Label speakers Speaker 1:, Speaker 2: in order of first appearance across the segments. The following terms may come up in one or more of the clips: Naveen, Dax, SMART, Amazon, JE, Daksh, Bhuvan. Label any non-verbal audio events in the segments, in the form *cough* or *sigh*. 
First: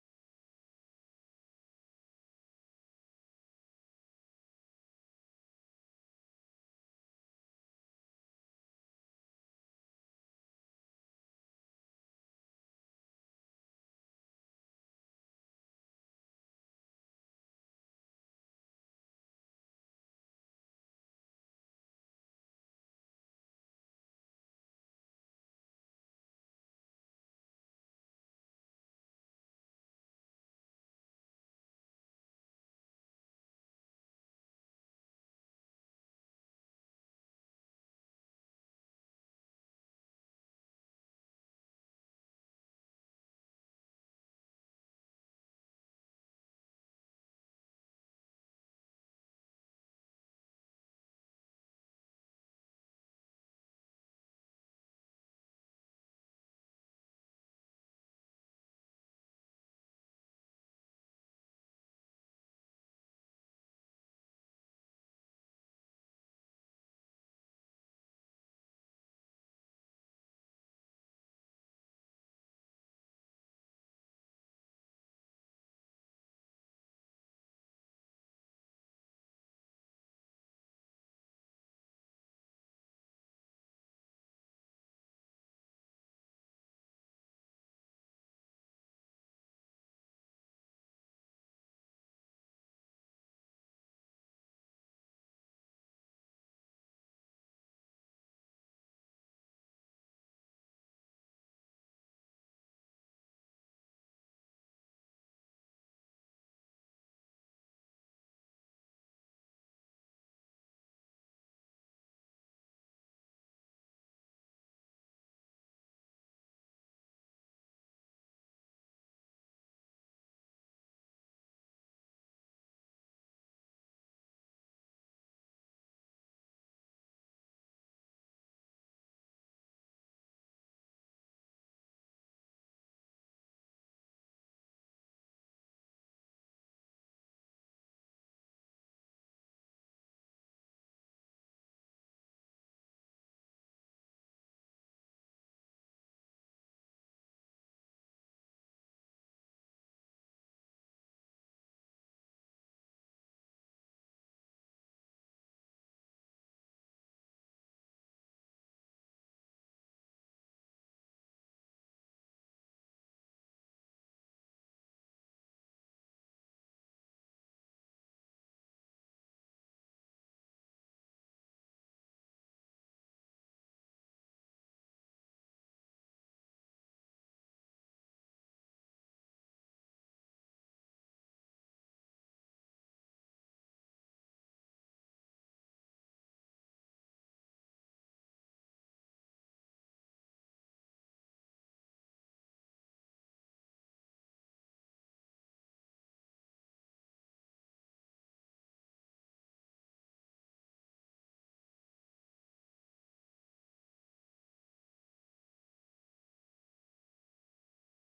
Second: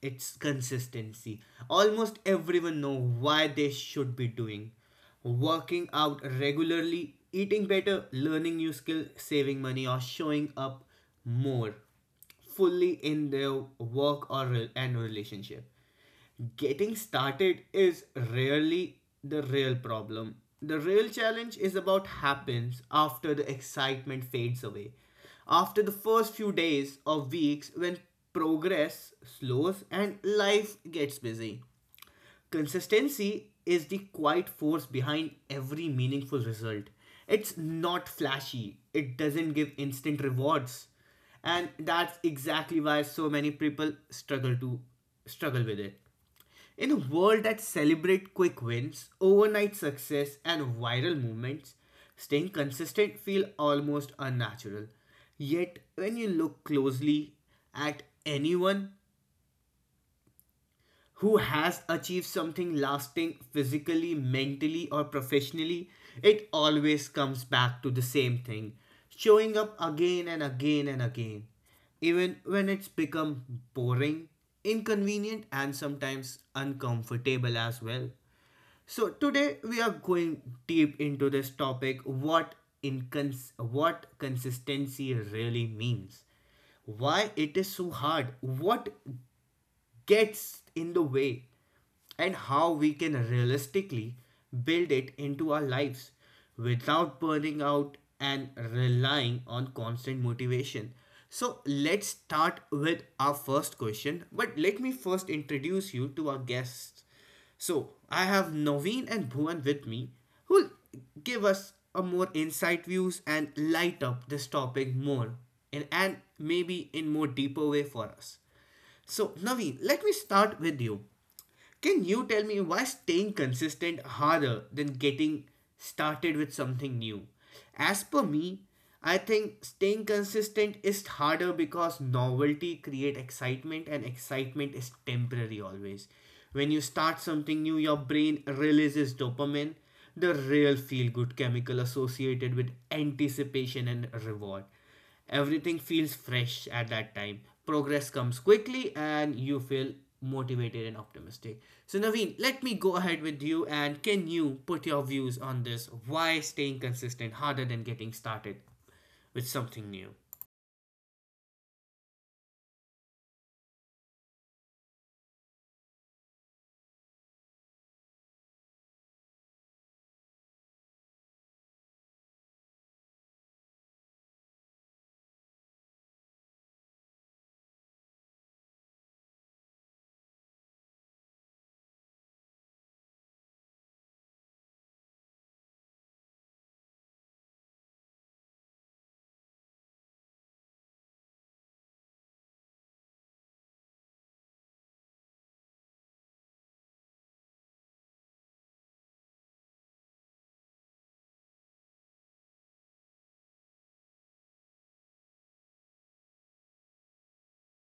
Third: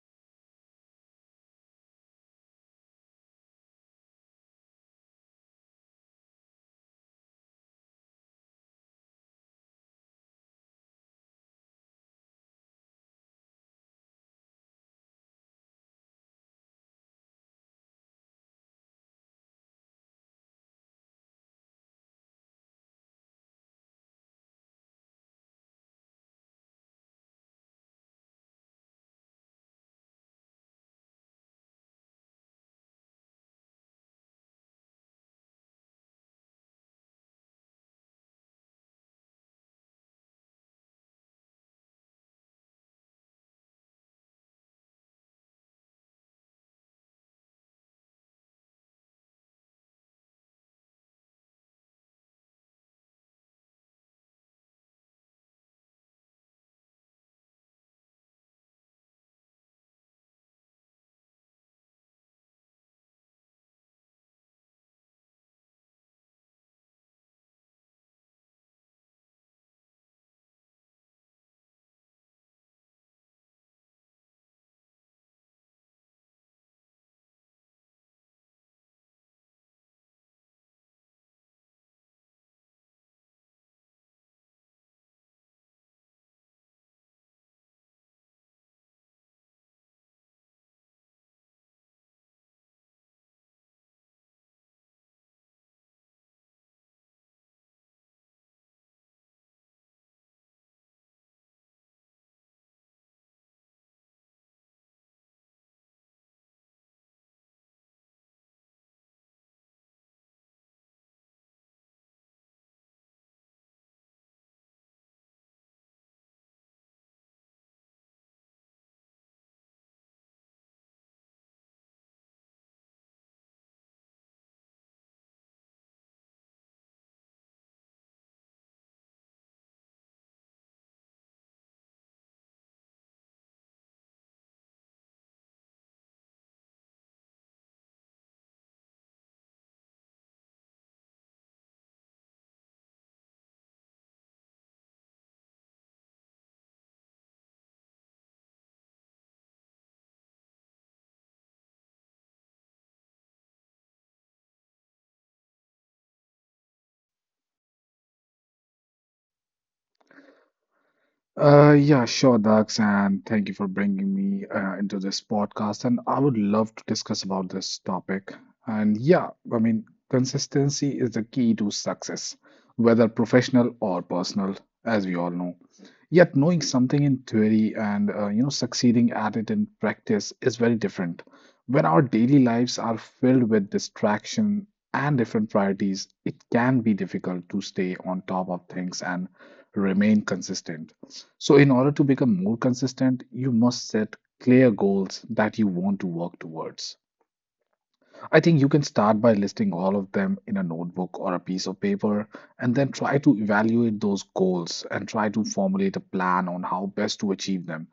Speaker 1: it's consistency. Almost everyone know why they should be doing working out regularly, eating better, learning new skill, saving money or showing up more fully in their work or and relationship. Getting started is rarely the real problem. The real challenge is about happens after the excitement fades away. After the first few days or weeks when progress slows and life gets busy. Consistency is the quiet force behind every meaningful result. It's not flashy, it doesn't give instant rewards and that's exactly why so many people struggle with it in a world that celebrates quick wins, overnight success, and viral movements, staying consistent feels almost unnatural. Yet, when you look closely at anyone who has achieved something lasting physically, mentally, or professionally, it always comes back to the same thing showing up again and again and again, even when it's become boring, inconvenient, and sometimes uncomfortable as well. So today we are going deep into this topic, what consistency really means, why it is so hard, what gets in the way, and how we can realistically build it into our lives without burning out and relying on constant motivation. So, let's start with our first question, but let me first introduce you to our guests. So, I have Naveen and Bhuvan with me who'll give us a more insight views and light up this topic more and maybe in more deeper way for us. So, Naveen, let me start with you. Can you tell me why staying consistent harder than getting started with something new? As per me, I think staying consistent is harder because novelty create excitement and excitement is temporary always. When you start something new, your brain releases dopamine, the real feel good chemical associated with anticipation and reward. Everything feels fresh at that time. Progress comes quickly and you feel motivated and optimistic. So, Naveen, let me go ahead with you and can you put your views on this? Why staying consistent harder than getting started with something new?
Speaker 2: Yeah, sure, Dax, and thank you for bringing me into this podcast. And I would love to discuss about this topic. And yeah, I mean, Consistency is the key to success, whether professional or personal, as we all know. Yet, knowing something in theory and succeeding at it in practice is very different. When our daily lives are filled with distraction and different priorities, it can be difficult to stay on top of things and remain consistent. So, in order to become more consistent, you must set clear goals that you want to work towards. I think you can start by listing all of them in a notebook or a piece of paper, and then try to evaluate those goals and try to formulate a plan on how best to achieve them.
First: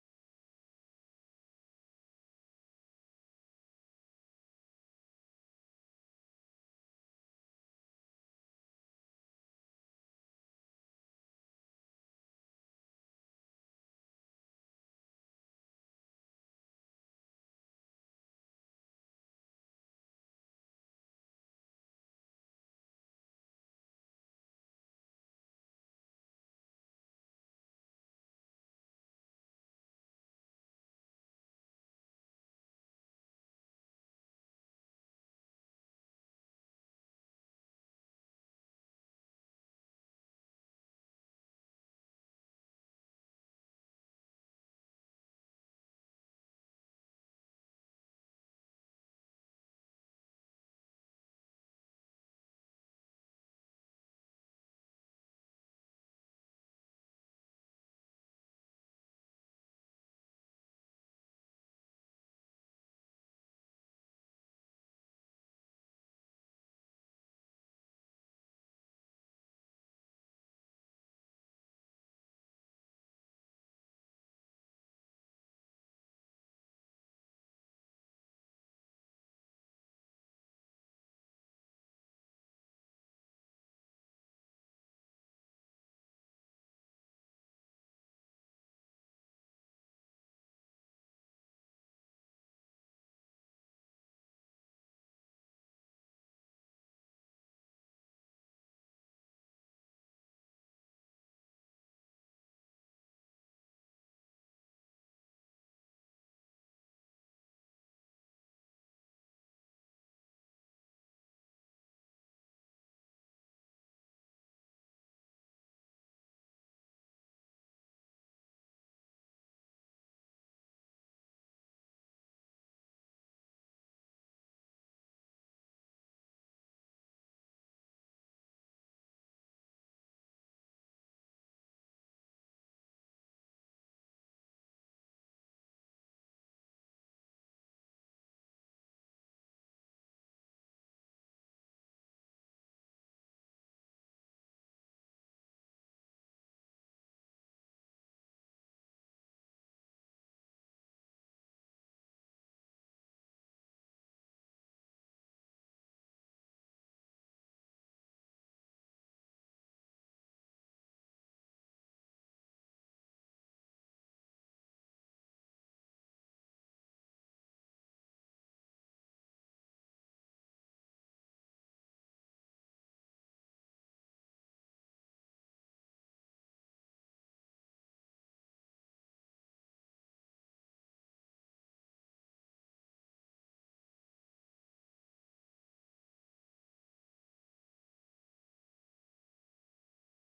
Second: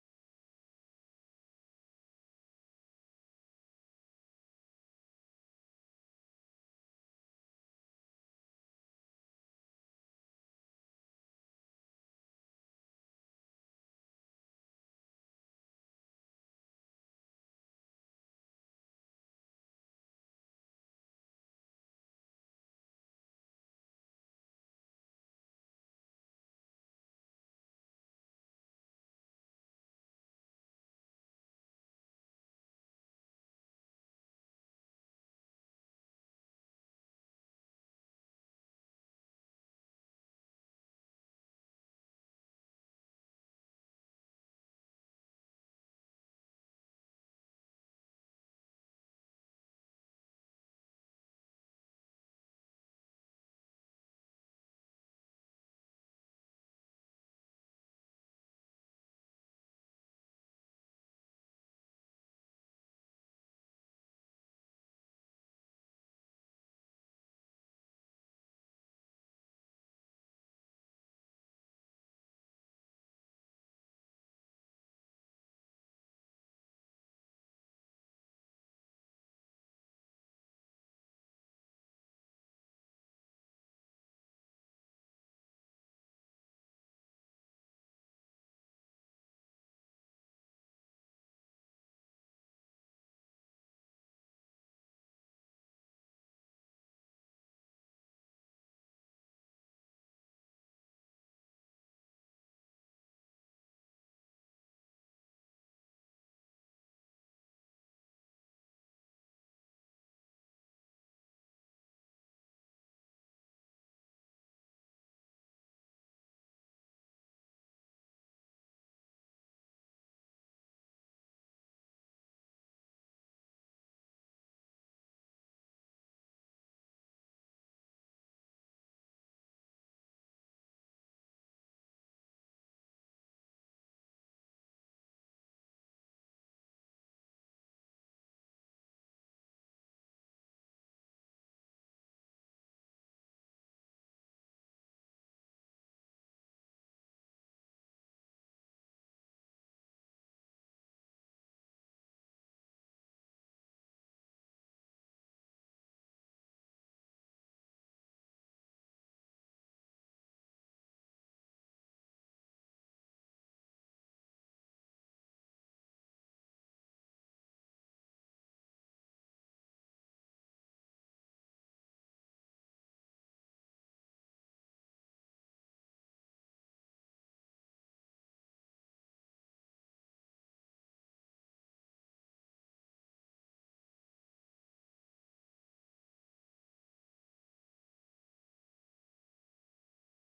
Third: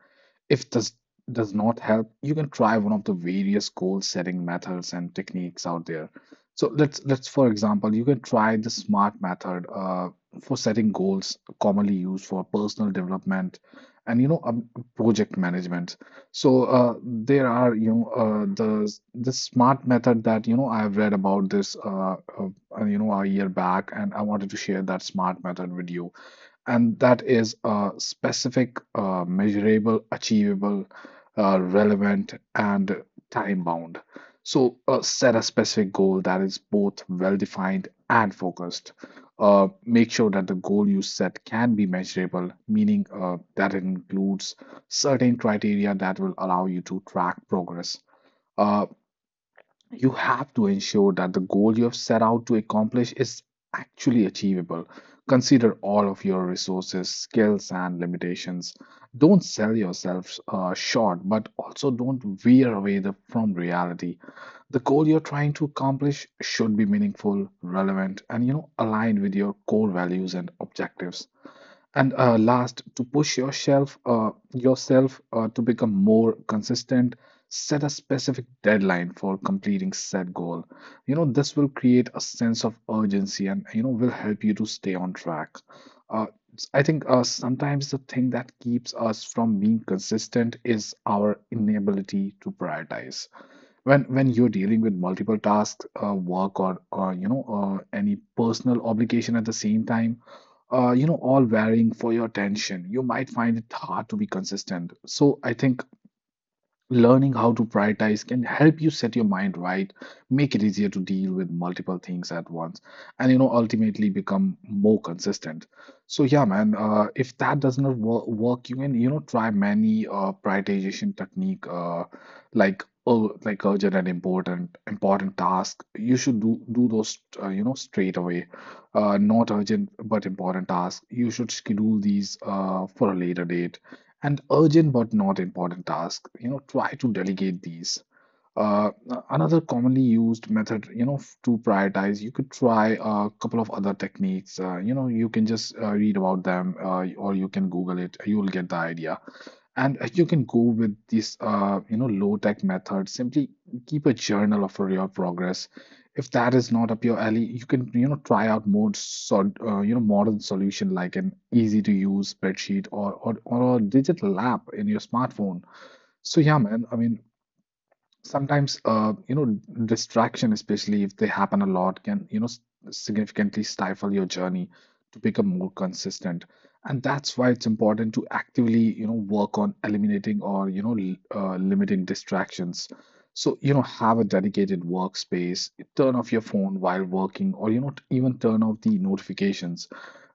Speaker 2: If this does not help, you can try one of the various goal setting methods and techniques out there. So let's, for example, you can try the SMART method for setting goals, commonly used for personal development and project management. So there are, you know, the SMART method that, you know, I've read about this a year back, and I wanted to share that SMART method with you, and that is a specific, measurable, achievable, relevant, and time bound. So, set a specific goal that is both well defined and focused. Make sure that the goal you set can be measurable, meaning that it includes certain criteria that will allow you to track progress. Uh, you have to ensure that the goal you have set out to accomplish is actually achievable. Consider all of your resources, skills, and limitations. Don't sell yourself short, but also don't veer away from reality. The goal you're trying to accomplish should be meaningful, relevant, and, you know, aligned with your core values and objectives. And last, to push yourself, to become more consistent, set a specific deadline for completing said goal. You know, this will create a sense of urgency and, you know, will help you to stay on track. Uh, I think sometimes the thing that keeps us from being consistent is our inability to prioritize when you're dealing with multiple tasks, work or any personal obligation at the same time, you know, all varying for your attention, you might find it hard to be consistent. So I think learning how to prioritize can help you set your mind right, make it easier to deal with multiple things at once, and, you know, ultimately become more consistent. So yeah, man, if that does not work, you can, you know, try many prioritization technique, like like urgent and important task. You should do those, you know, straight away, not urgent but important task. You should schedule these for a later date, and urgent but not important tasks, you know, try to delegate these. uh, Another commonly used method, you know, to prioritize, you could try a couple of other techniques. You know, you can just read about them or you can Google it. You'll get the idea. And you can go with this, you know, low-tech method. Simply keep a journal of your progress. If that is not up your alley, you can, you know, try out more, so, you know, modern solution like an easy-to-use spreadsheet or a digital app in your smartphone. So yeah, man. I mean, sometimes distraction, especially if they happen a lot, can, you know, significantly stifle your journey to become more consistent, and that's why it's important to actively, you know, work on eliminating or, you know, limiting distractions. So, you know, have a dedicated workspace, turn off your phone while working, or, you know, even turn off the notifications,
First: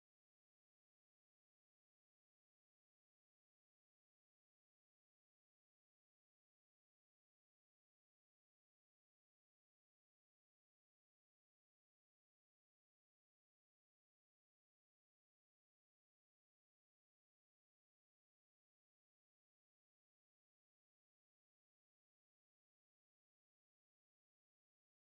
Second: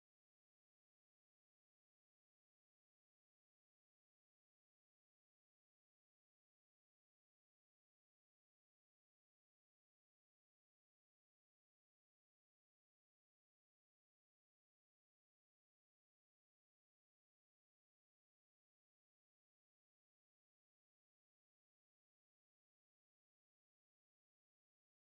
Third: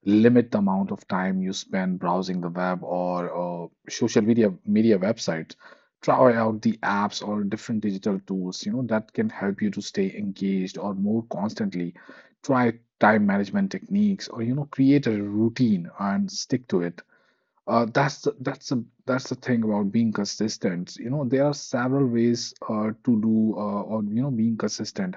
Speaker 2: limit the amount of time you spend browsing the web or social media websites, try out the apps or different digital tools, you know, that can help you to stay engaged or more constantly, try time management techniques, or, you know, create a routine and stick to it. That's the thing about being consistent. You know, there are several ways to do, or, you know, being consistent.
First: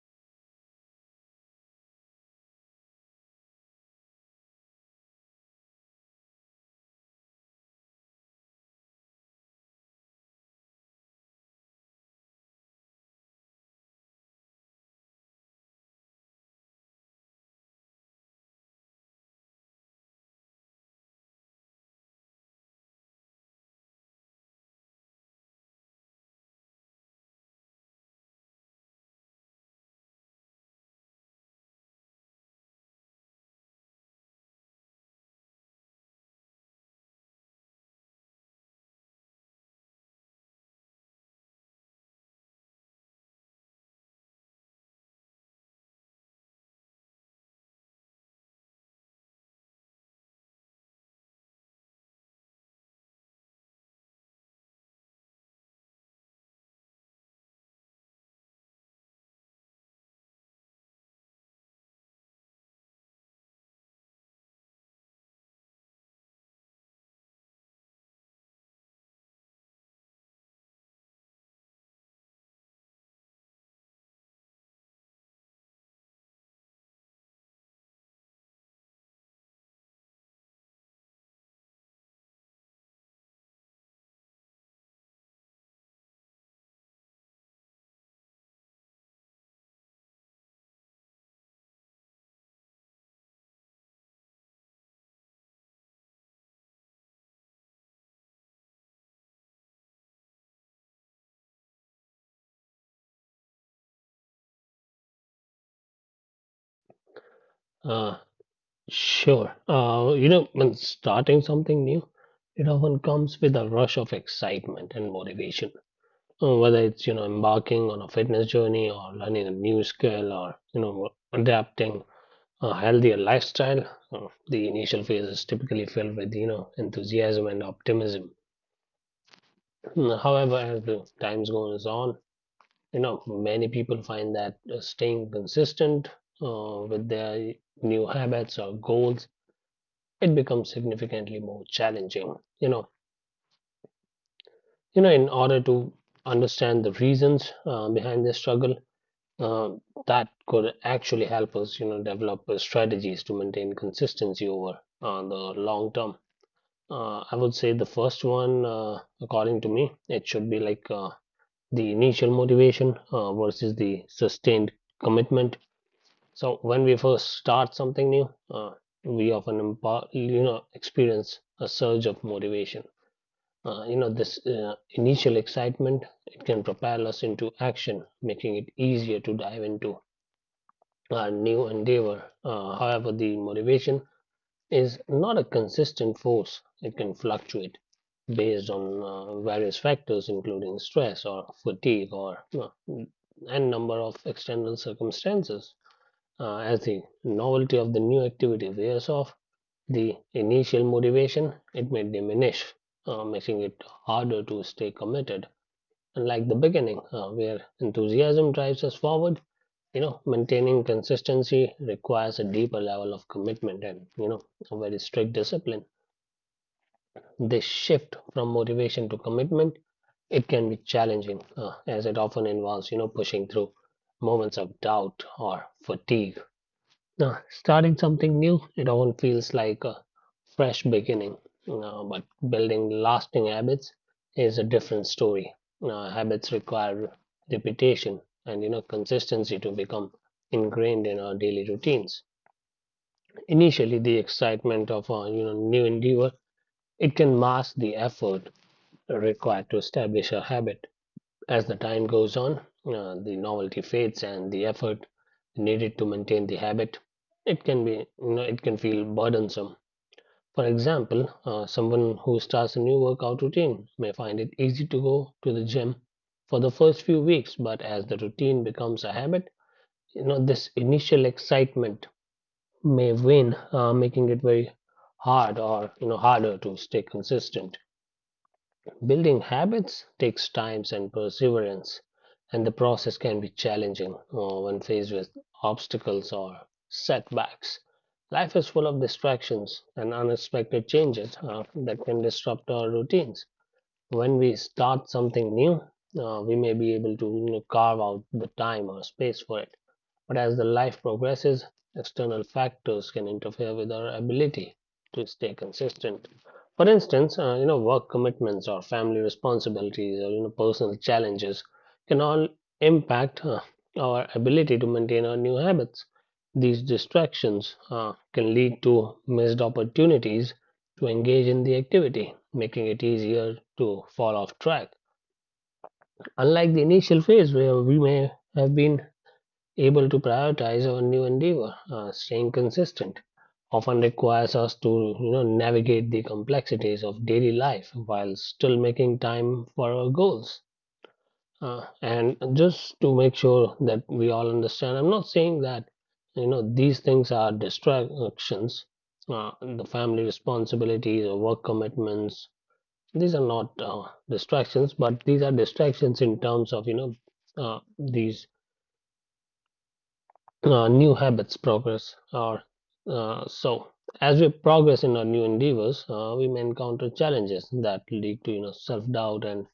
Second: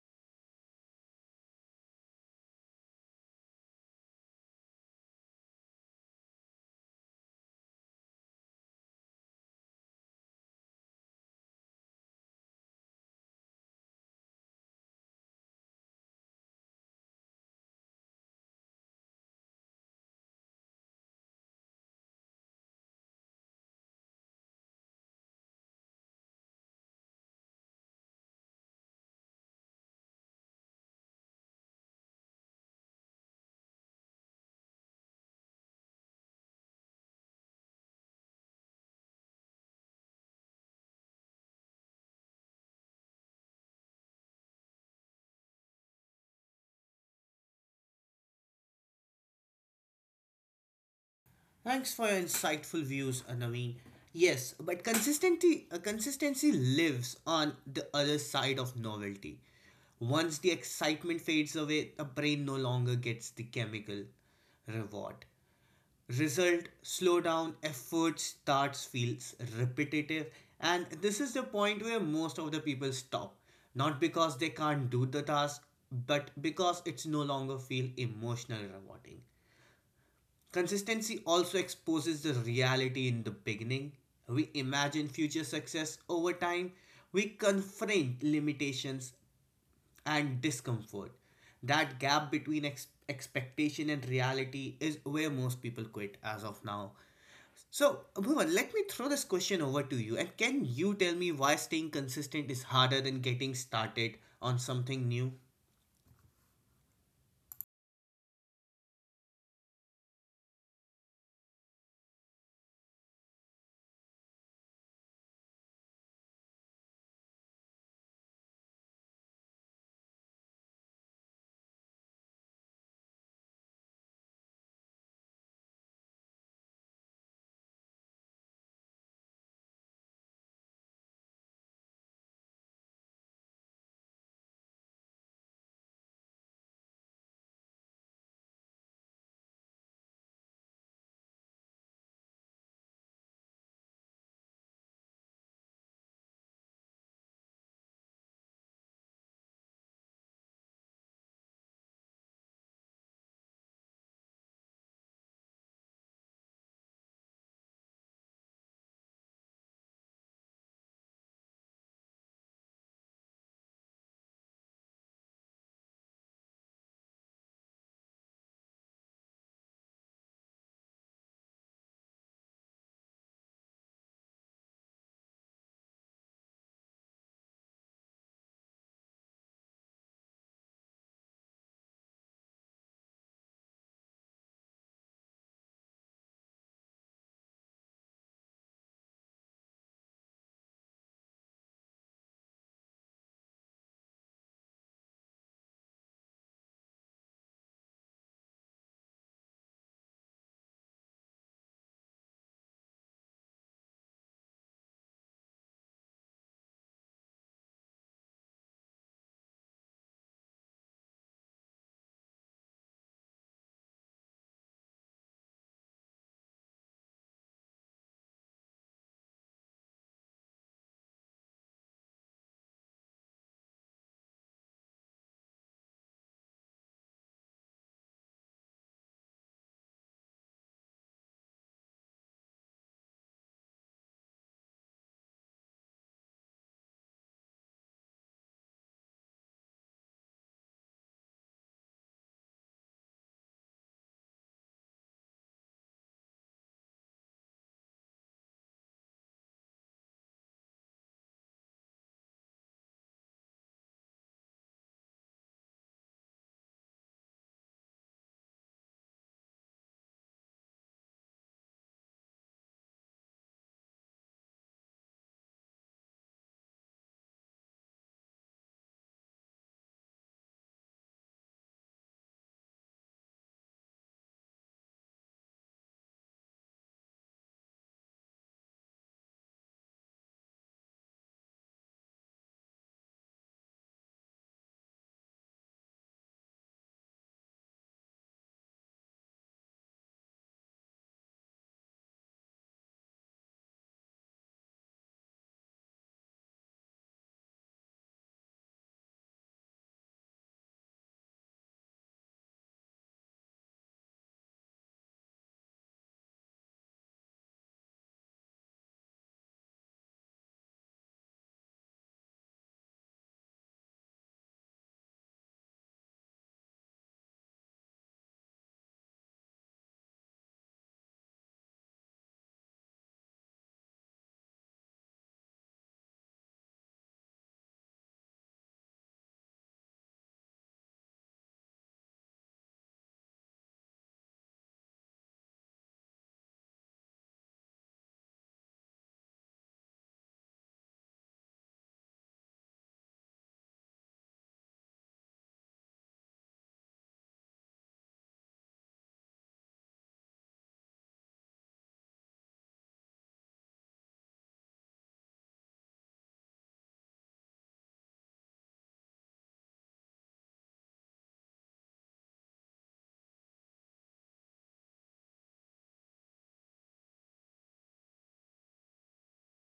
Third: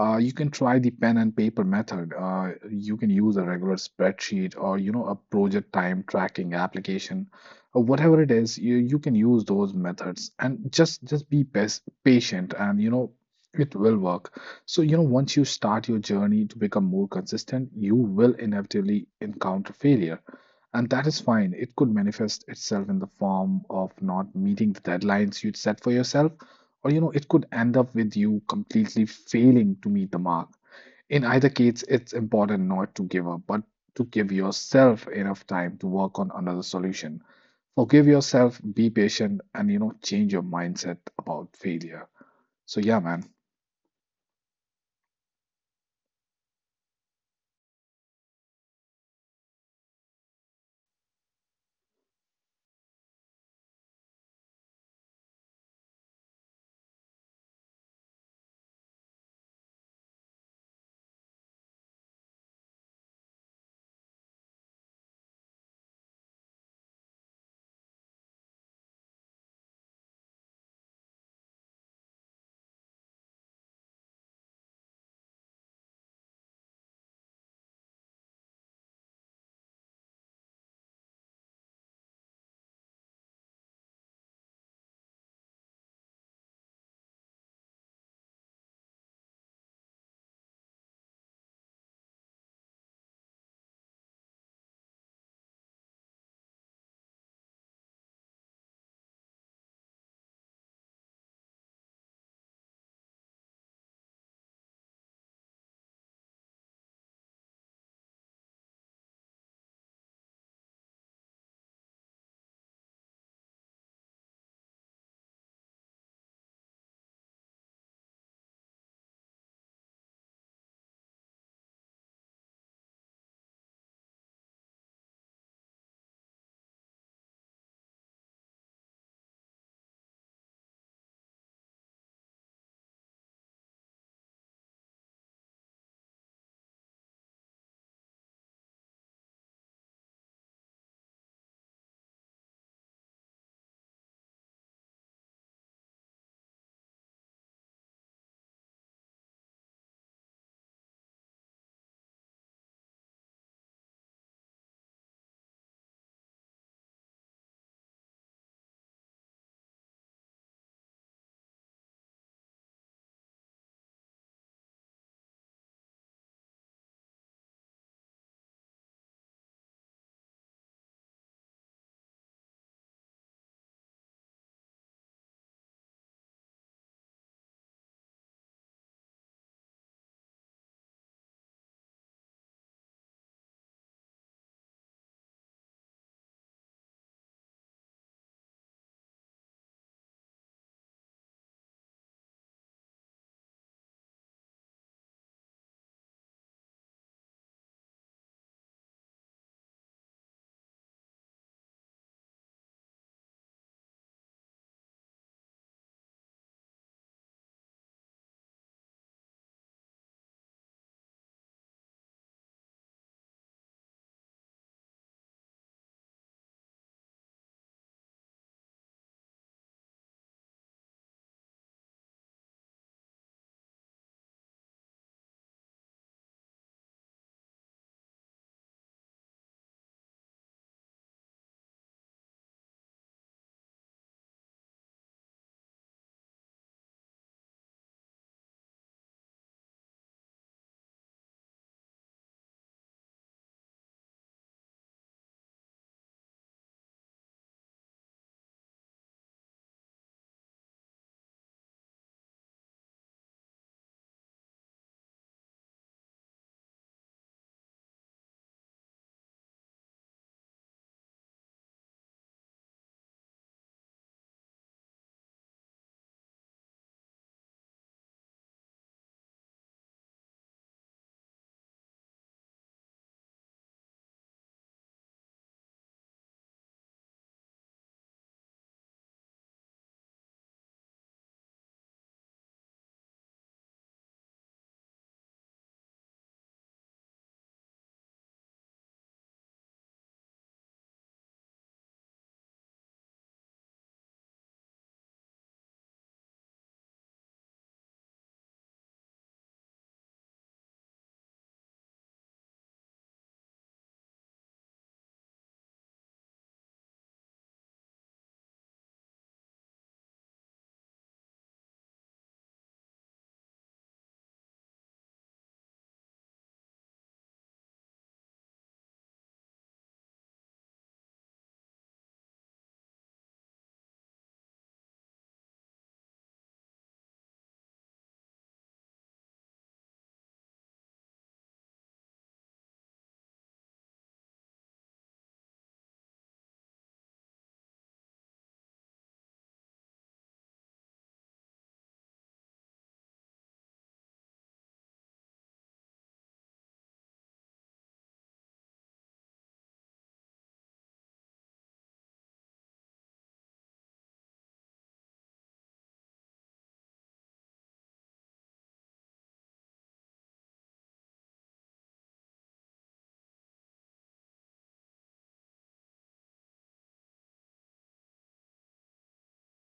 Speaker 2: You can try the pen and paper method. You can use a regular spreadsheet, or, you know, a project time tracking application, or whatever it is. You can use those methods and just be pas patient, and you know it will work. So, you know, once you start your journey to become more consistent, you will inevitably encounter failure, and that is fine. It could manifest itself in the form of not meeting the deadlines you'd set for yourself, or, you know, it could end up with you completely failing to meet the mark. In either case, it's important not to give up, but to give yourself enough time to work on another solution. Forgive yourself, be patient, and, you know, change your mindset about failure. So, yeah, man.
Speaker 1: Thanks for your insightful views, Naveen. Yes, but consistency lives on the other side of novelty. Once the excitement fades away, the brain no longer gets the chemical reward. Result slow down, effort starts feels repetitive, and this is the point where most of the people stop. Not because they can't do the task, but because it's no longer feel emotionally rewarding. Consistency also exposes the reality in the beginning. We imagine future success over time. We confront limitations and discomfort. That gap between expectation and reality is where most people quit as of now. So, Bhuvan, let me throw this question over to you. And can you tell me why staying consistent is harder than getting started on something new?
Speaker 3: Uh, sure. You know, when starting something new, it often comes with a rush of excitement and motivation. Whether it's, you know, embarking on a fitness journey or learning a new skill or, you know, adapting a healthier lifestyle, the initial phase is typically filled with, you know, enthusiasm and optimism. However, as the time goes on, you know, many people find that staying consistent with their new habits or goals, it becomes significantly more challenging. You know, in order to understand the reasons behind this struggle, uh, that could actually help us, you know, develop strategies to maintain consistency over the long term. I would say the first one, according to me, it should be like the initial motivation versus the sustained commitment. So when we first start something new, we often you know, experience a surge of motivation. You know, this initial excitement, it can propel us into action, making it easier to dive into our new endeavor. However, the motivation is not a consistent force. It can fluctuate based on various factors, including stress or fatigue or n number of external circumstances. As the novelty of the new activity wears off, the initial motivation, it may diminish, making it harder to stay committed. Unlike the beginning, where enthusiasm drives us forward, you know, maintaining consistency requires a deeper level of commitment and, you know, a very strict discipline. This shift from motivation to commitment, it can be challenging, as it often involves, you know, pushing through moments of doubt or fatigue. Now, starting something new, it often feels like a fresh beginning, but building lasting habits is a different story. Habits require repetition and, you know, consistency to become ingrained in our daily routines. Initially, the excitement of a, you know, new endeavor, it can mask the effort required to establish a habit. As the time goes on, the novelty fades and the effort needed to maintain the habit, it can be you know, it can feel burdensome. For example, someone who starts a new workout routine may find it easy to go to the gym for the first few weeks, but as the routine becomes a habit, you know, this initial excitement may wane, making it very hard or, you know, harder to stay consistent. Building habits takes time and perseverance, and the process can be challenging when faced with obstacles or setbacks. Life is full of distractions and unexpected changes that can disrupt our routines. When we start something new, we may be able to, you know, carve out the time or space for it. But as the life progresses, external factors can interfere with our ability to stay consistent. For instance, you know, work commitments or family responsibilities or, you know, personal challenges can all impact our ability to maintain our new habits. These distractions can lead to missed opportunities to engage in the activity, making it easier to fall off track. Unlike the initial phase where we may have been able to prioritize our new endeavor, staying consistent often requires us to, you know, navigate the complexities of daily life while still making time for our goals. Uh, and just to make sure that we all understand, I'm not saying that, you know, these things are distractions. The family responsibilities or work commitments, these are not distractions, but these are distractions in terms of, you know, these new habits progress or so. As we progress in our new endeavors, we may encounter challenges that lead to, you know, self doubt and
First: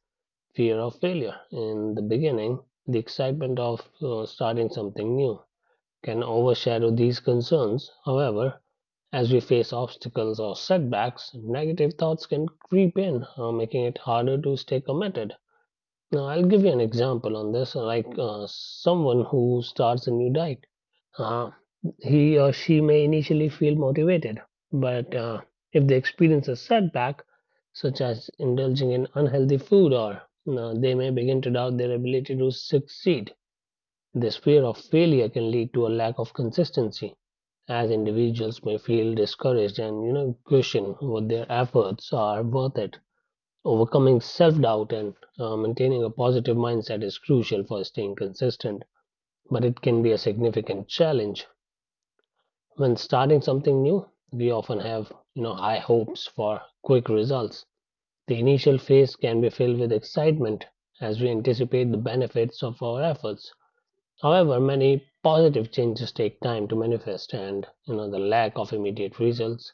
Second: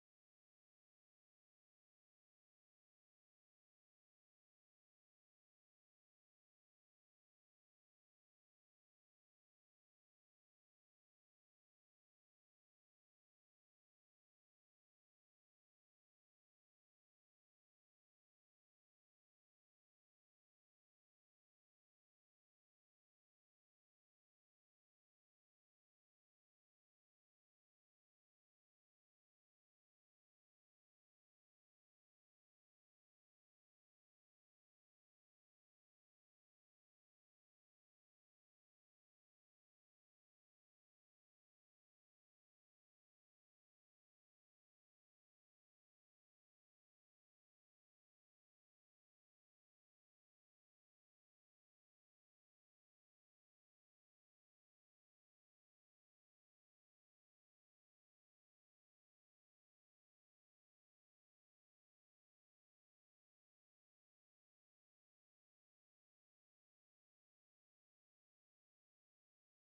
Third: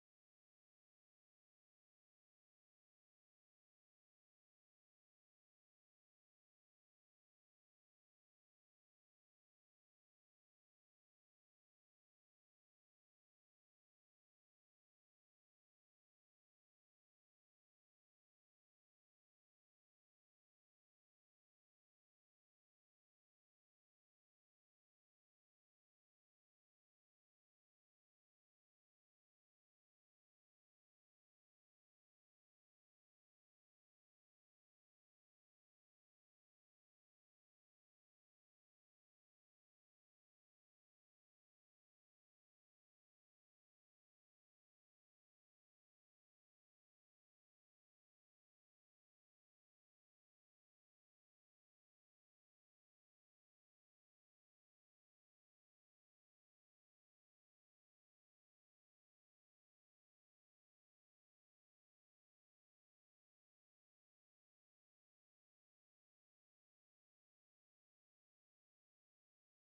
Speaker 3: fear of failure. In the beginning, the excitement of starting something new can overshadow these concerns. However, as we face obstacles or setbacks, negative thoughts can creep in, making it harder to stay committed. Now, I'll give you an example on this, like someone who starts a new diet, uh, he or she may initially feel motivated, but if they experience a setback, such as indulging in unhealthy food, or they may begin to doubt their ability to succeed. This fear of failure can lead to a lack of consistency, as individuals may feel discouraged and, you know, question what their efforts are worth it. Overcoming self-doubt and maintaining a positive mindset is crucial for staying consistent, but it can be a significant challenge. When starting something new, we often have, you know, high hopes for quick results. The initial phase can be filled with excitement as we anticipate the benefits of our efforts. However, many positive changes take time to manifest, and, you know, the lack of immediate results,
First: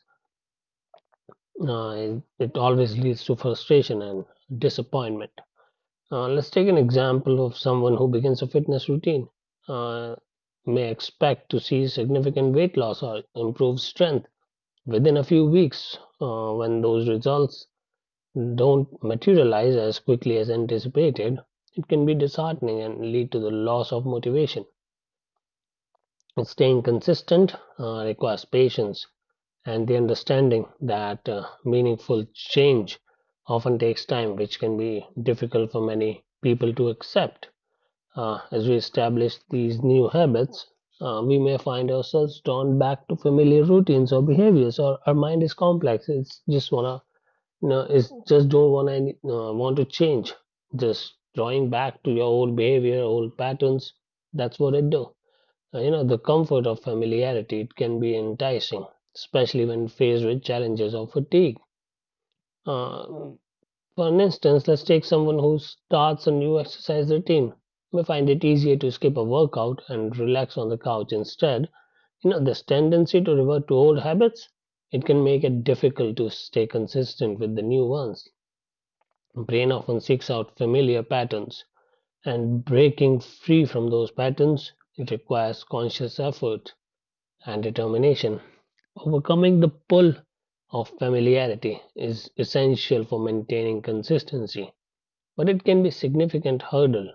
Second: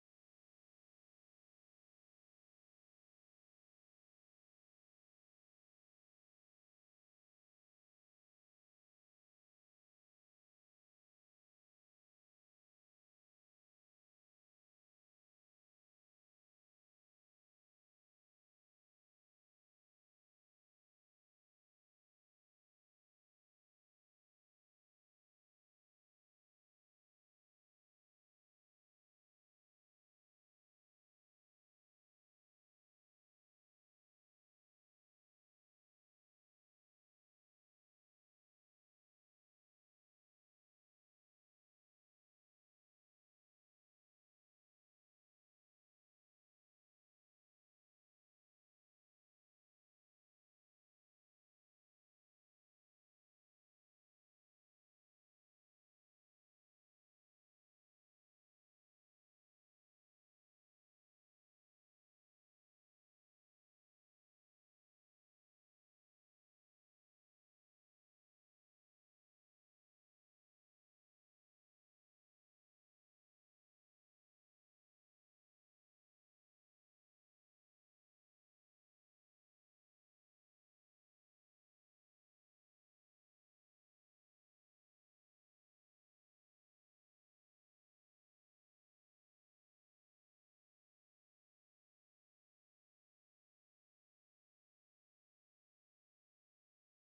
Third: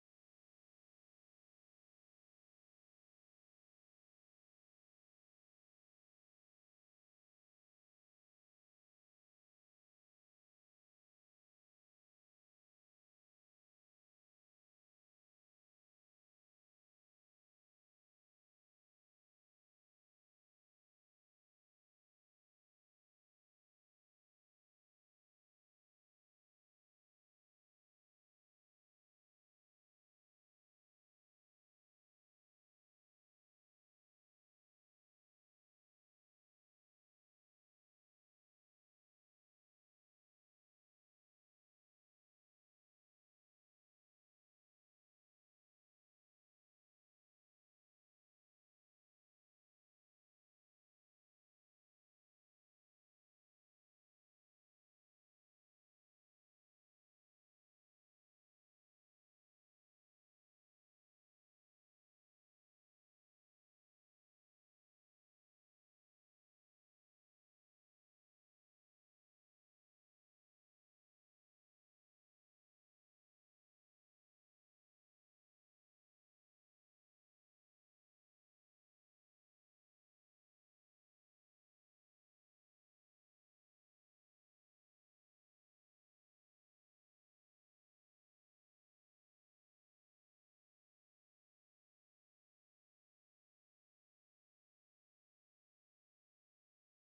Speaker 3: it always leads to frustration and disappointment. Let's take an example of someone who begins a fitness routine. Uh, may expect to see significant weight loss or improved strength within a few weeks. Uh, when those results don't materialize as quickly as anticipated, it can be disheartening and lead to the loss of motivation. Staying consistent requires patience and the understanding that meaningful change often takes time, which can be difficult for many people to accept. As we establish these new habits, we may find ourselves drawn back to familiar routines or behaviors, or our mind is complex. It's just wanna, no, it's just don't want any, want to change. Just drawing back to your old behavior, old patterns. That's what it do. You know, the comfort of familiarity, it can be enticing, especially when faced with challenges or fatigue. Uh, for an instance, let's take someone who starts a new exercise routine. May find it easier to skip a workout and relax on the couch instead. You know, this tendency to revert to old habits, it can make it difficult to stay consistent with the new ones. Brain often seeks out familiar patterns, and breaking free from those patterns, it requires conscious effort and determination. Overcoming the pull of familiarity is essential for maintaining consistency, but it can be a significant hurdle.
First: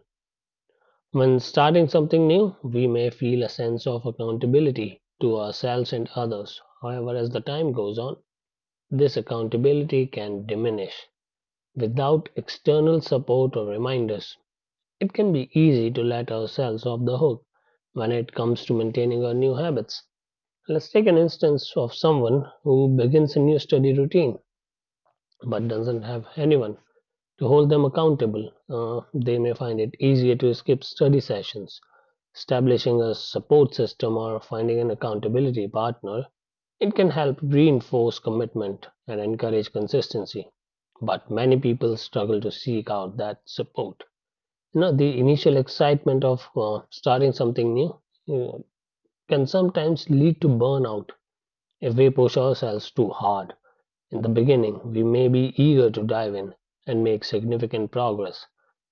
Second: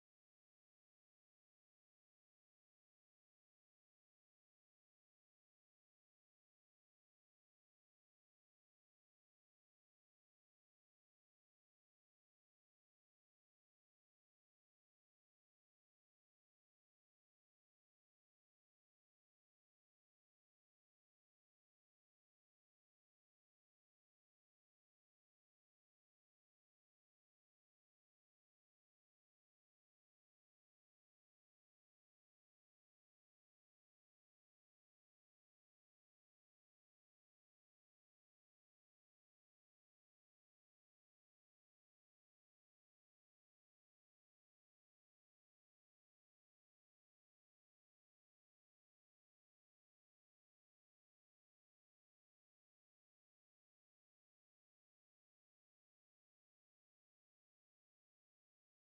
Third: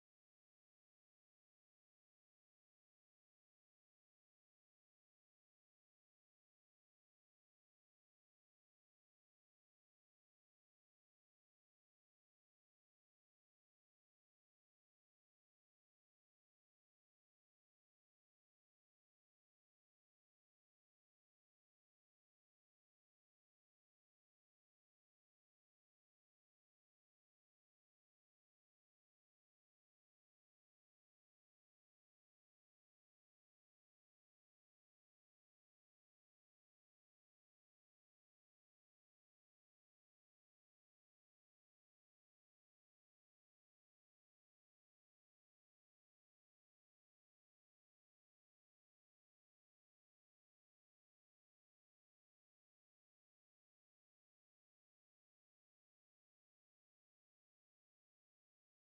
Speaker 3: When starting something new, we may feel a sense of accountability to ourselves and others. However, as the time goes on, this accountability can diminish. Without external support or reminders, it can be easy to let ourselves off the hook when it comes to maintaining our new habits. Let's take an instance of someone who begins a new study routine but doesn't have anyone to hold them accountable. They may find it easier to skip study sessions. Establishing a support system or finding an accountability partner, it can help reinforce commitment and encourage consistency. But many people struggle to seek out that support. No, the initial excitement of starting something new, uh, can sometimes lead to burnout if we push ourselves too hard. In the beginning, we may be eager to dive in and make significant progress,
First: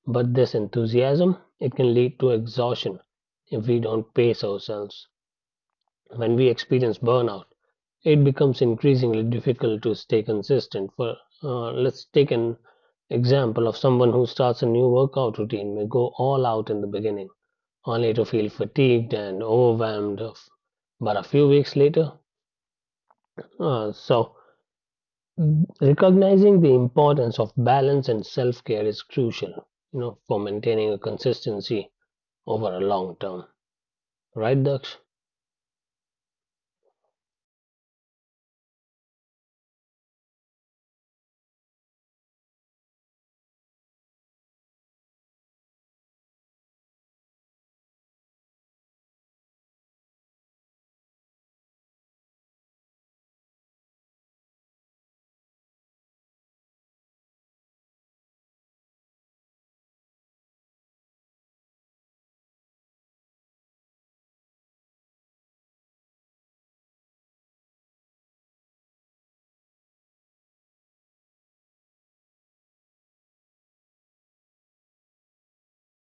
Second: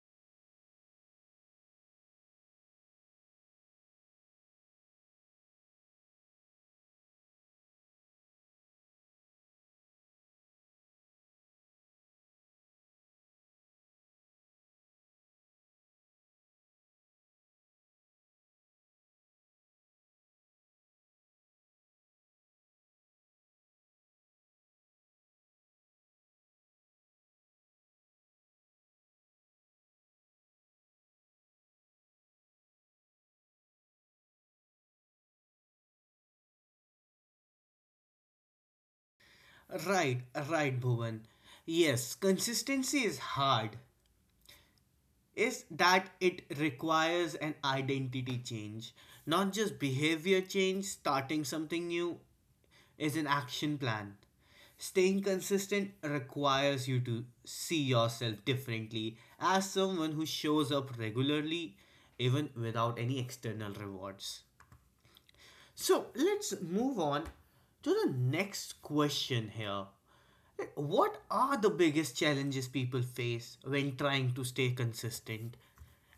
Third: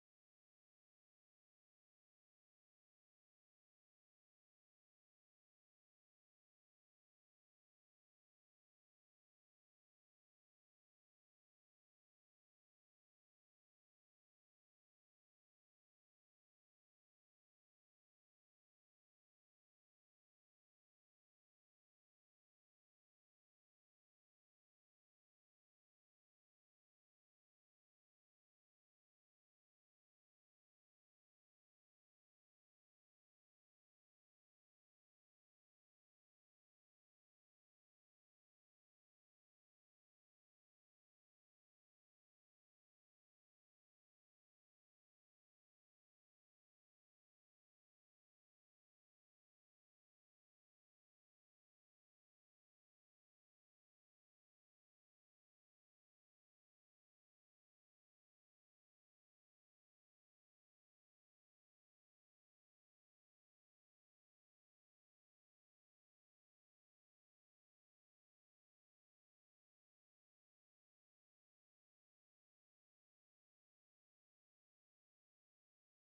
Speaker 3: but this enthusiasm, it can lead to exhaustion if we don't pace ourselves. When we experience burnout, it becomes increasingly difficult to stay consistent. For let's take an example of someone who starts a new workout routine may go all out in the beginning only to feel fatigued and but a few weeks later. So, recognizing the importance of balance and self care is crucial, you know, for maintaining a consistency over a long term. Right, Daksh?
Speaker 1: Right, right, Bhuvan. Yes, consistency is hard. Is that it requires an identity change, not just behavior change, starting something new is an action plan. Staying consistent requires you to see yourself differently as someone who shows up regularly even without any external rewards. So let's move on to the next question here. What are the biggest challenges people face when trying to stay consistent?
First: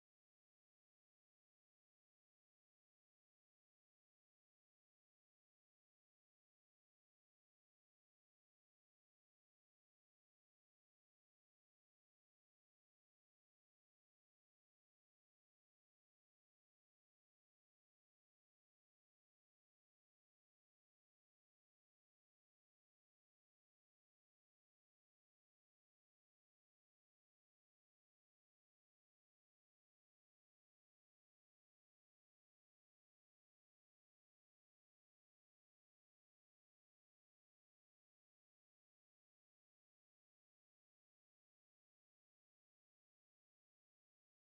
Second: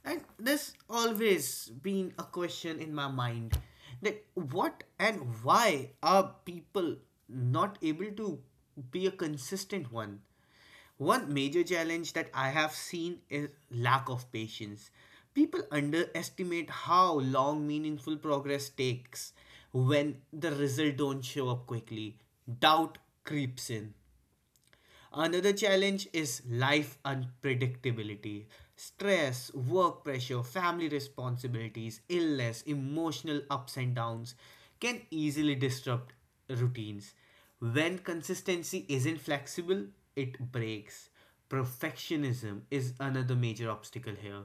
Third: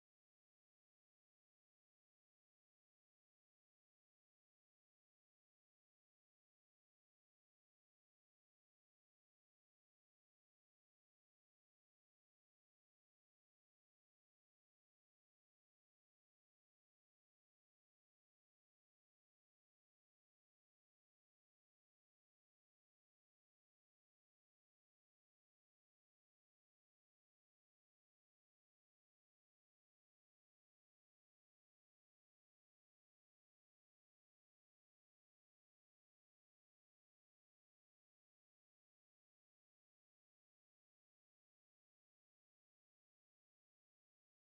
Speaker 1: And this always been a question in my mind that what and why are people not able to be a consistent one? One major challenge that I have seen is lack of patience. People underestimate how long meaningful progress takes when the result don't show up quickly. Doubt creeps in. Another challenge is life unpredictability. Stress, work pressure, family responsibilities, illness, emotional ups and downs can easily disrupt routines. When consistency isn't flexible, it breaks. Perfectionism is another major obstacle here.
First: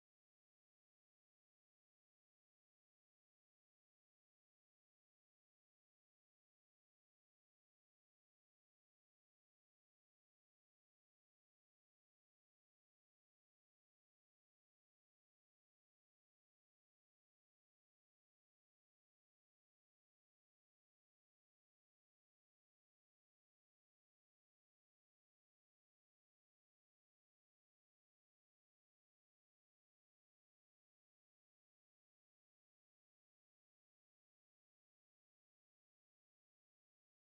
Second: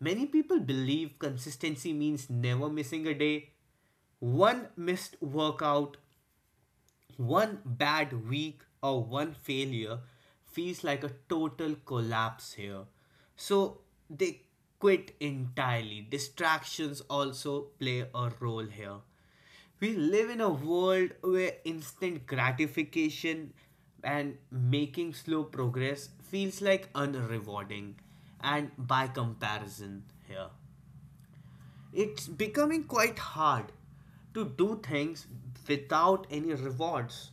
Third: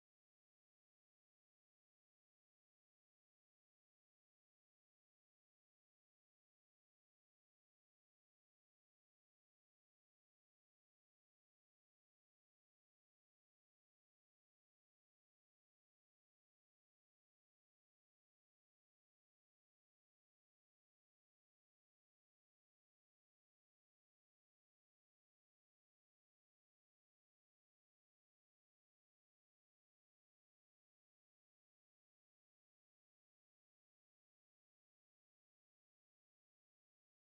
Speaker 1: Many people believe consistency means never missing a day, one missed workout, one bad week or one failure feels like a total collapse here. So they quit entirely. Distractions also play a role here. We live in a world where instant gratification and making slow progress feels like unrewarding and by comparison here. It's becoming quite hard to do things without any rewards.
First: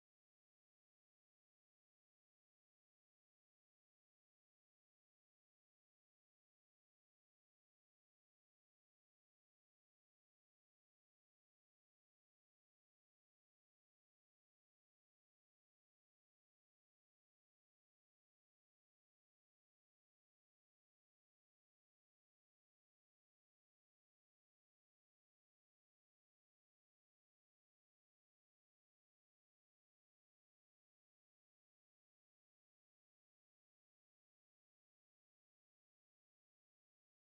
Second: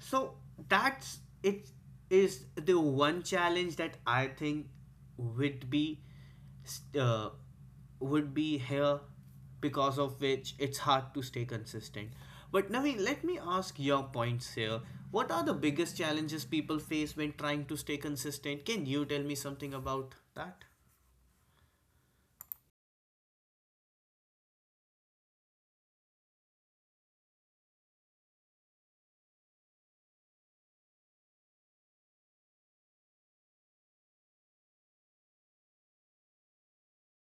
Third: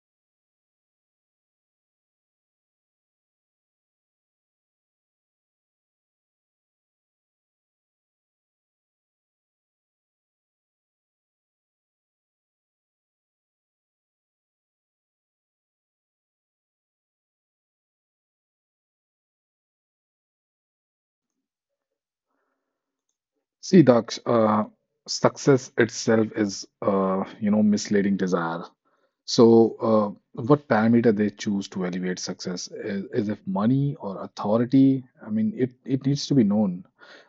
Speaker 1: So that's it is the one challenge that I think would be uh, would be here because of which it's hard to stay consistent. But Naveen, let me ask your points here. What are the biggest challenges people face when trying to stay consistent? Can you tell me something about that?
Speaker 2: See, Daksh, success itself is, misleading desire. So, what parameter they choose to evaluate success is if money or authority, I mean, it needs to be known.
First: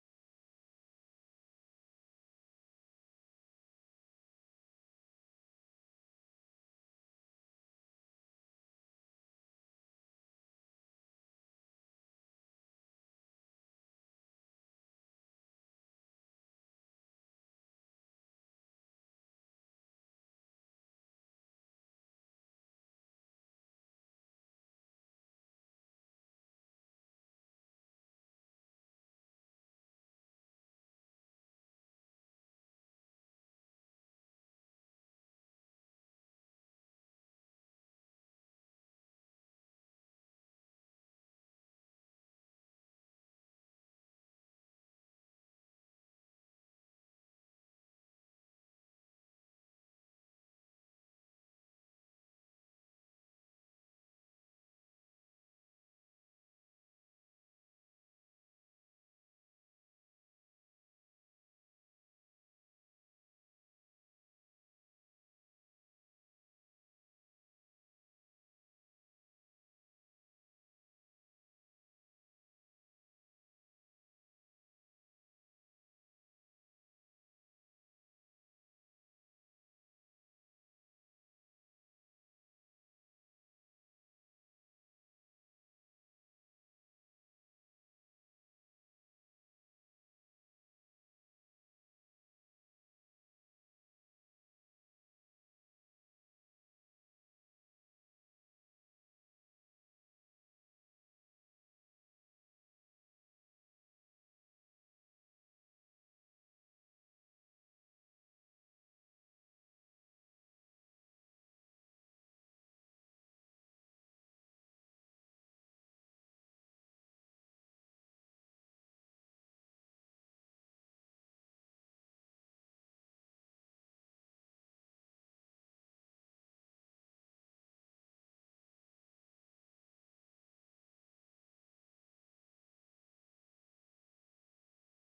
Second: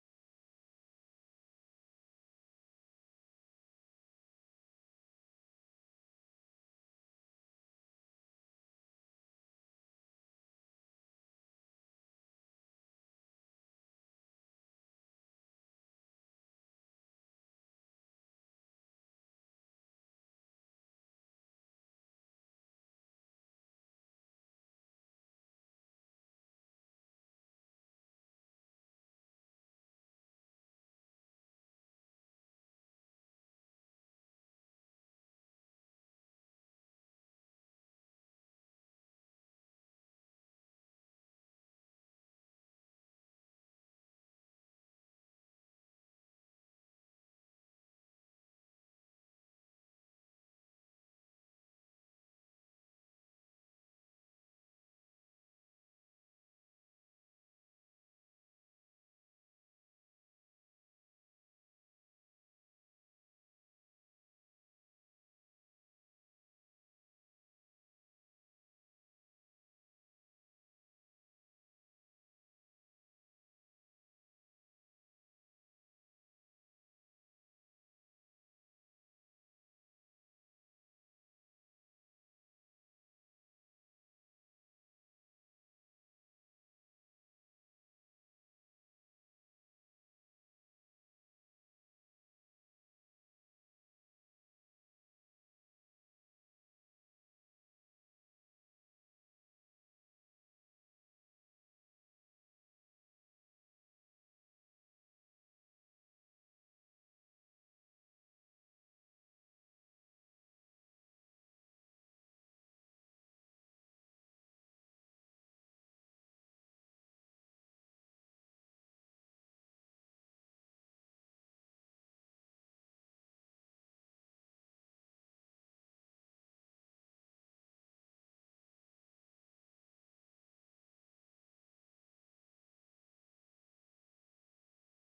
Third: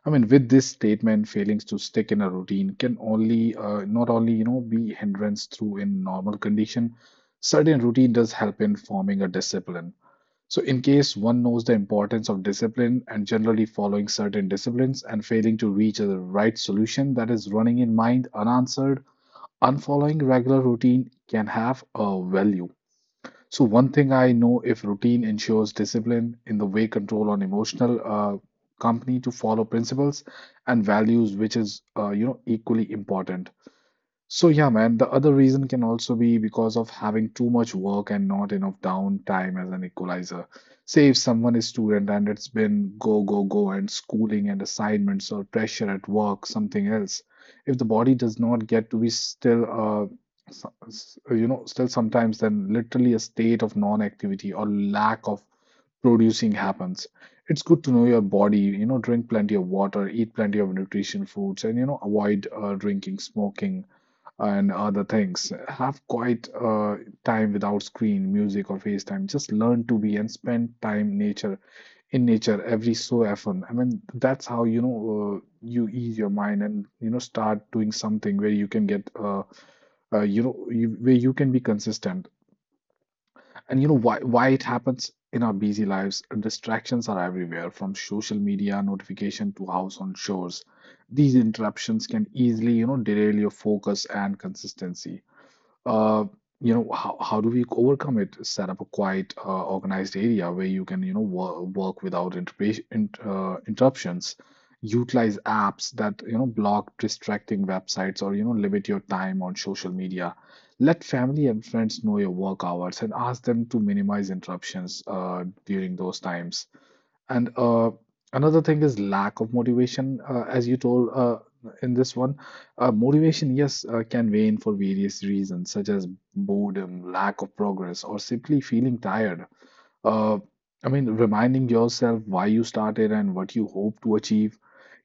Speaker 2: I mean, with this statement, failings to stick in a routine can not only, you know, be hindrance through in normal condition, certain routine does help in forming a discipline. So, in case one knows the importance of discipline and generally following certain disciplines and failing to reach the right solution that is running in mind unanswered, unfollowing regular routine can have a value. So, one thing I know, if routine ensures discipline in the way control on emotional company to follow principles and values, which is, you know, equally important. So yeah, man, the other reason can also be because of having too much work and not enough downtime as an equalizer. Say if someone is student and it's been go, go, go, and schooling and assignments or pressure at work, something else. If the body does not get to be still, you know, still sometimes, then literally a state of non-activity or lack of producing happens. It's good to know your body, you know, drink plenty of water, eat plenty of nutrition foods, and, you know, avoid drinking, smoking, and other things. Have quiet time without screen, music, or FaceTime. Just learn to be and spend time nature in nature every so often. I mean, that's how, you know, you ease your mind, and, you know, start doing something where you can get where you can be consistent. And you know why it happens in our busy lives. Distractions are everywhere, from social media notification to house on shores. These interruptions can easily, you know, derail your focus and consistency. uh, you know, how do we overcome it? Set up a quiet, organized area where you can, you know, work without interruptions. Utilize apps that, you know, block distracting websites, or, you know, limit your time on social media. Let family and friends know your work hours and ask them to minimize interruptions during those times, and another thing is lack of motivation. As you told, in this one, motivation, yes, can wane for various reasons, such as boredom, lack of progress, or simply feeling tired. Uh, I mean, reminding yourself why you started and what you hope to achieve,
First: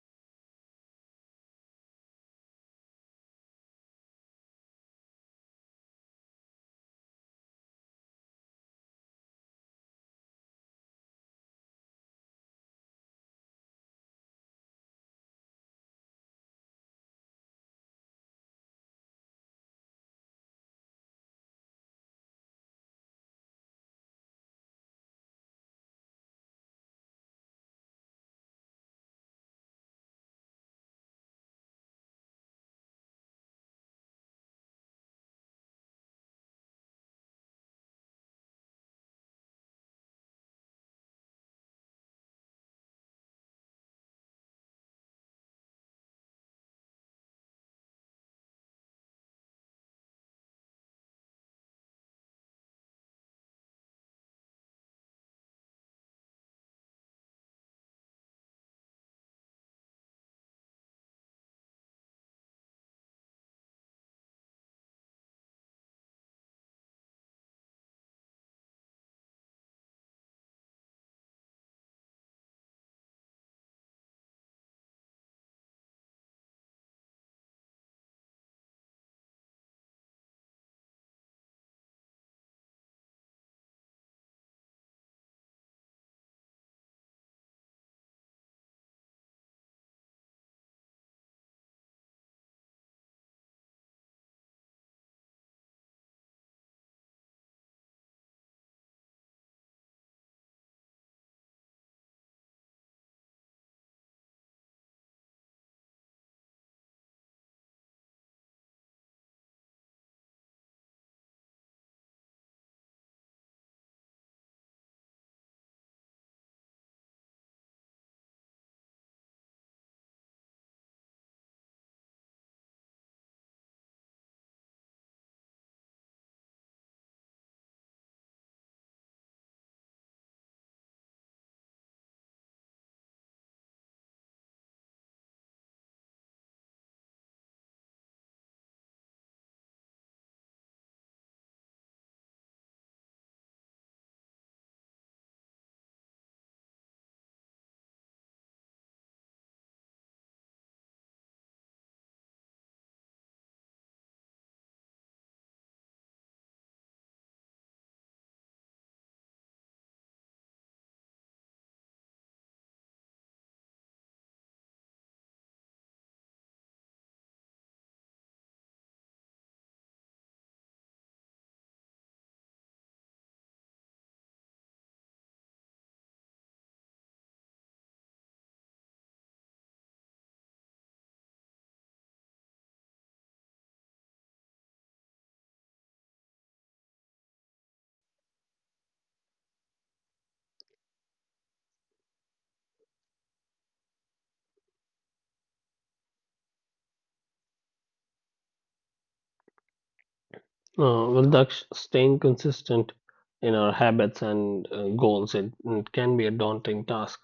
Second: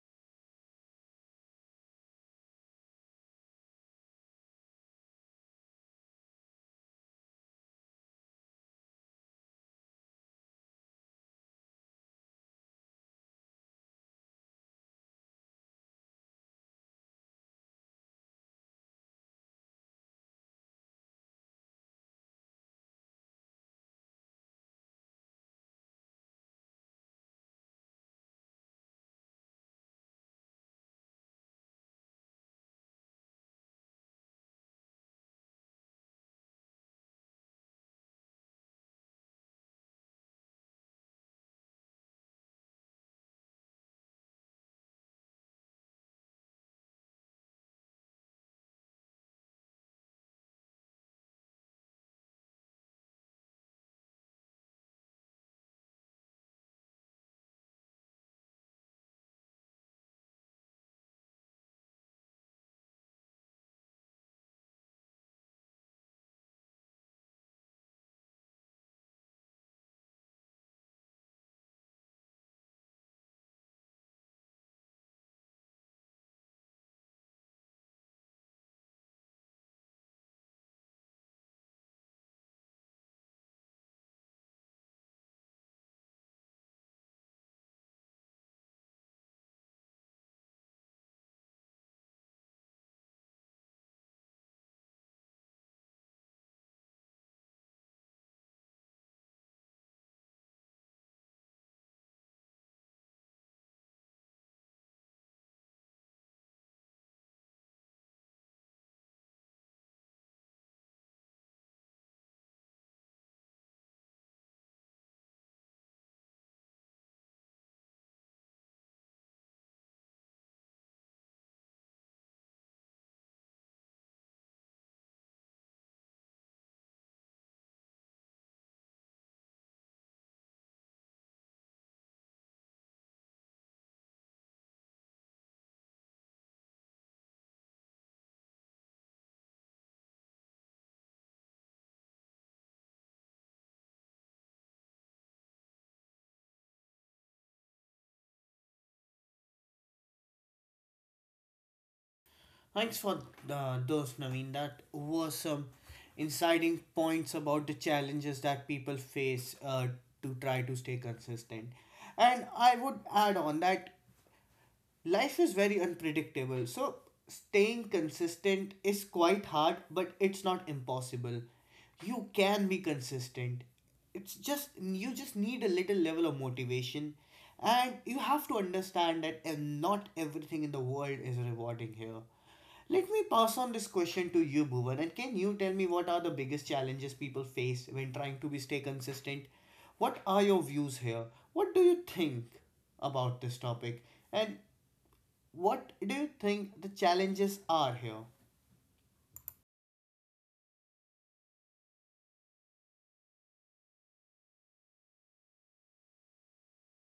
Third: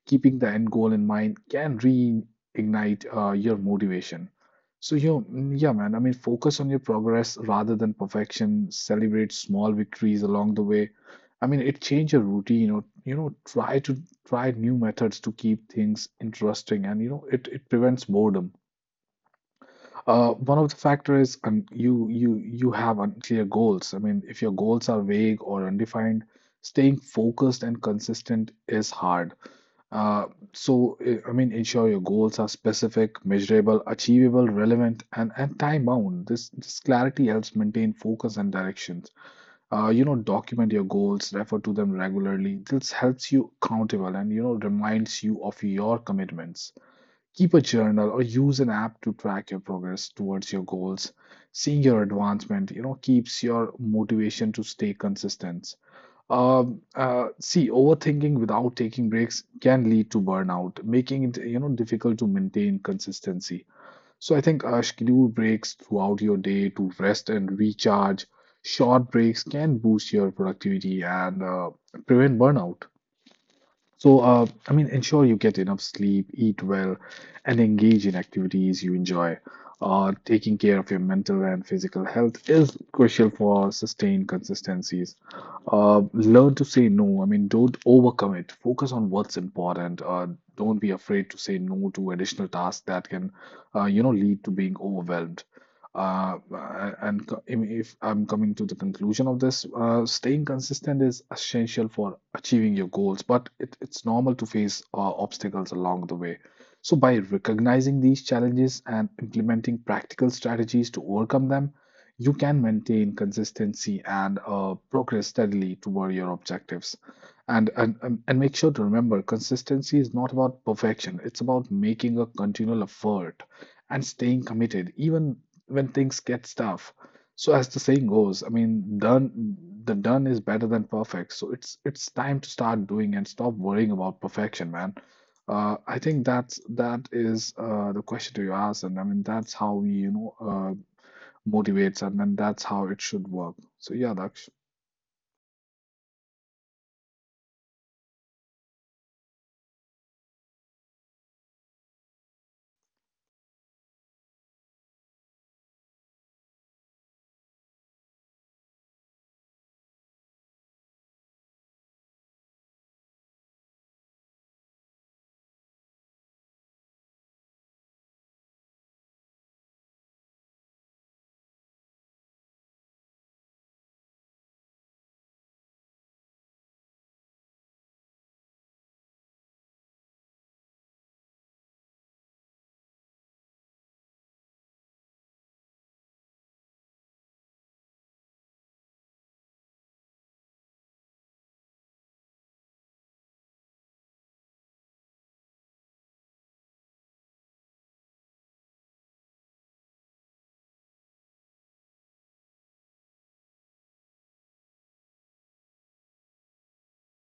Speaker 2: keeping the end goal in mind, can reignite your motivation. So, you, yeah, man, I mean, focus on your progress rather than perfection. Celebrate small victories along the way. I mean, it change your routine, or, you know, try new methods to keep things interesting, and, you know, it prevents boredom. One of the factors is you have unclear goals. I mean, if your goals are vague or undefined, staying focused and consistent is hard. Uh, so, I mean, ensure your goals are specific, measurable, achievable, relevant, and time bound. This clarity helps maintain focus and directions. You know, document your goals, refer to them regularly. This helps you accountable and, you know, reminds you of your commitments. Keep a journal or use an app to track your progress towards your goals. Seeing your advancement, you know, keeps your motivation to stay consistent. See, overthinking without taking breaks can lead to burnout, making it, you know, difficult to maintain consistency. So I think schedule breaks throughout your day to rest and recharge. Short breaks can boost your productivity and prevent burnout. So ensure you get enough sleep, eat well, and engage in activities you enjoy. Taking care of your mental and physical health is crucial for sustained consistencies. Learn to say no. I mean, don't overcommit. Focus on what's important. Don't be afraid to say no to additional tasks that can, you know, lead to being overwhelmed. Uh, and co- if I'm coming to the conclusion of this, staying consistent is essential for achieving your goals, but it's normal to face obstacles along the way. So, by recognizing these challenges and implementing practical strategies to overcome them, you can maintain consistency and progress steadily toward your objectives. And make sure to remember, consistency is not about perfection. It's about making a continual effort and staying committed, even when things get tough. So, as the saying goes, done is better than perfect. So it's time to start doing and stop worrying about perfection, man. I think that is the question to ask, and I mean that's how we motivates, and then that's how it should work. So yeah, Daksh.
Speaker 1: Thanks for the, those, Naveen. That was some inciting points about the challenges that people face to try to stay consistent. And I would add on that life is very unpredictable, so staying consistent is quite hard, but it's not impossible. You can be consistent. It's just you just need a little level of motivation, and you have to understand that not everything in the world is rewarding here. Let me pass on this question to you, Bhuvan, and can you tell me what are the biggest challenges people face when trying to be stay consistent? What are your views here? What do you think about this topic? And what do you think the challenges are here?
Speaker 3: Well, Daksh, staying consistent in our habits and goals, it can be a daunting task.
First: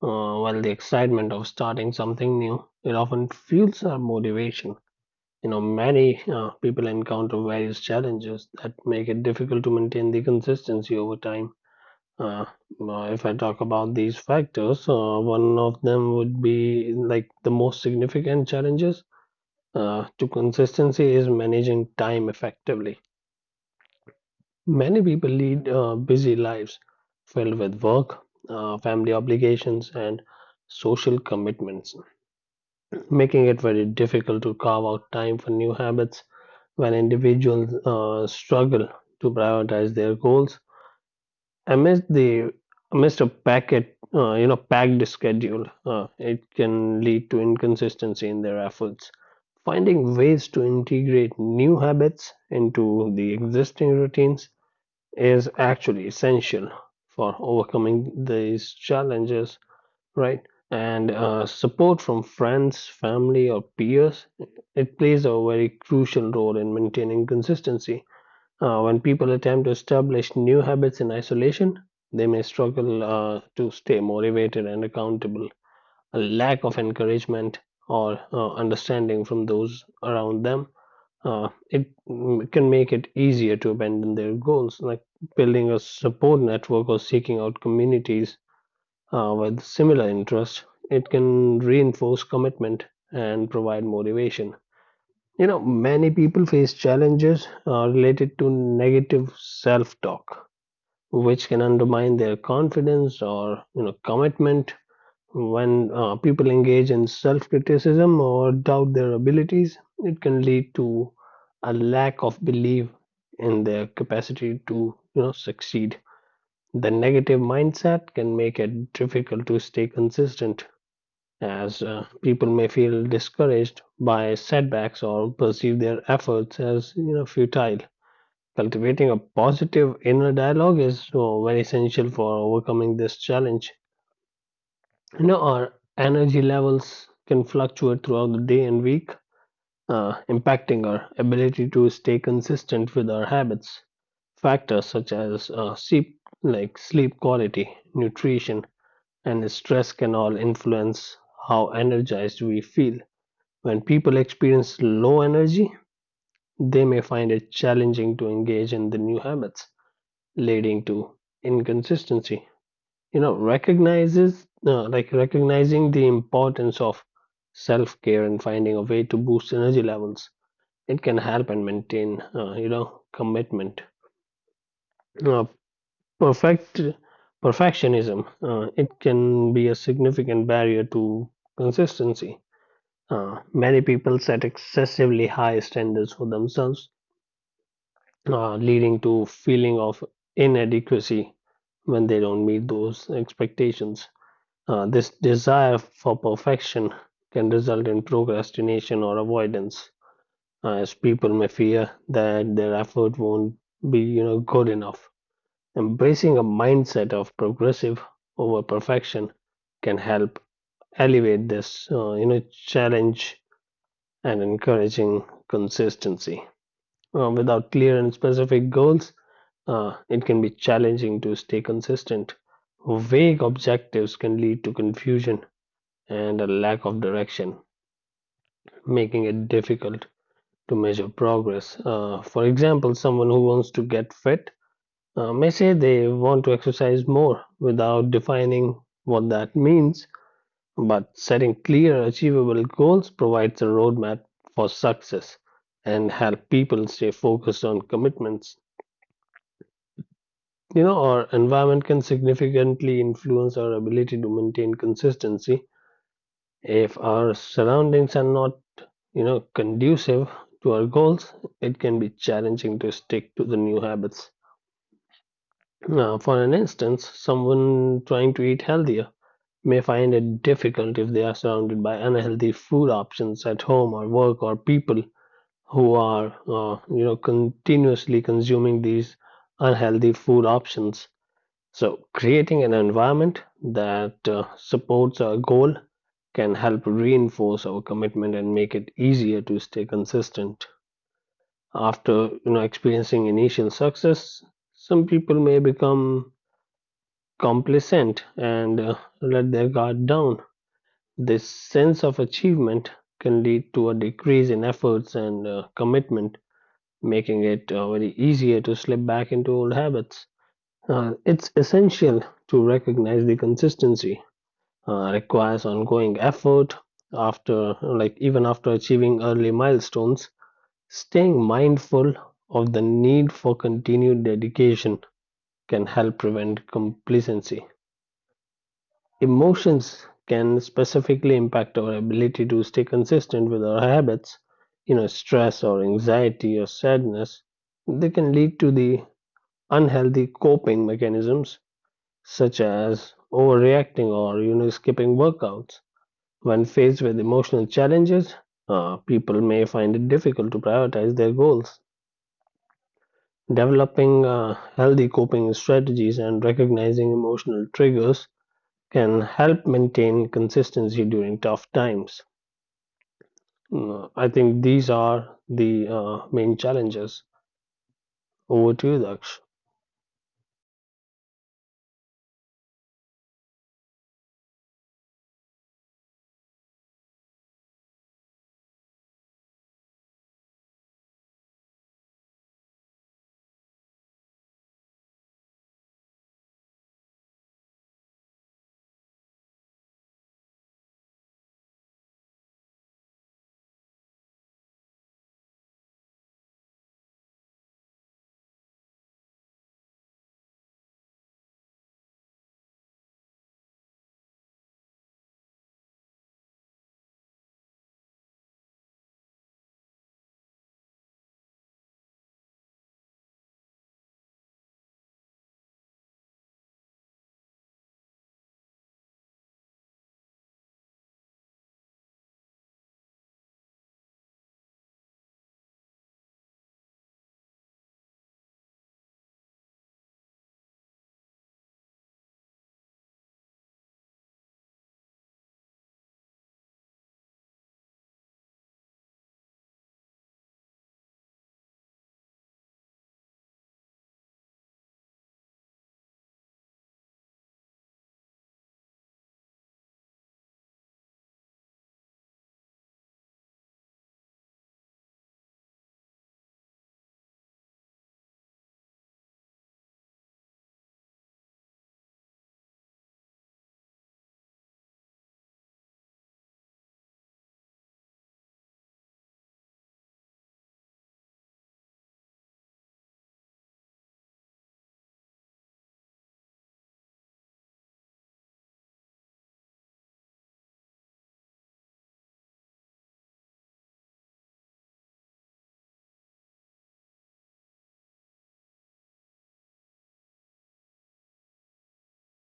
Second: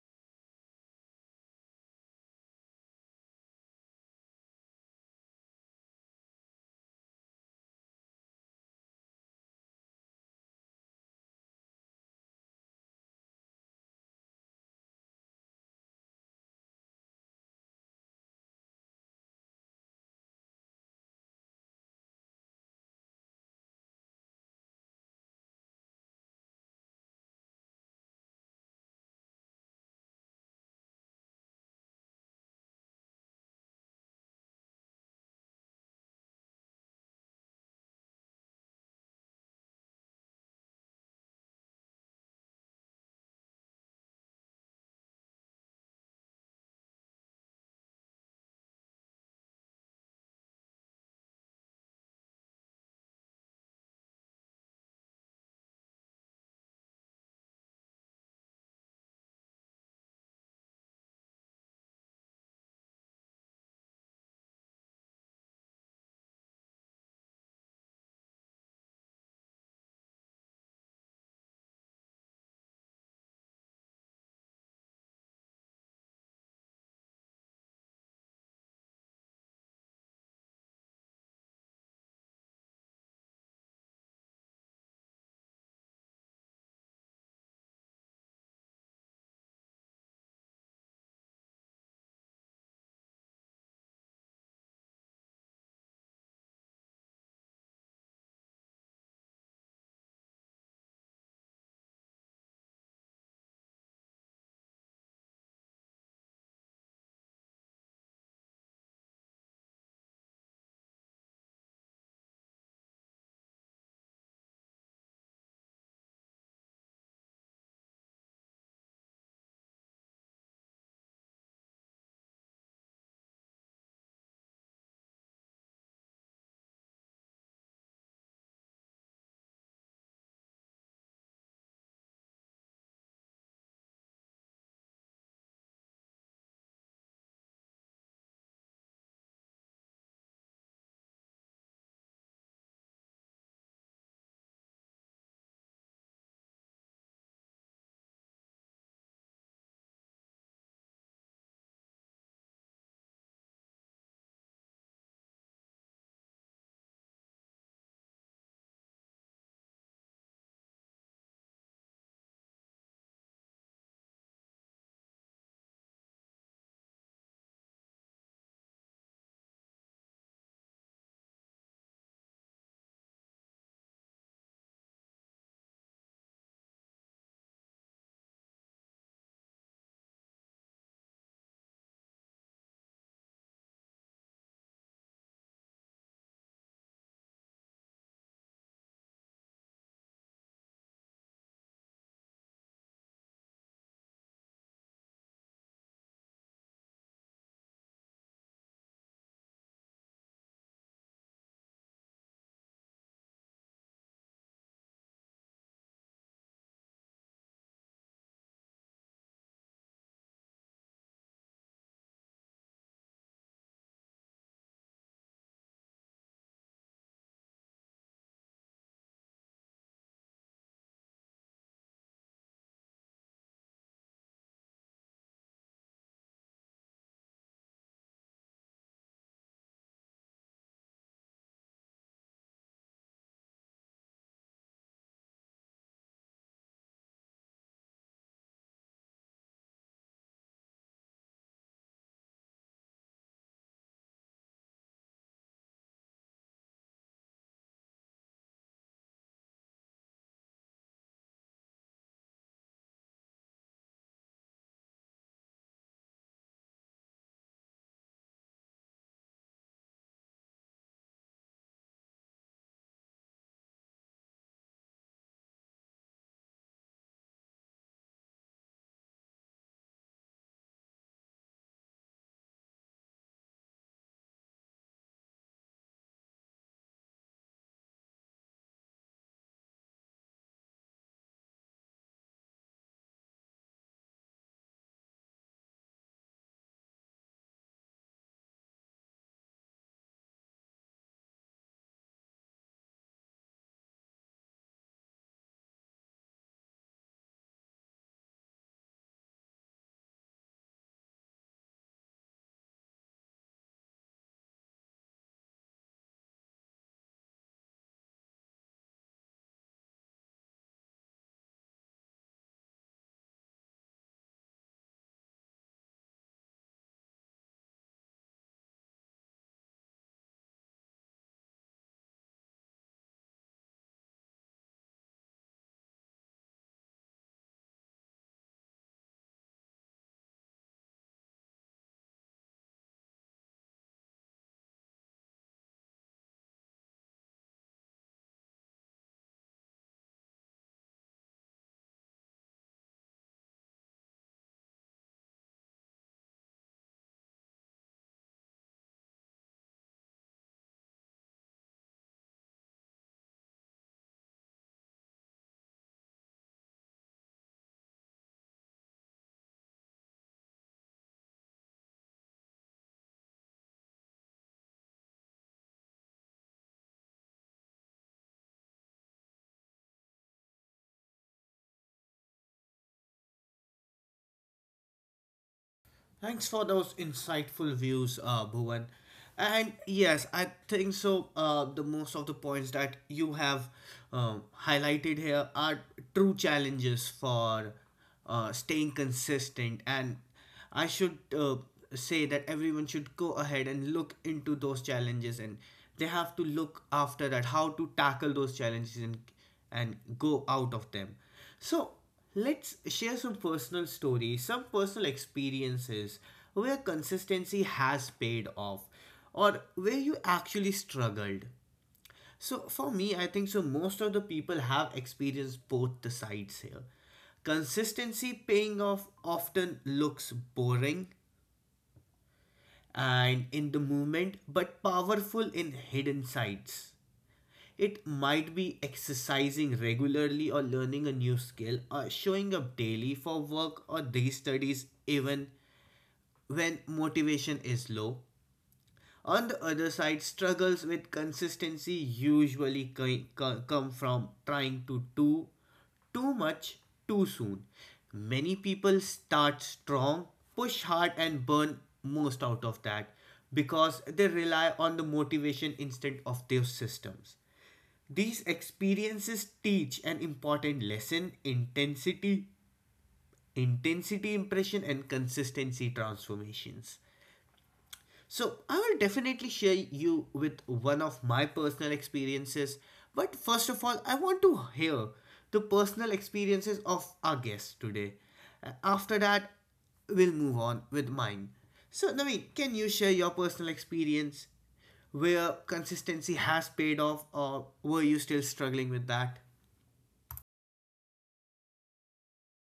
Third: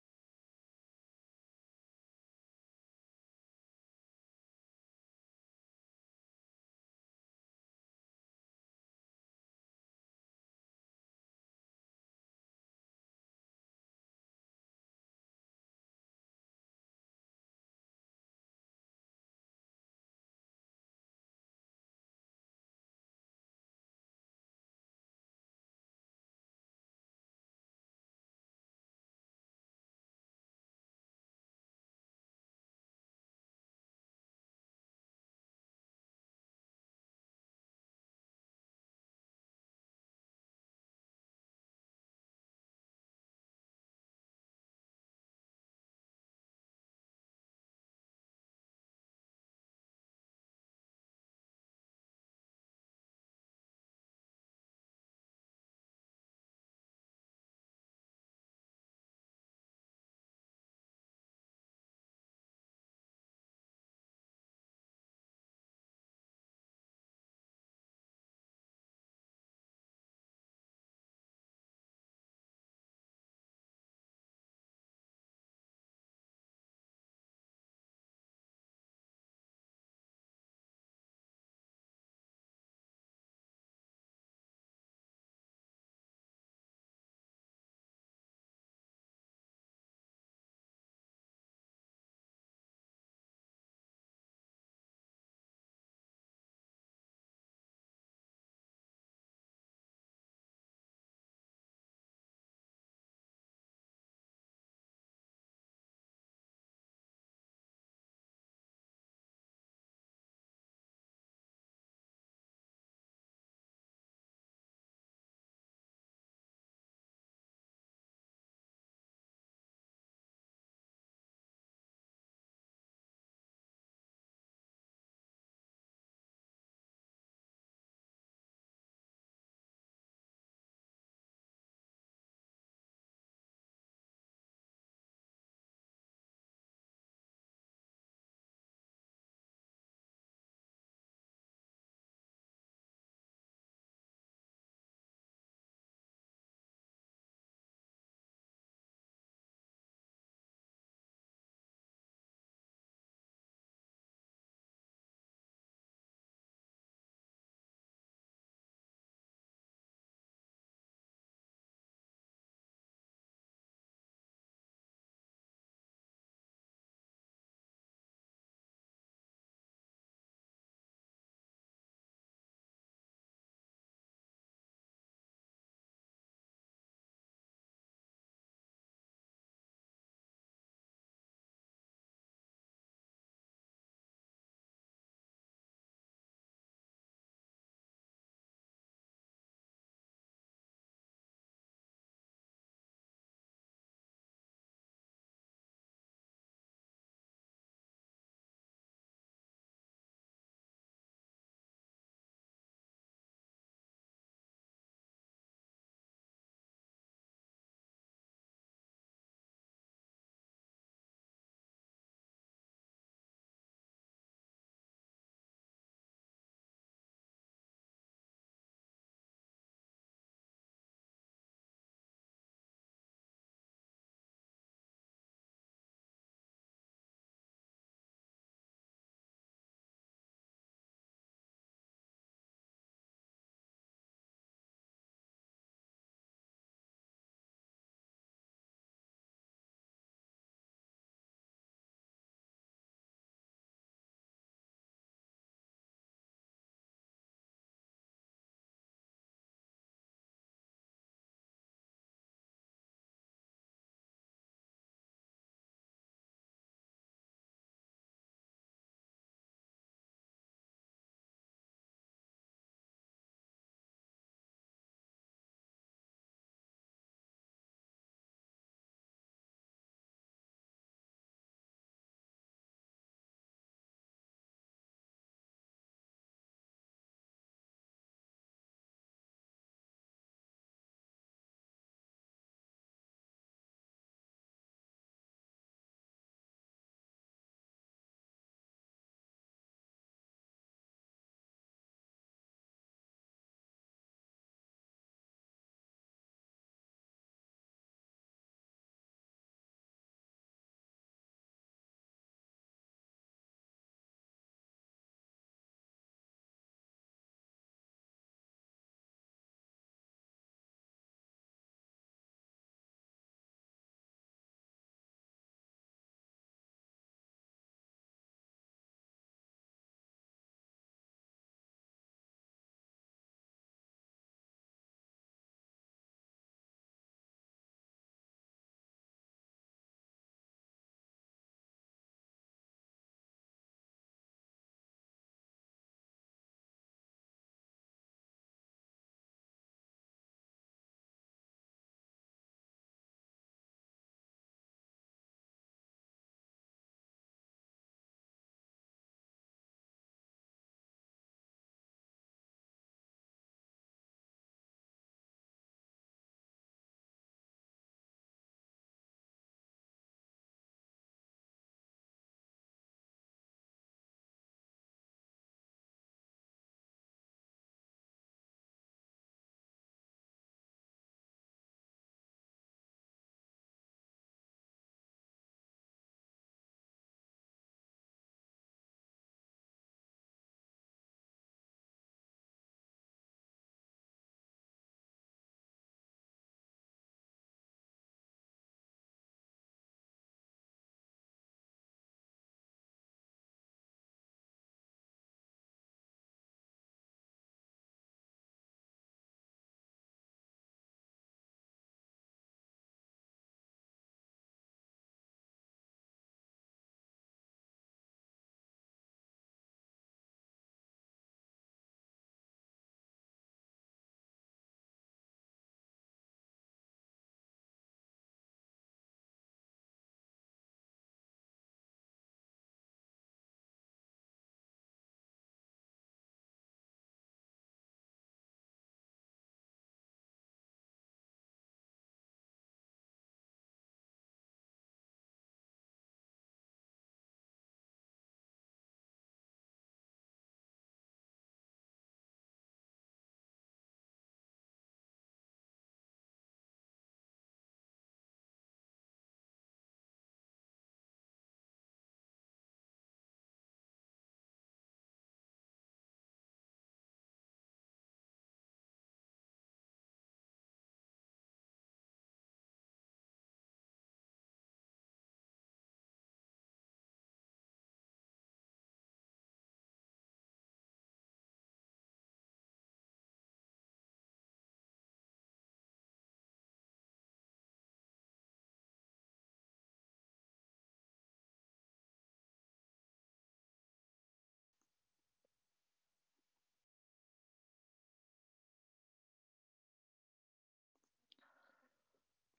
Speaker 3: While the excitement of starting something new, it often fuels our motivation. You know, many people encounter various challenges that make it difficult to maintain the consistency over time. uh, if I talk about these factors, one of them would be like the most significant challenges to consistency is managing time effectively. Many people lead busy lives filled with work, family obligations and social commitments, making it very difficult to carve out time for new habits. When individuals struggle to prioritize their goals amidst the amidst a packet, you know, packed schedule, it can lead to inconsistency in their efforts. Finding ways to integrate new habits into the existing routines is actually essential for overcoming these challenges, right? And support from friends, family, or peers, it plays a very crucial role in maintaining consistency. When people attempt to establish new habits in isolation, they may struggle to stay motivated and accountable. A lack of encouragement or understanding from those around them, can make it easier to abandon their goals, like building a support network or seeking out communities with similar interest, it can reinforce commitment and provide motivation. You know, many people face challenges related to negative self-talk, which can undermine their confidence or commitment. When people engage in self-criticism or doubt their abilities, it can lead to a lack of belief in their capacity to succeed. The negative mindset can make it difficult to stay consistent as people may feel discouraged by setbacks or perceive their efforts as futile. Cultivating a positive inner dialogue is so very essential for overcoming this challenge. You know, our energy levels can fluctuate throughout the day and week, impacting our ability to stay consistent with our habits. Factors such as sleep, like sleep quality, nutrition, and stress can all influence how energized we feel. When people experience low energy, they may find it challenging to engage in the new habits, leading to inconsistency. You know, recognizes like recognizing the importance of self-care and finding a way to boost energy levels. It can help and maintain, commitment. Uh, perfect Perfectionism. It can be a significant barrier to consistency. Many people set excessively high standards for themselves leading to feeling of inadequacy when they don't meet those expectations. This desire for perfection can result in procrastination or avoidance, as people may fear that their effort won't be, good enough. Embracing a mindset of progressive over perfection can help elevate this, challenge and encouraging consistency. Without clear and specific goals, it can be challenging to stay consistent. Vague objectives can lead to confusion and a lack of direction, making it difficult to measure progress. For example, someone who wants to get fit may say they want to exercise more without defining what that means, but setting clear, achievable goals provides a roadmap for success and help people stay focused on commitments. You know, our environment can significantly influence our ability to maintain consistency. If our surroundings are not, conducive to our goals, it can be challenging to stick to the new habits. Now, for an instance, someone trying to eat healthier may find it difficult if they are surrounded by unhealthy food options at home or work or people who are, continuously consuming these unhealthy food options. So, creating an environment that supports our goal can help reinforce our commitment and make it easier to stay consistent. After experiencing initial success, some people may become complacent and let their guard down. This sense of achievement can lead to a decrease in efforts and commitment, making it very easier to slip back into old habits. It's essential to recognize the consistency requires ongoing effort after even after achieving early milestones, staying mindful of the need for continued dedication can help prevent complacency. Emotions can specifically impact our ability to stay consistent with our habits. You know, stress or anxiety or sadness, they can lead to the unhealthy coping mechanisms such as overreacting or skipping workouts. When faced with emotional challenges, people may find it difficult to prioritize their goals. Developing healthy coping strategies and recognizing emotional triggers can help maintain consistency during tough times. Mm, I think these are the main challenges. Over to you, Daksh.
Speaker 1: Thanks for those insightful views, Bhuvan. And yes, I think so. The most of the points that you have highlighted here are true challenges for staying consistent. And I should say that everyone should go ahead and look into those challenges, and they have to look after that how to tackle those challenges and go out of them. So let's share some personal stories, some personal experiences where consistency has paid off or where you actually struggled. So for me, I think so most of the people have experienced both the sides here. Consistency paying off often looks boring and in the moment, but powerful in hidden sides. It might be exercising regularly or learning a new skill or showing up daily for work or day studies even when motivation is low. On the other side, struggles with consistency usually come from trying to do too much too soon. Many people start strong, push hard, and burn most out of that because they rely on the motivation instead of their systems. These experiences teach an important lesson intensity, intensity impression, and consistency transformations. So, I will definitely share you with one of my personal experiences, but first of all, I want to hear the personal experiences of our guests today. After that, we'll move on with mine. So, Naveen, can you share your personal experience where consistency has paid off, or were you still struggling with that?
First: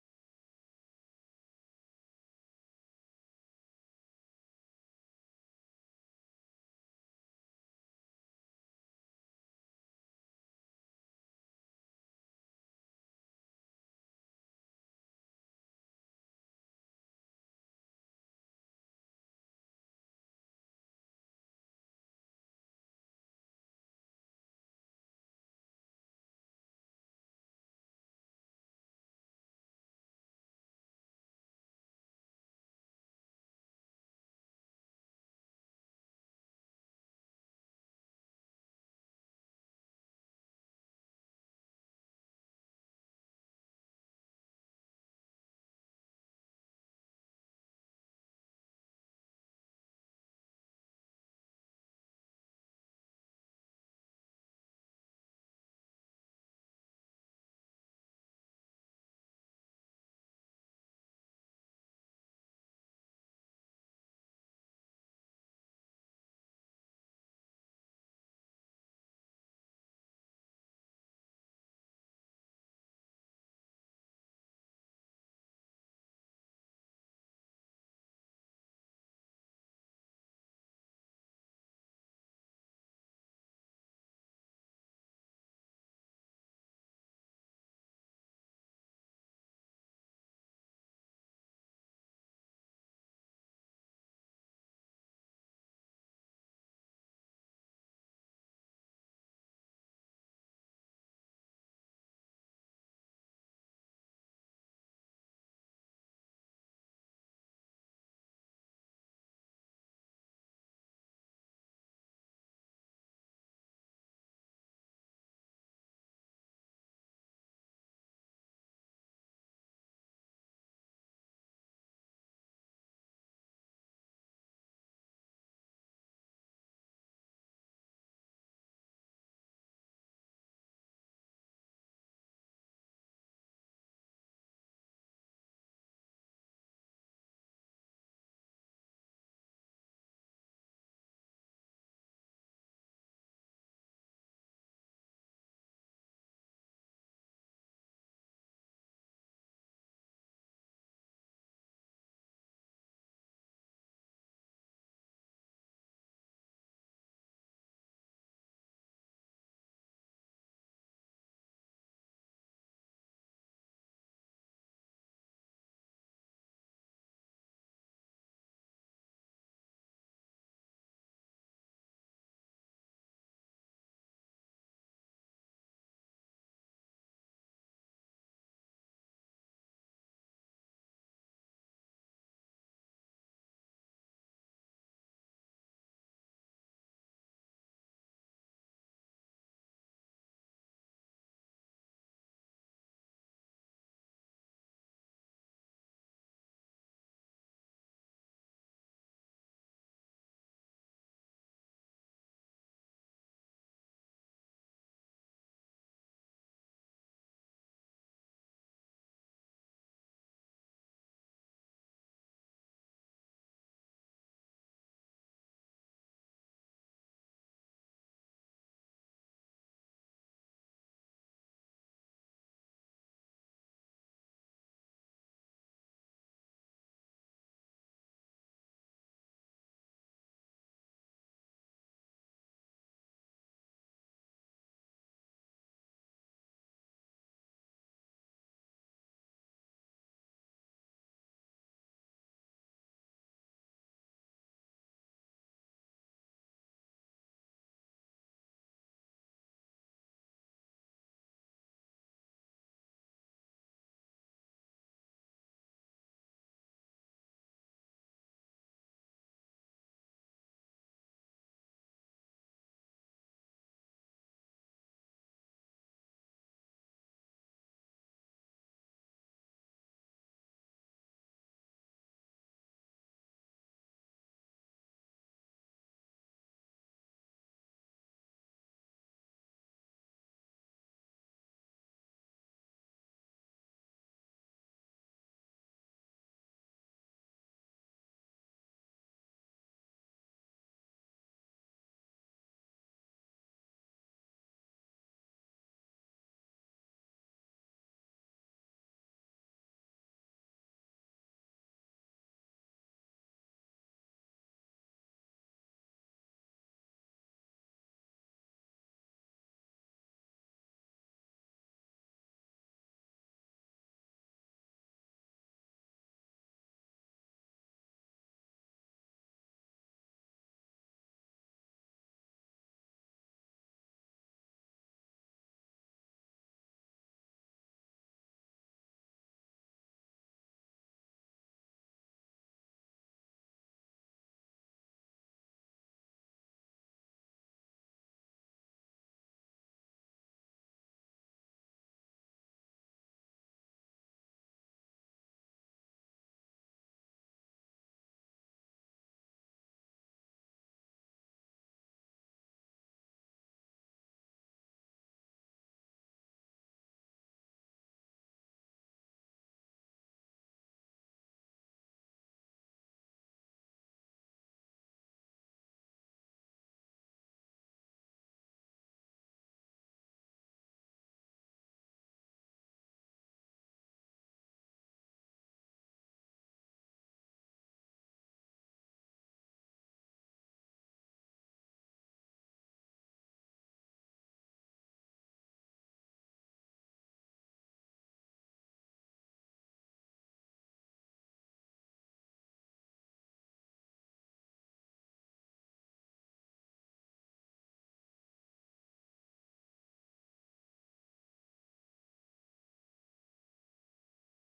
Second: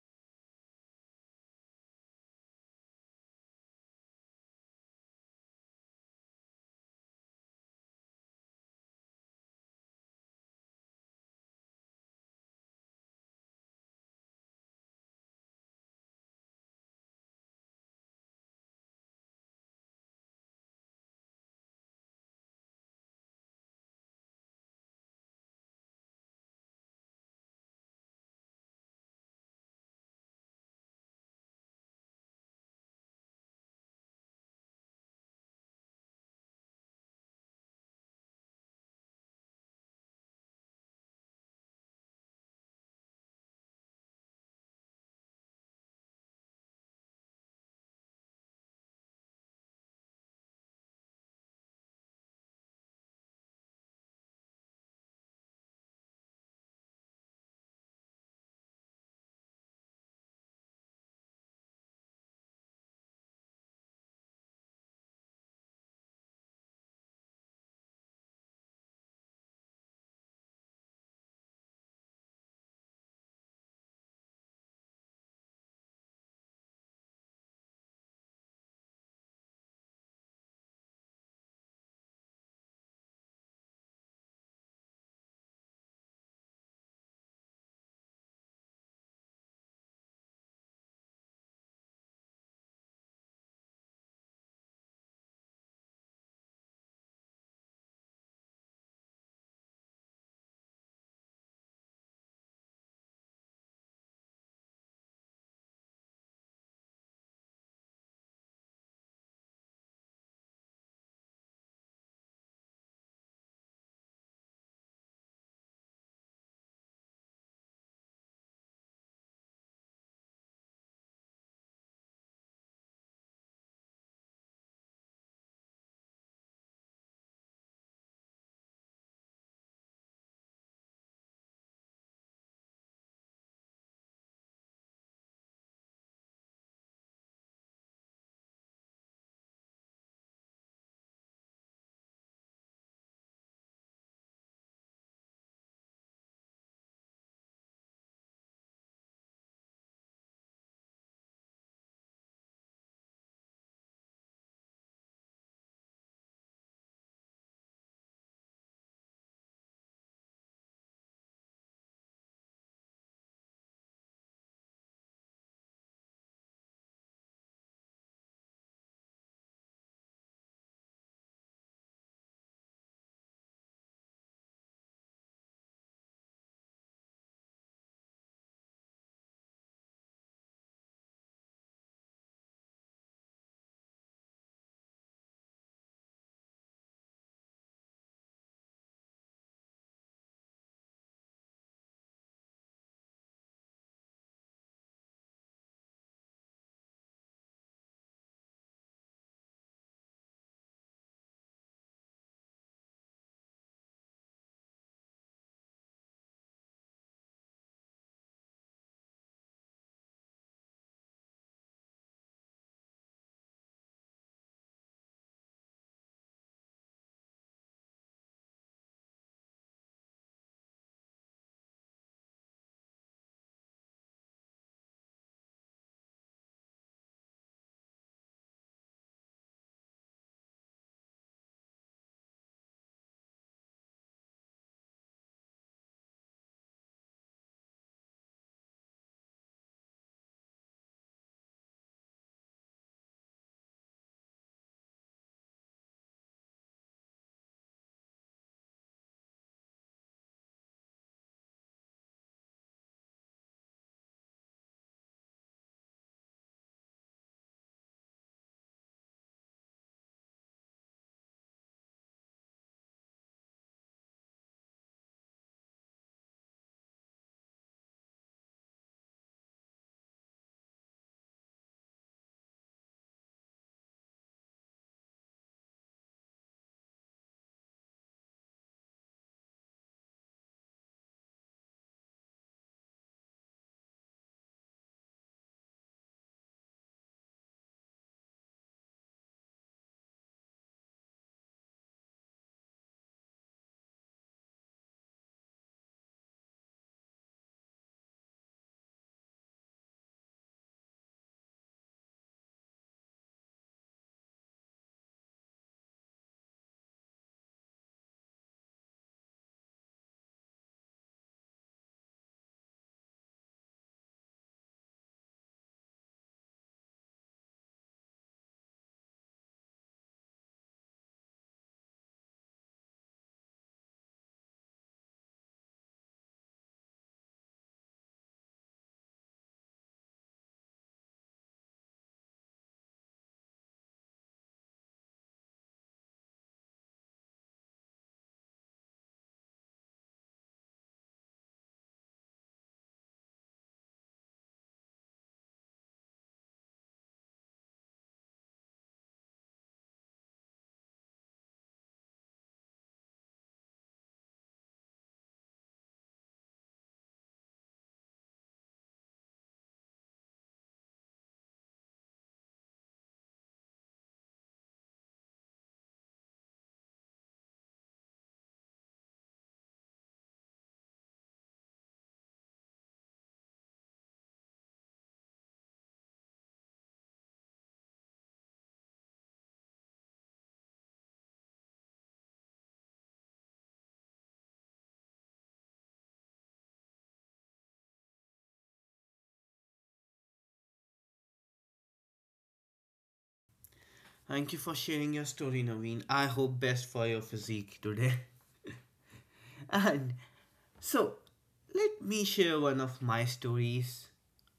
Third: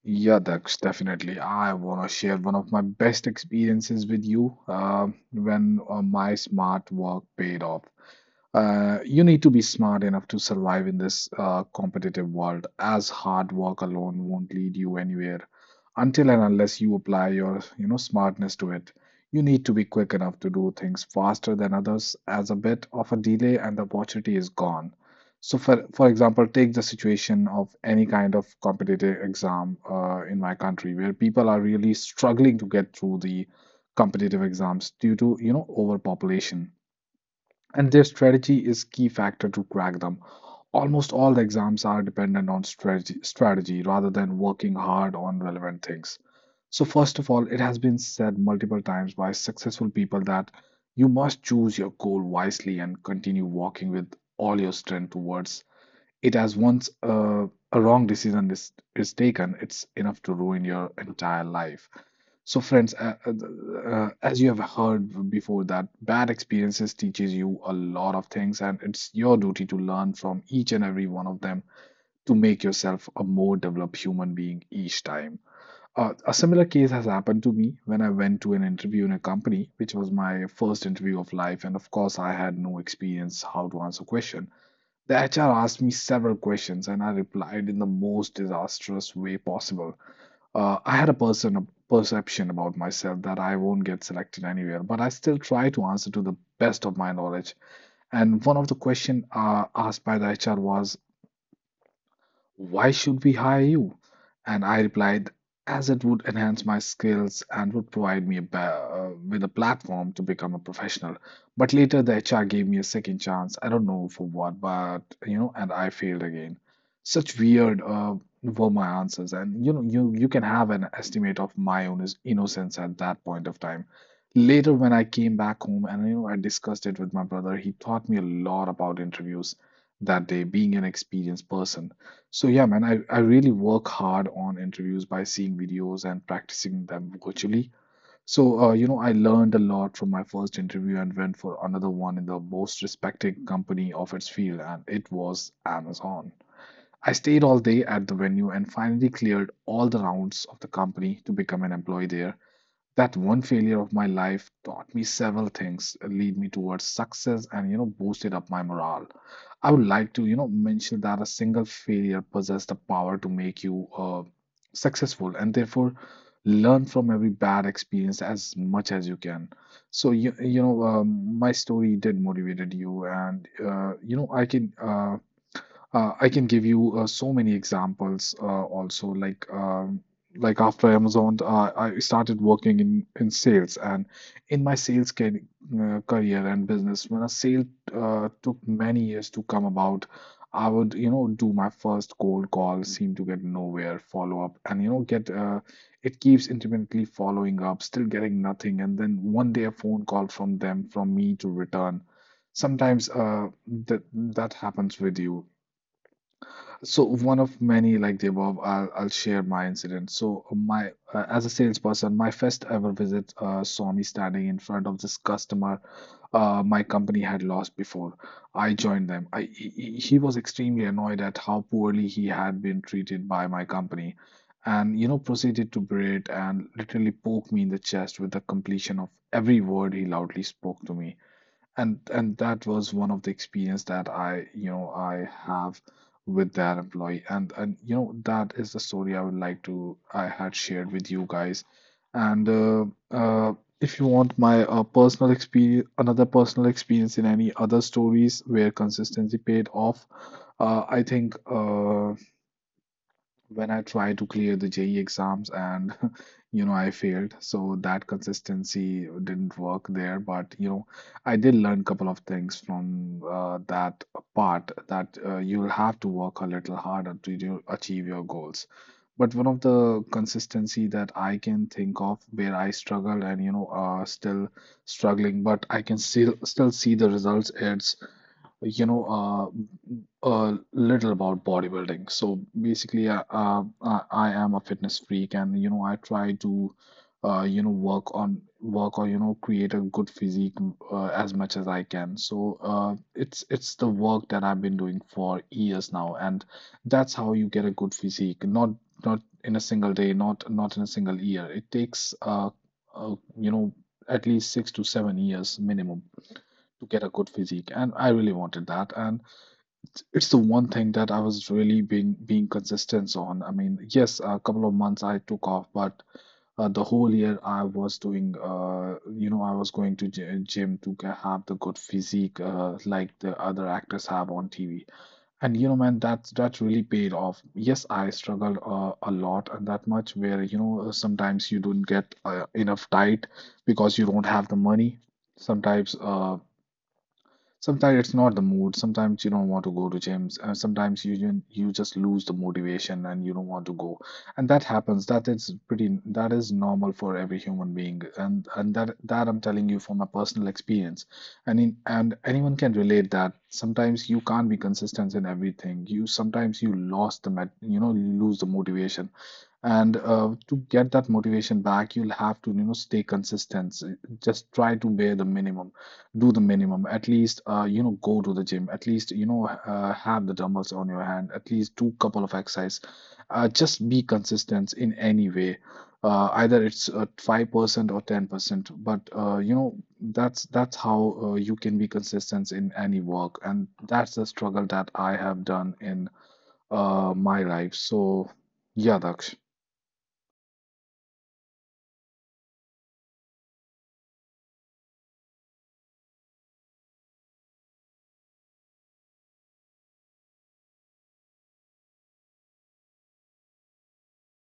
Speaker 2: Yeah, Daksh, definitely. I want to share one of my best experiences with you when my smart work paid off. You need to be smart enough to survive in this competitive world, as hard work alone won't lead you anywhere until and unless you apply your, you know, smartness to it. You need to be quick enough to do things faster than others, as a bit of a delay and the opportunity is gone. So, for example, take the situation of any kind of competitive exam in my country, where people are really struggling to get through the competitive exams due to, you know, overpopulation, and their strategy is key factor to crack them. Almost all the exams are dependent on strategy rather than working hard on relevant things. So first of all, it has been said multiple times by successful people that you must choose your goal wisely and continue walking with all your strength towards it, as once a wrong decision is taken, it's enough to ruin your entire life. So, friends, as you have heard before, that bad experiences teaches you a lot of things, and it's your duty to learn from each and every one of them to make yourself a more developed human being each time. A similar case has happened to me when I went to an interview in a company, which was my first interview of life, and of course, I had no experience how to answer question. The HR asked me several questions, and I replied in the most disastrous way possible. I had a perception about myself that I won't get selected anywhere, but I still try to answer to the best of my knowledge. And one of the questions asked by the HR was, why should we hire you? And I replied, as it would enhance my skills and would provide me with a platform to become a professional. But later, the HR gave me a second chance. I don't know for what, but you know, and I failed again. Such weird were my answers, and you know, you can have an estimate of my own innocence at that point of time. Later, when I came back home, and you know, I discussed it with my brother, he taught me a lot about interviews that day, being an experienced person. So yeah, man, I really work hard on interviews by seeing videos and practicing them virtually. So you know, I learned a lot from my first interview and went for another one in the most respected company of its field, and it was Amazon. I stayed all day at the venue and finally cleared all the rounds of the company to become an employee there. That one failure of my life taught me several things, lead me towards success, and you know, boosted up my morale. I would like to, you know, mention that a single failure possesses the power to make you successful, and therefore learn from every bad experience as much as you can. So you know, my story did motivated you, and you know, I can give you so many examples, also, like, like after Amazon, I started working in sales, and in my sales career and business when a sale took many years to come about. I would, you know, do my first cold call, seem to get nowhere, follow up, and you know, get it keeps intermittently following up, still getting nothing, and then one day a phone call from them from me to return sometimes. That happens with you. So one of many like the above, I'll share my incident. So my as a salesperson, my first ever visit saw me standing in front of this customer my company had lost before I joined them. I He was extremely annoyed at how poorly he had been treated by my company, and you know, proceeded to berate and literally poke me in the chest with the completion of every word he loudly spoke to me. And that was one of the experience that I, you know, I have with that employee. And you know, that is the story I would like to I had shared with you guys. And uh, if you want my personal experience, another personal experience in any other stories where consistency paid off, I think when I tried to clear the JE exams and *laughs* you know, I failed. So that consistency didn't work there. But you know, I did learn a couple of things from that part, that you'll have to work a little harder to achieve your goals. But one of the consistency that I can think of where I struggled, and you know, still struggling, but I can still see the results. It's you know, a little about bodybuilding. So basically, I am a fitness freak, and you know, I try to, you know, work on work or you know, create a good physique as much as I can. So it's the work that I've been doing for years now, and that's how you get a good physique. Not in a single day, not in a single year. It takes you know, at least 6 to 7 years minimum to get a good physique, and I really wanted that, and. It's the one thing that I was really being consistent on. I mean, yes, a couple of months I took off, but the whole year I was doing, you know, I was going to gym to have the good physique like the other actors have on TV. And you know, man, that's that really paid off. Yes, I struggled a lot, and that much where, you know, sometimes you don't get enough diet because you don't have the money. Sometimes uh, Sometimes it's not the mood. Sometimes you don't want to go to gyms. Sometimes you just lose the motivation and you don't want to go. And that happens. That is pretty. That is normal for every human being. And that I'm telling you from my personal experience. And anyone can relate that. Sometimes you can't be consistent in everything. You sometimes you lost the met, you know, you lose the motivation. And to get that motivation back, you'll have to, you know, stay consistent. Just try to bear the minimum, do the minimum, at least you know, go to the gym, at least you know, have the dumbbells on your hand, at least do couple of exercise, just be consistent in any way, either it's 5% or 10%, but you know, that's how you can be consistent in any work, and that's the struggle that I have done in my life. So yeah, Daksh.
Speaker 1: Thank you for sharing your story, Naveen. I hope best for your physique today. *laughs* And so, let me share one of my stories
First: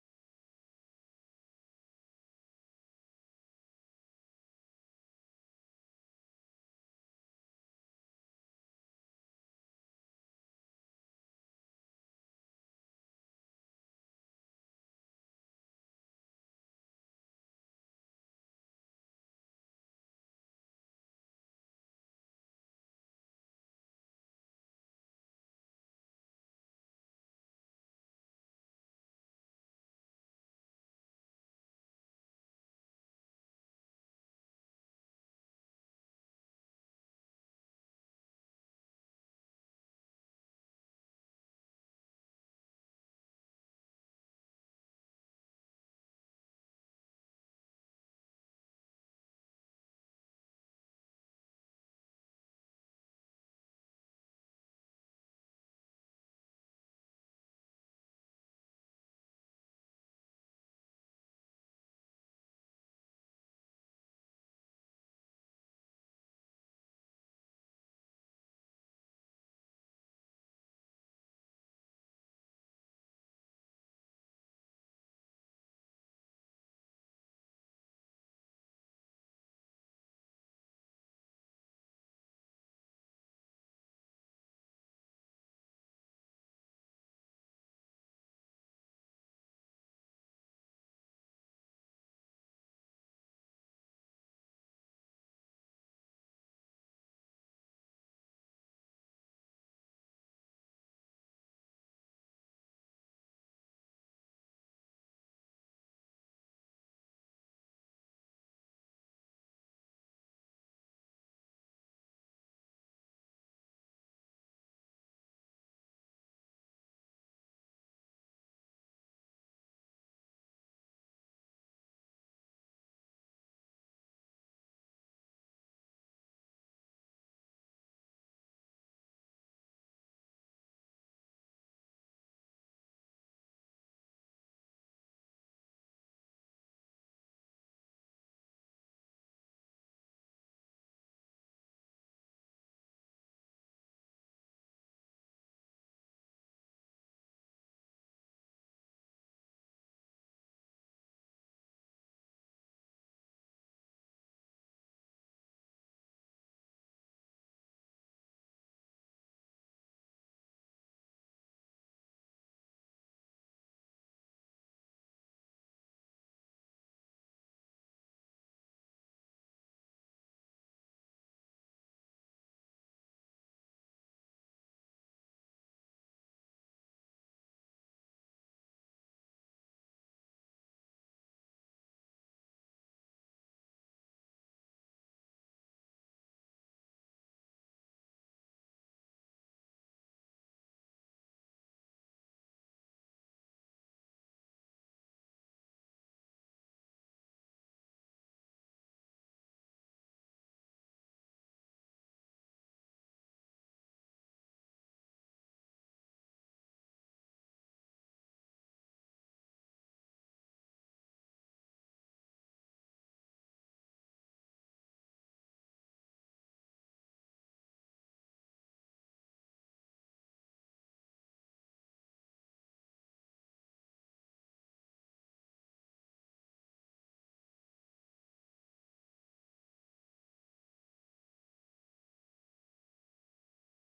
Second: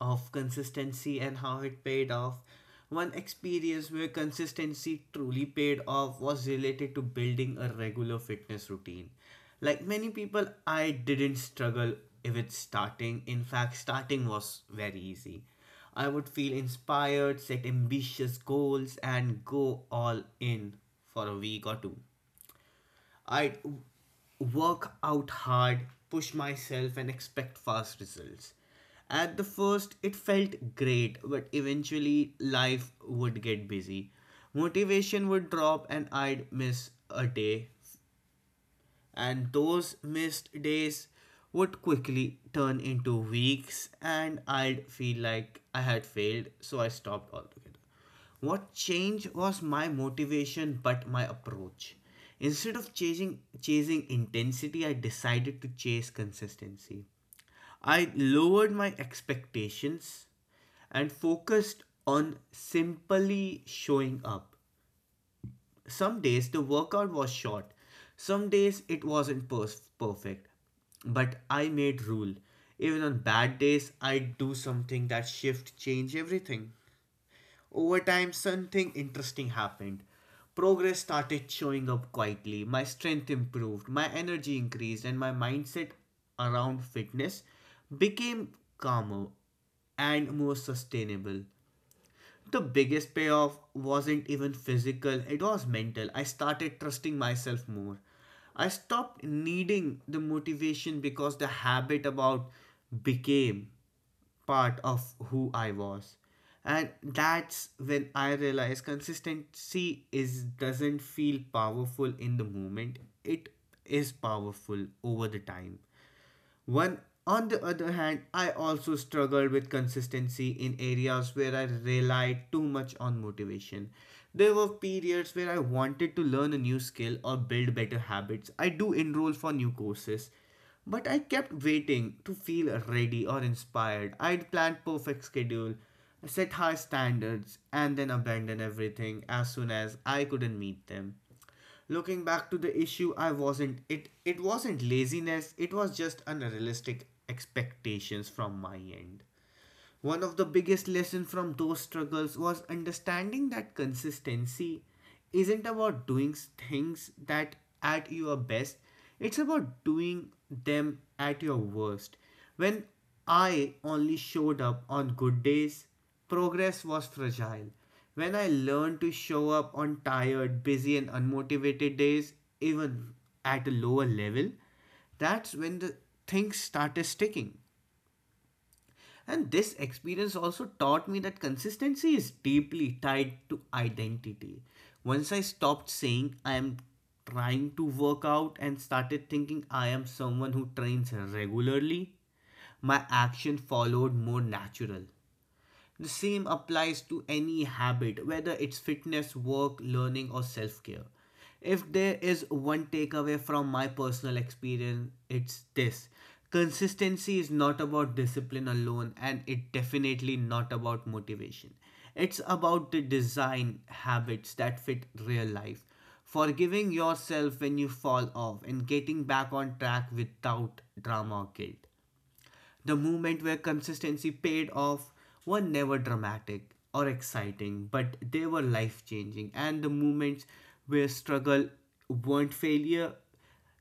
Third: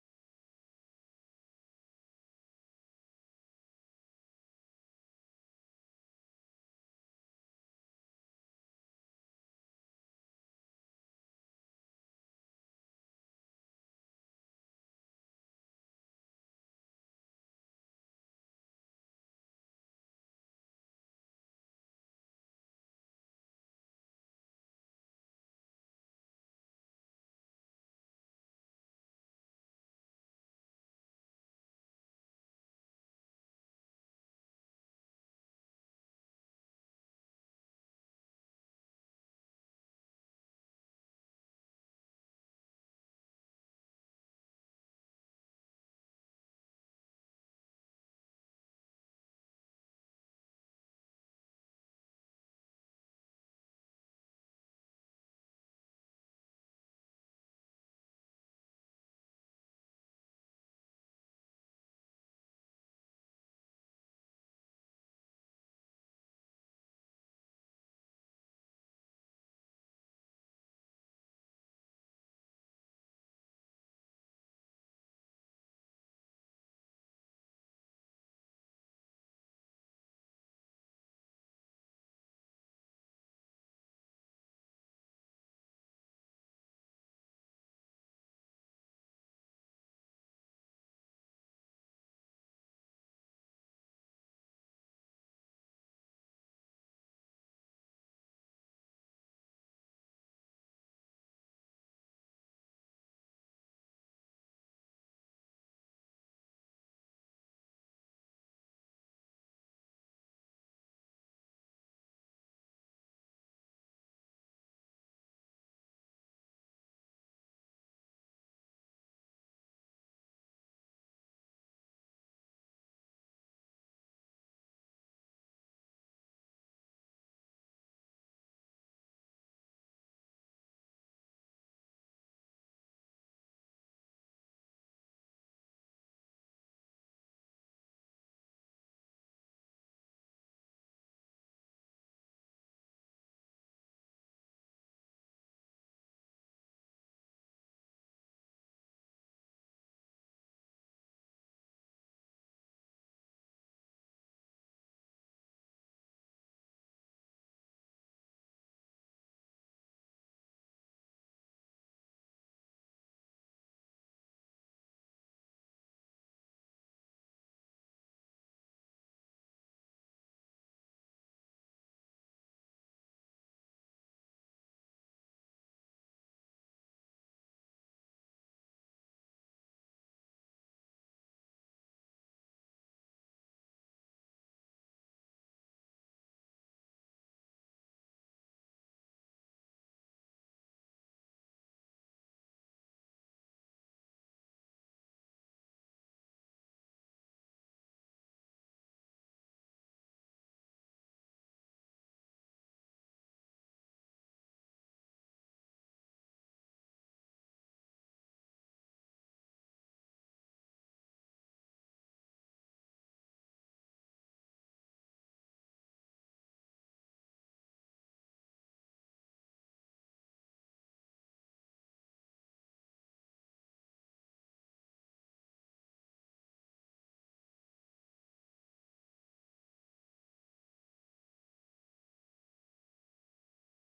Speaker 1: of consistency and how it paid off. One experience where consistency truly paid off was related to building a regular fitness routine. Like many people, I didn't struggle with starting. In fact, starting was very easy. I would feel inspired, set ambitious goals, and go all in for a week or two. I work out hard, push myself, and expect fast results. At the first, it felt great, but eventually, life would get busy. Motivation would drop, and I'd miss a day and those missed days would quickly turn into weeks and I'd feel like I had failed, so I stopped altogether. What changed was my motivation but my approach. Instead of chasing intensity, I decided to chase consistency. I lowered my expectations and focused on simply showing up. Some days the workout was short, some days it wasn't perfect, but I made rule. Even on bad days, I'd do something that shift change everything. Over time, something interesting happened. Progress started showing up quietly. My strength improved, my energy increased, and my mindset around fitness became calmer and more sustainable. The biggest payoff wasn't even physical, it was mental. I started trusting myself more. I stopped needing the motivation because the habit about became part of who I was. And that's when I realized consistency is doesn't feel powerful in the moment. It is powerful over the time. One, on the other hand, I also struggled with consistency in areas where I relied too much on motivation. There were periods where I wanted to learn a new skill or build better habits. I do enroll for new courses, but I kept waiting to feel ready or inspired. I'd plan perfect schedule, set high standards, and then abandon everything as soon as I couldn't meet them. Looking back to the issue, I wasn't it it wasn't laziness, it was just unrealistic expectations from my end. One of the biggest lessons from those struggles was understanding that consistency isn't about doing things that at your best, it's about doing them at your worst. When I only showed up on good days, progress was fragile. When I learned to show up on tired, busy, and unmotivated days, even at a lower level, that's when the things started sticking, and this experience also taught me that consistency is deeply tied to identity. Once I stopped saying I am trying to work out and started thinking I am someone who trains regularly, my action followed more natural. The same applies to any habit, whether it's fitness, work, learning, or self care. If there is one takeaway from my personal experience, it's this: consistency is not about discipline alone, and it definitely not about motivation. It's about the design habits that fit real life, forgiving yourself when you fall off, and getting back on track without drama or guilt. The moment where consistency paid off were never dramatic or exciting, but they were life changing. And the moments where struggle weren't failure,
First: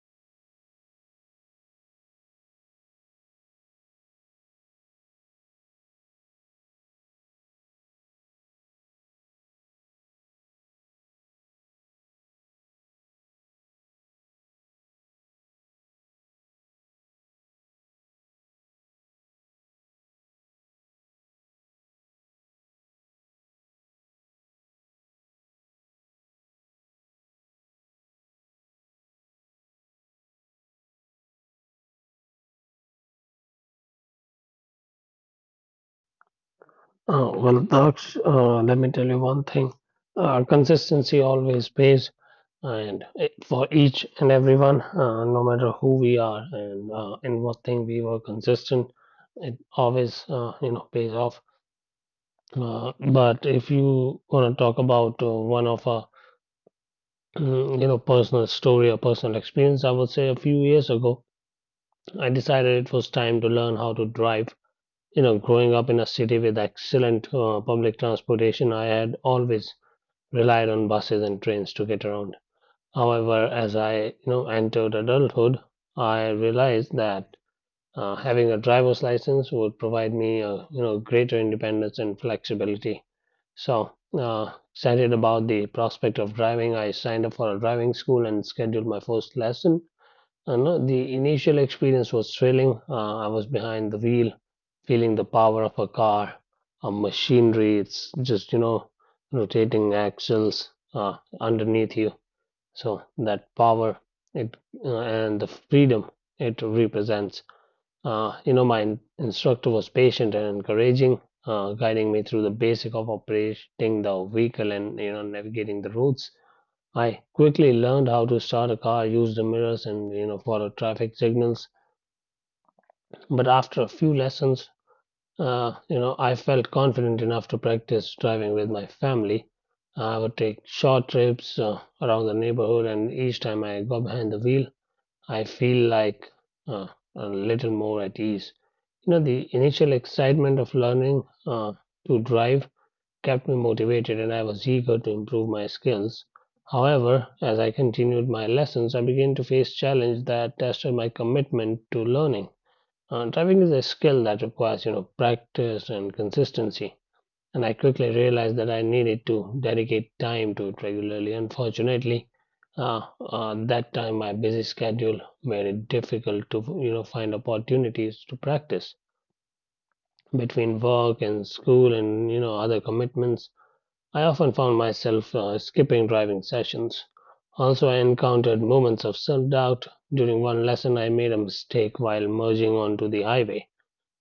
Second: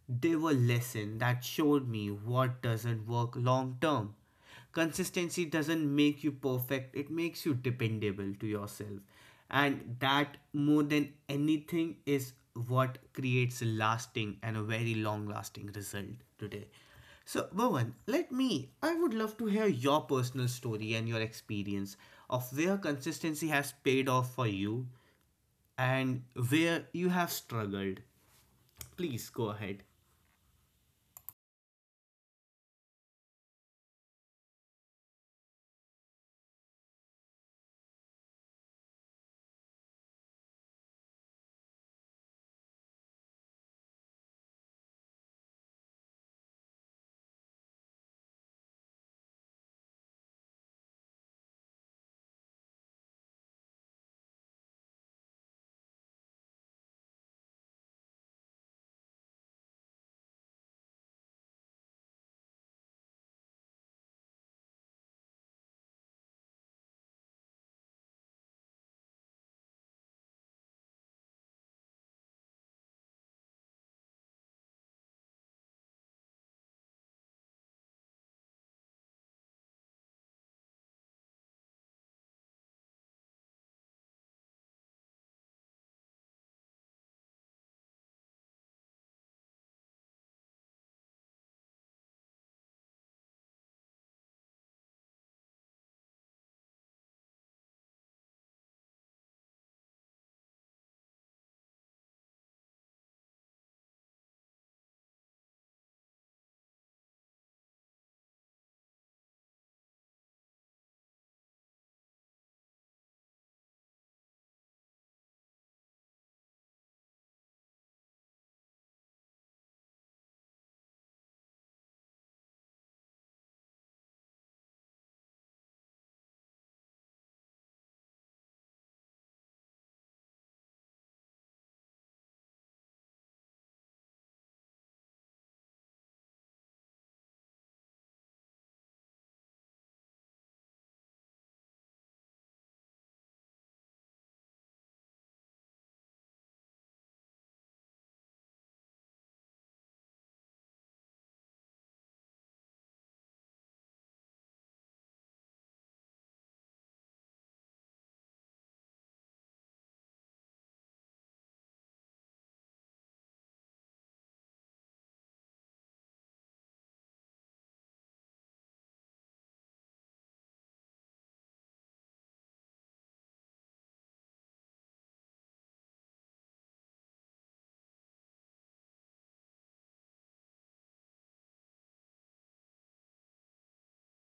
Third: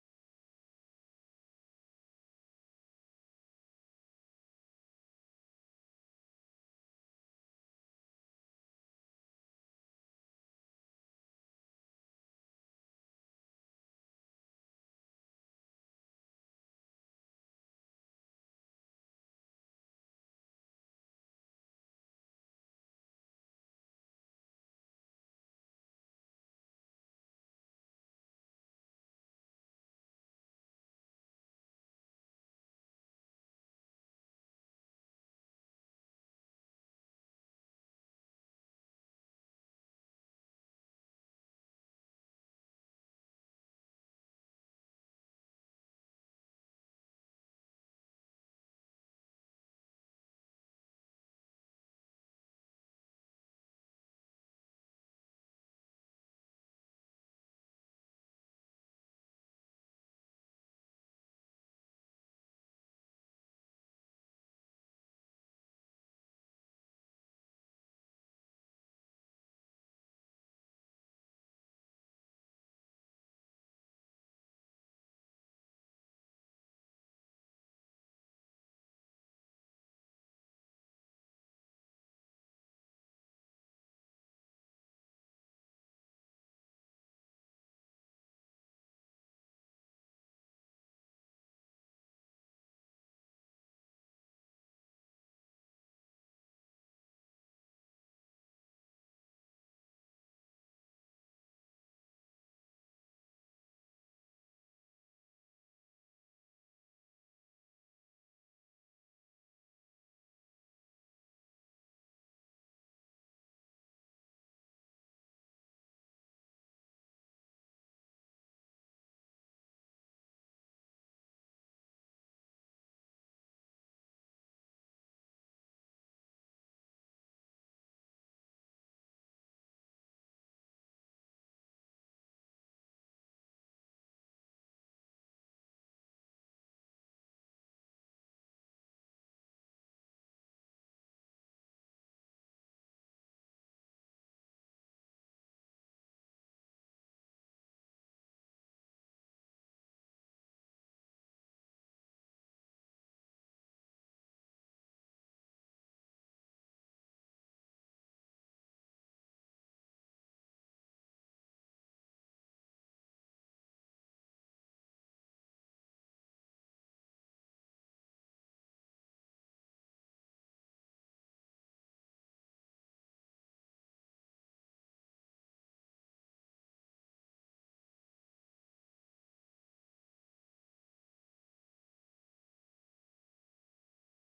Speaker 1: they were lessons that showed me what doesn't work long term. Consistency doesn't make you perfect, it makes you dependable to yourself, and that, more than anything, is what creates a lasting and a very long lasting result today. So Bhavan, let me I would love to hear your personal story and your experience of where consistency has paid off for you, and where you have struggled. Please go ahead.
Speaker 3: Well, that's, let me tell you one thing. Consistency always pays, and it, for each and everyone, no matter who we are and in what thing we were consistent, it always, pays off. But if you want to talk about one of our, *clears throat* you know, personal story or personal experience, I would say a few years ago, I decided it was time to learn how to drive. You know, growing up in a city with excellent public transportation, I had always relied on buses and trains to get around. However, as I entered adulthood, I realized that having a driver's license would provide me a greater independence and flexibility. So, excited about the prospect of driving, I signed up for a driving school and scheduled my first lesson. No, The initial experience was thrilling. I was behind the wheel, feeling the power of a car, a machinery. It's just, you know, rotating axles underneath you. So that power it and the freedom it represents. You know, my instructor was patient and encouraging, guiding me through the basic of operating the vehicle and, you know, navigating the roads. I quickly learned how to start a car, use the mirrors, and follow traffic signals. But after a few lessons, you know, I felt confident enough to practice driving with my family. I would take short trips around the neighborhood, and each time I got behind the wheel, I feel like uh, a little more at ease. You know, the initial excitement of learning to drive kept me motivated and I was eager to improve my skills. However, as I continued my lessons, I began to face challenges that tested my commitment to learning. Driving is a skill that requires, you know, practice and consistency, and I quickly realized that I needed to dedicate time to it regularly. Unfortunately, uh, that time my busy schedule made it difficult to, you know, find opportunities to practice between work and school and other commitments. I often found myself skipping driving sessions. Also, I encountered moments of self doubt. During one lesson, I made a mistake while merging onto the highway,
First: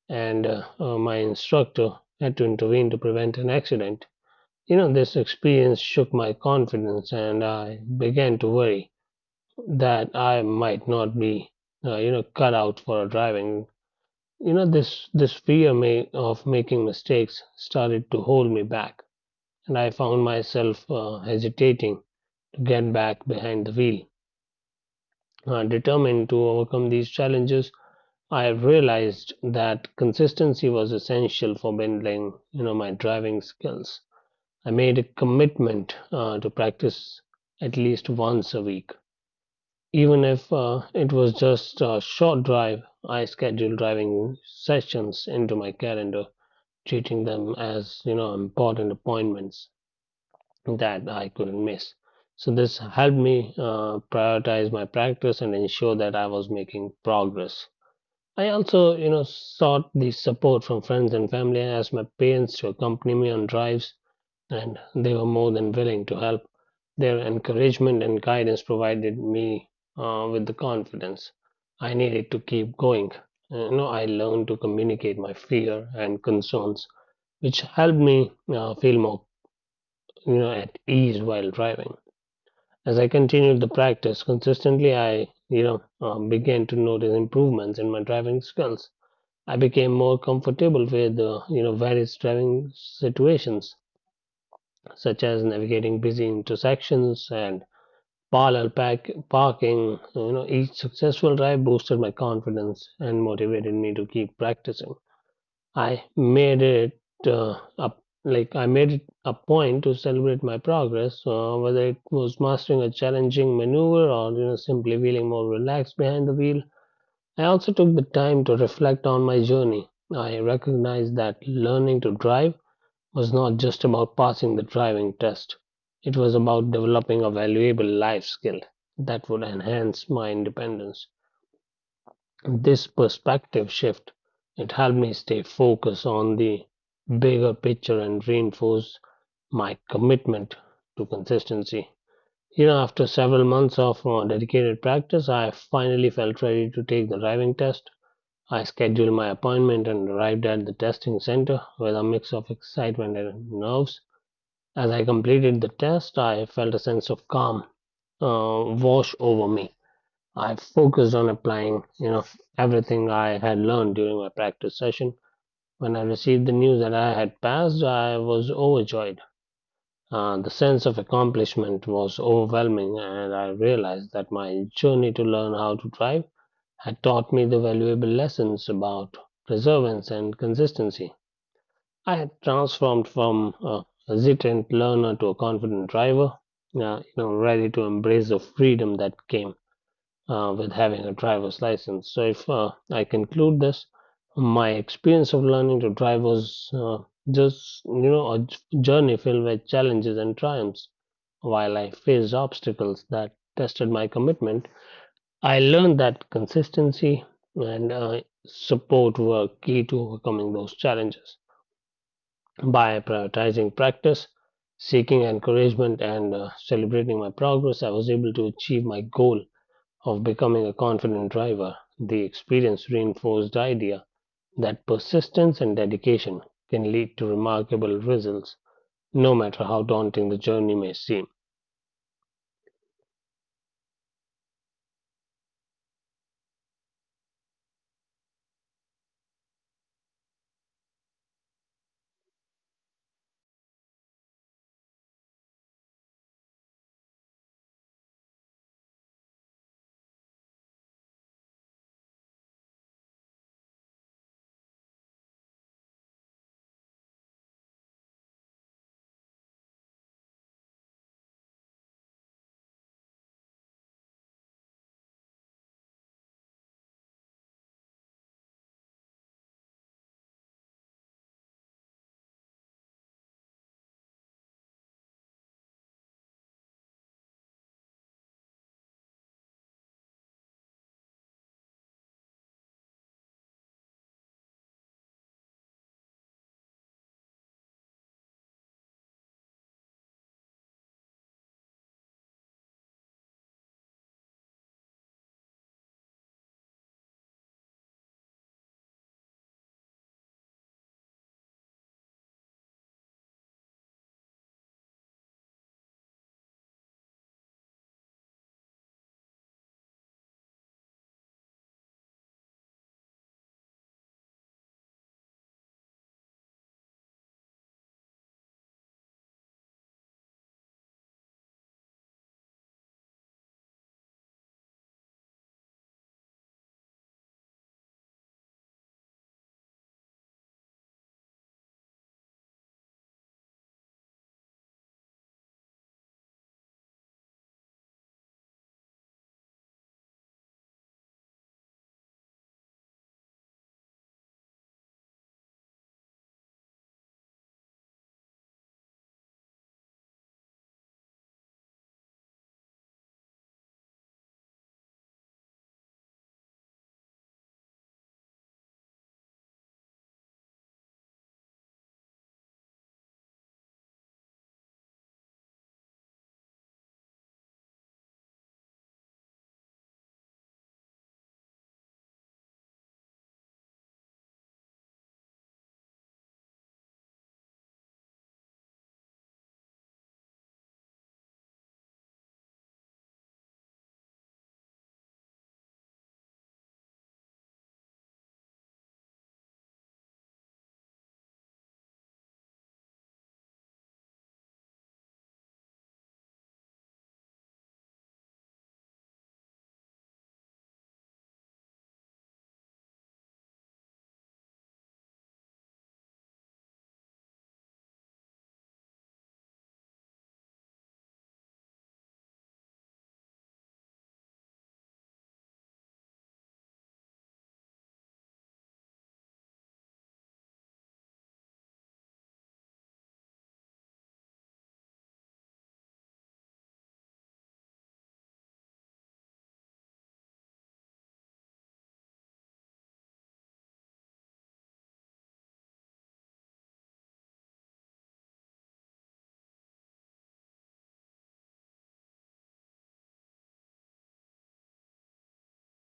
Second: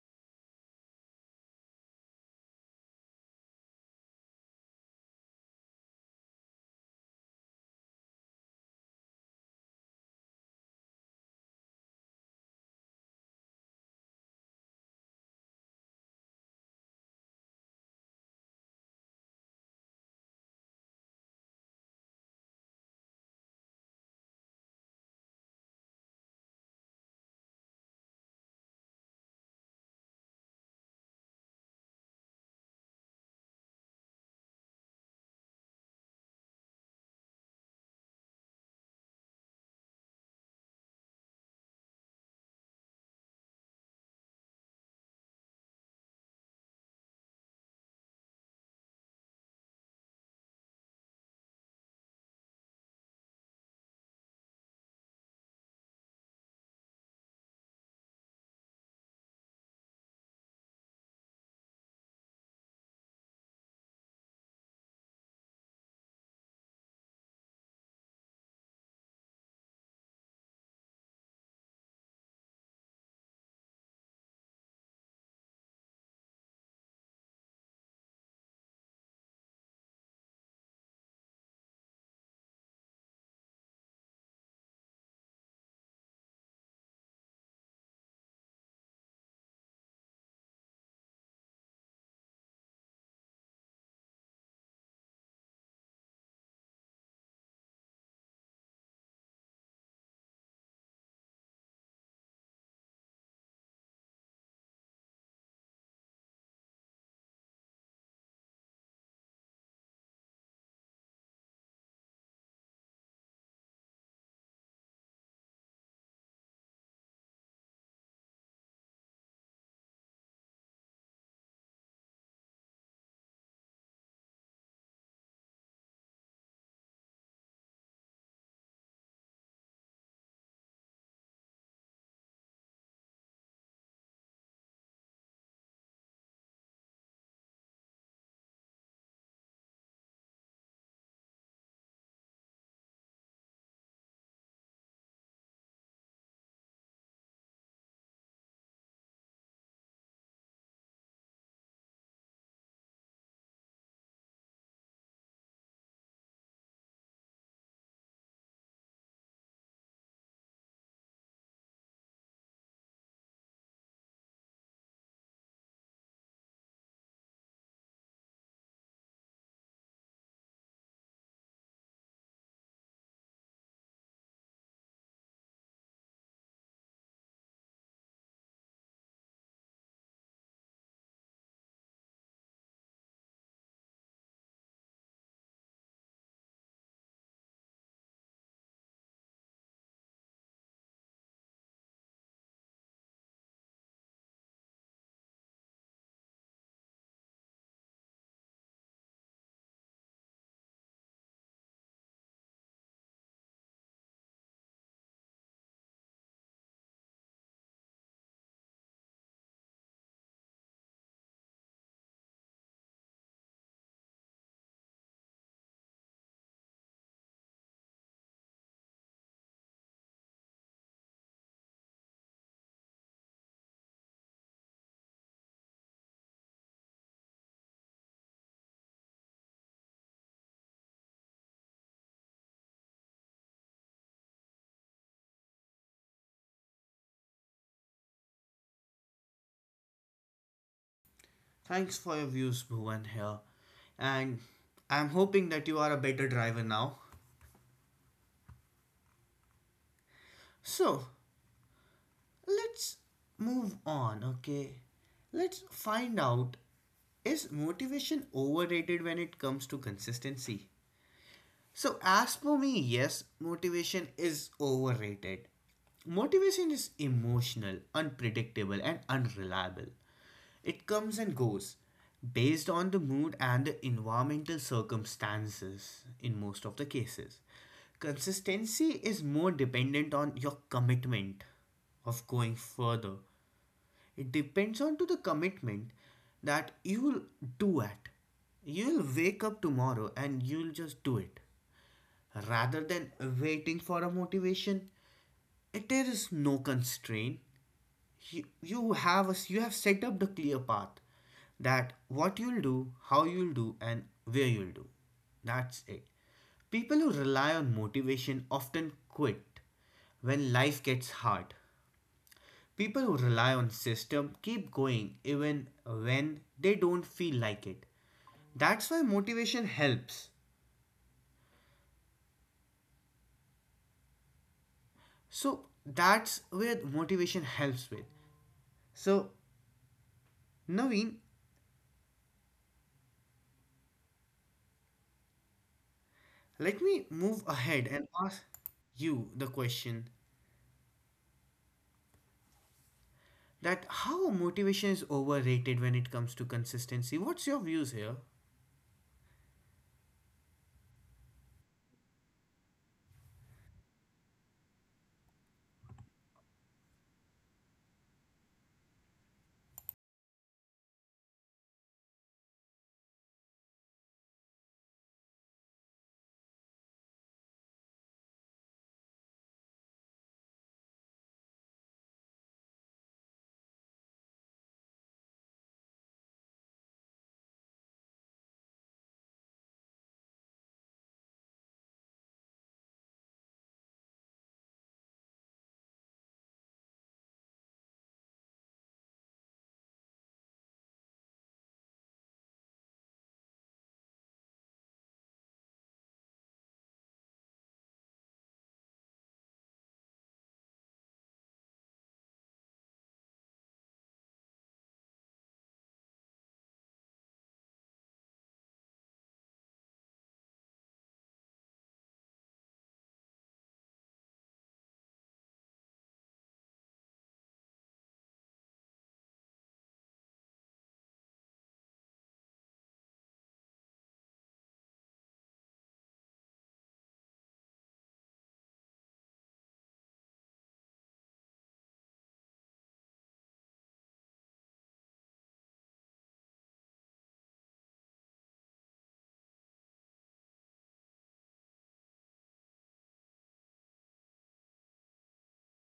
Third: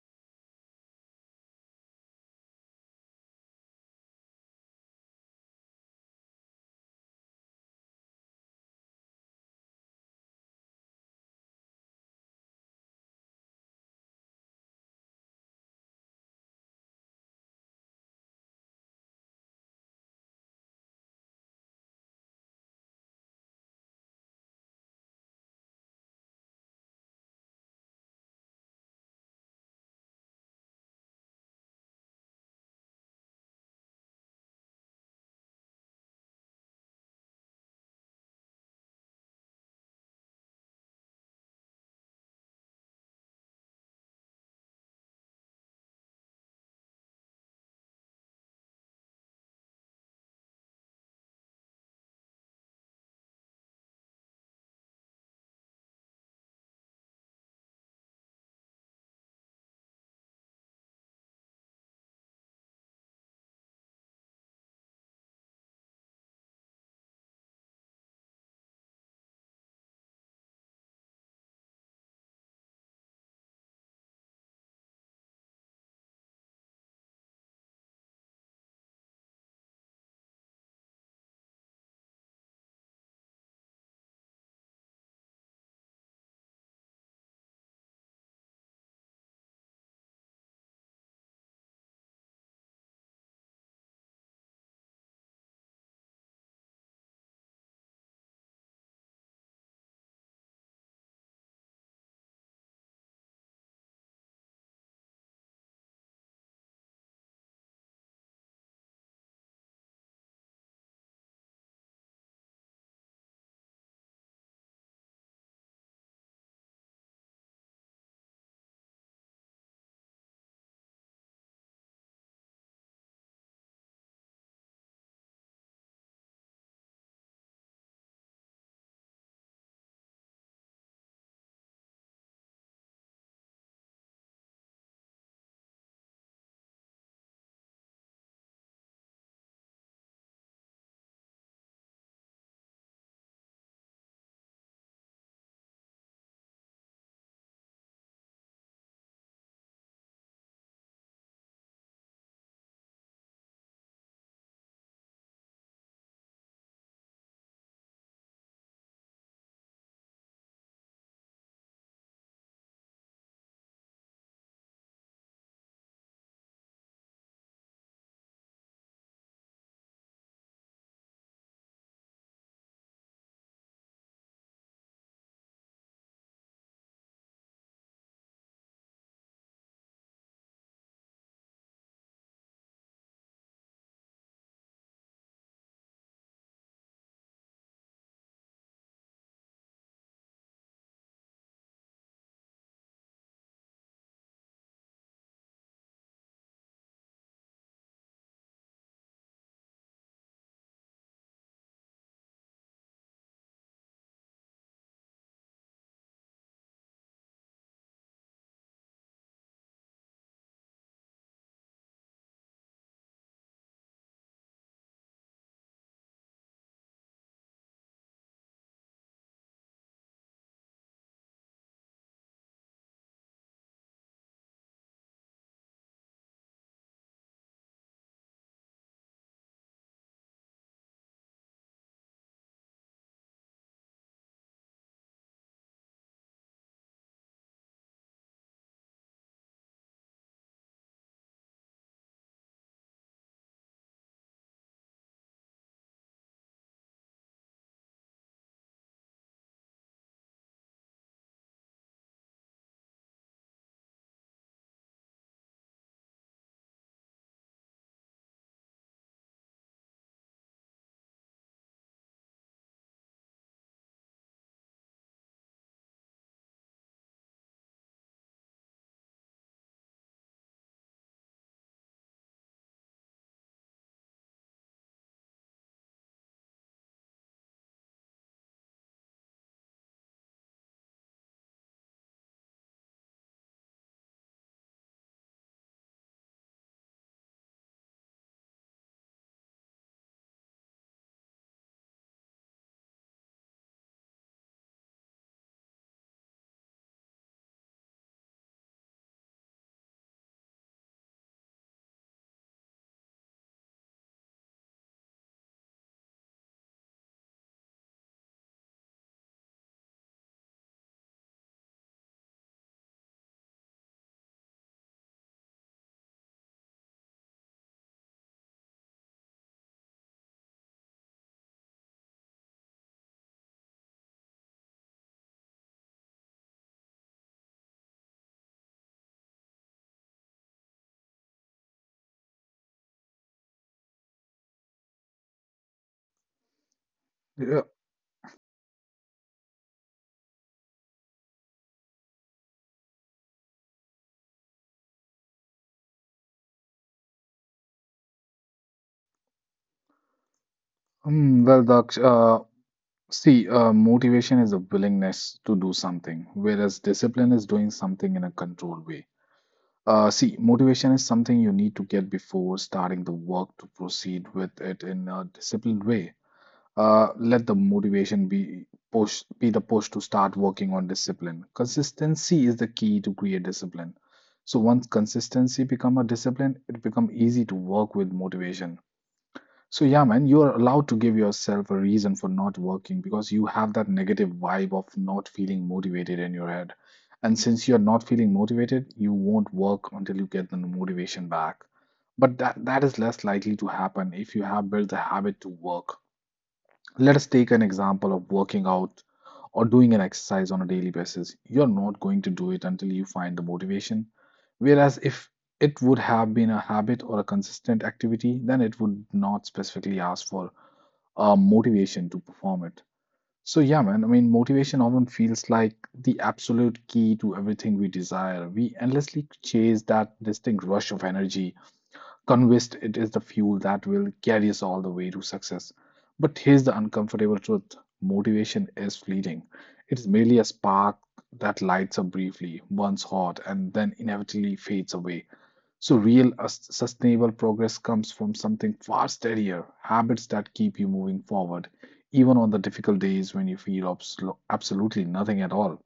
Speaker 3: and my instructor had to intervene to prevent an accident. You know, this experience shook my confidence, and I began to worry that I might not be, cut out for driving. You know, this fear may, of making mistakes started to hold me back and I found myself hesitating to get back behind the wheel. Determined to overcome these challenges, I realized that consistency was essential for building, you know, my driving skills. I made a commitment to practice at least once a week, even if it was just a short drive. I scheduled driving sessions into my calendar, treating them as important appointments that I couldn't miss. So this helped me prioritize my practice and ensure that I was making progress. I also, you know, sought the support from friends and family. I asked my parents to accompany me on drives, and they were more than willing to help. Their encouragement and guidance provided me with the confidence I needed to keep going. You know, I learned to communicate my fear and concerns, which helped me feel more, you know, at ease while driving. As I continued the practice consistently, I, began to notice improvements in my driving skills. I became more comfortable with, you know, various driving situations, such as navigating busy intersections and parking. You know, each successful drive boosted my confidence and motivated me to keep practicing. I made it I made it a point to celebrate my progress, whether it was mastering a challenging maneuver or simply feeling more relaxed behind the wheel. I also took the time to reflect on my journey. I recognized that learning to drive was not just about passing the driving test. It was about developing a valuable life skill that would enhance my independence. This perspective shift, it helped me stay focused on the bigger picture and reinforced my commitment to consistency. You know, after several months of dedicated practice, I finally felt ready to take the driving test. I scheduled my appointment and arrived at the testing center with a mix of excitement and nerves. As I completed the test, I felt a sense of calm wash over me. I focused on applying, you know, everything I had learned during my practice session. When I received the news that I had passed, I was overjoyed. The sense of accomplishment was overwhelming, and I realized that my journey to learn how to drive had taught me the valuable lessons about perseverance and consistency. I had transformed from a hesitant learner to a confident driver, you know, ready to embrace the freedom that came with having a driver's license. So, if I conclude this, my experience of learning to drive was just, you know, a journey filled with challenges and triumphs. While I faced obstacles that tested my commitment, I learned that consistency and support were key to overcoming those challenges. By prioritizing practice, seeking encouragement, and celebrating my progress, I was able to achieve my goal of becoming a confident driver. The experience reinforced the idea that persistence and dedication can lead to remarkable results, no matter how daunting the journey may seem.
Speaker 1: Thanks for your views, Bhuvan, here, and I'm hoping that you are a better driver now. So let's move on, okay? Let's find out, is motivation overrated when it comes to consistency? So, as for me, yes, motivation is overrated. Motivation is emotional, unpredictable, and unreliable. It comes and goes based on the mood and the environmental circumstances in most of the cases. Consistency is more dependent on your commitment of going further. It depends on to the commitment that you will do at. You'll wake up tomorrow and you'll just do it. Rather than waiting for a motivation, it is no constraint. you have a, you have set up the clear path, that what you'll do, how you'll do, and where you'll do. That's it. People who rely on motivation often quit when life gets hard. People who rely on system keep going even when they don't feel like it. that's why motivation helps that's where motivation helps with. So, Naveen, let me move
Speaker 2: Yeah.
Speaker 1: ahead and ask you the question, that how motivation is overrated when it comes to consistency. What's your views here?
Speaker 2: Mm, well, Daksh. See, motivation is a willingness to do something, whereas discipline is doing something in a controlled way. See, motivation is something you need to get before starting the work to proceed with it in a disciplined way. Let the motivation be push, be the push to start working on discipline. Consistency is the key to create discipline. So once consistency become a discipline, it become easy to work with motivation. So yeah, man, you are allowed to give yourself a reason for not working because you have that negative vibe of not feeling motivated in your head. And since you're not feeling motivated, you won't work until you get the motivation back. But that is less likely to happen if you have built the habit to work. Let us take an example of working out or doing an exercise on a daily basis. You're not going to do it until you find the motivation. Whereas if it would have been a habit or a consistent activity, then it would not specifically ask for a motivation to perform it. So yeah, man, I mean, motivation often feels like the absolute key to everything we desire. We endlessly chase that distinct rush of energy, convinced it is the fuel that will carry us all the way to success. But here's the uncomfortable truth: motivation is fleeting. It's merely a spark that lights up briefly, burns hot, and then inevitably fades away. So real sustainable progress comes from something far steadier: habits that keep you moving forward, even on the difficult days when you feel absolutely nothing at all.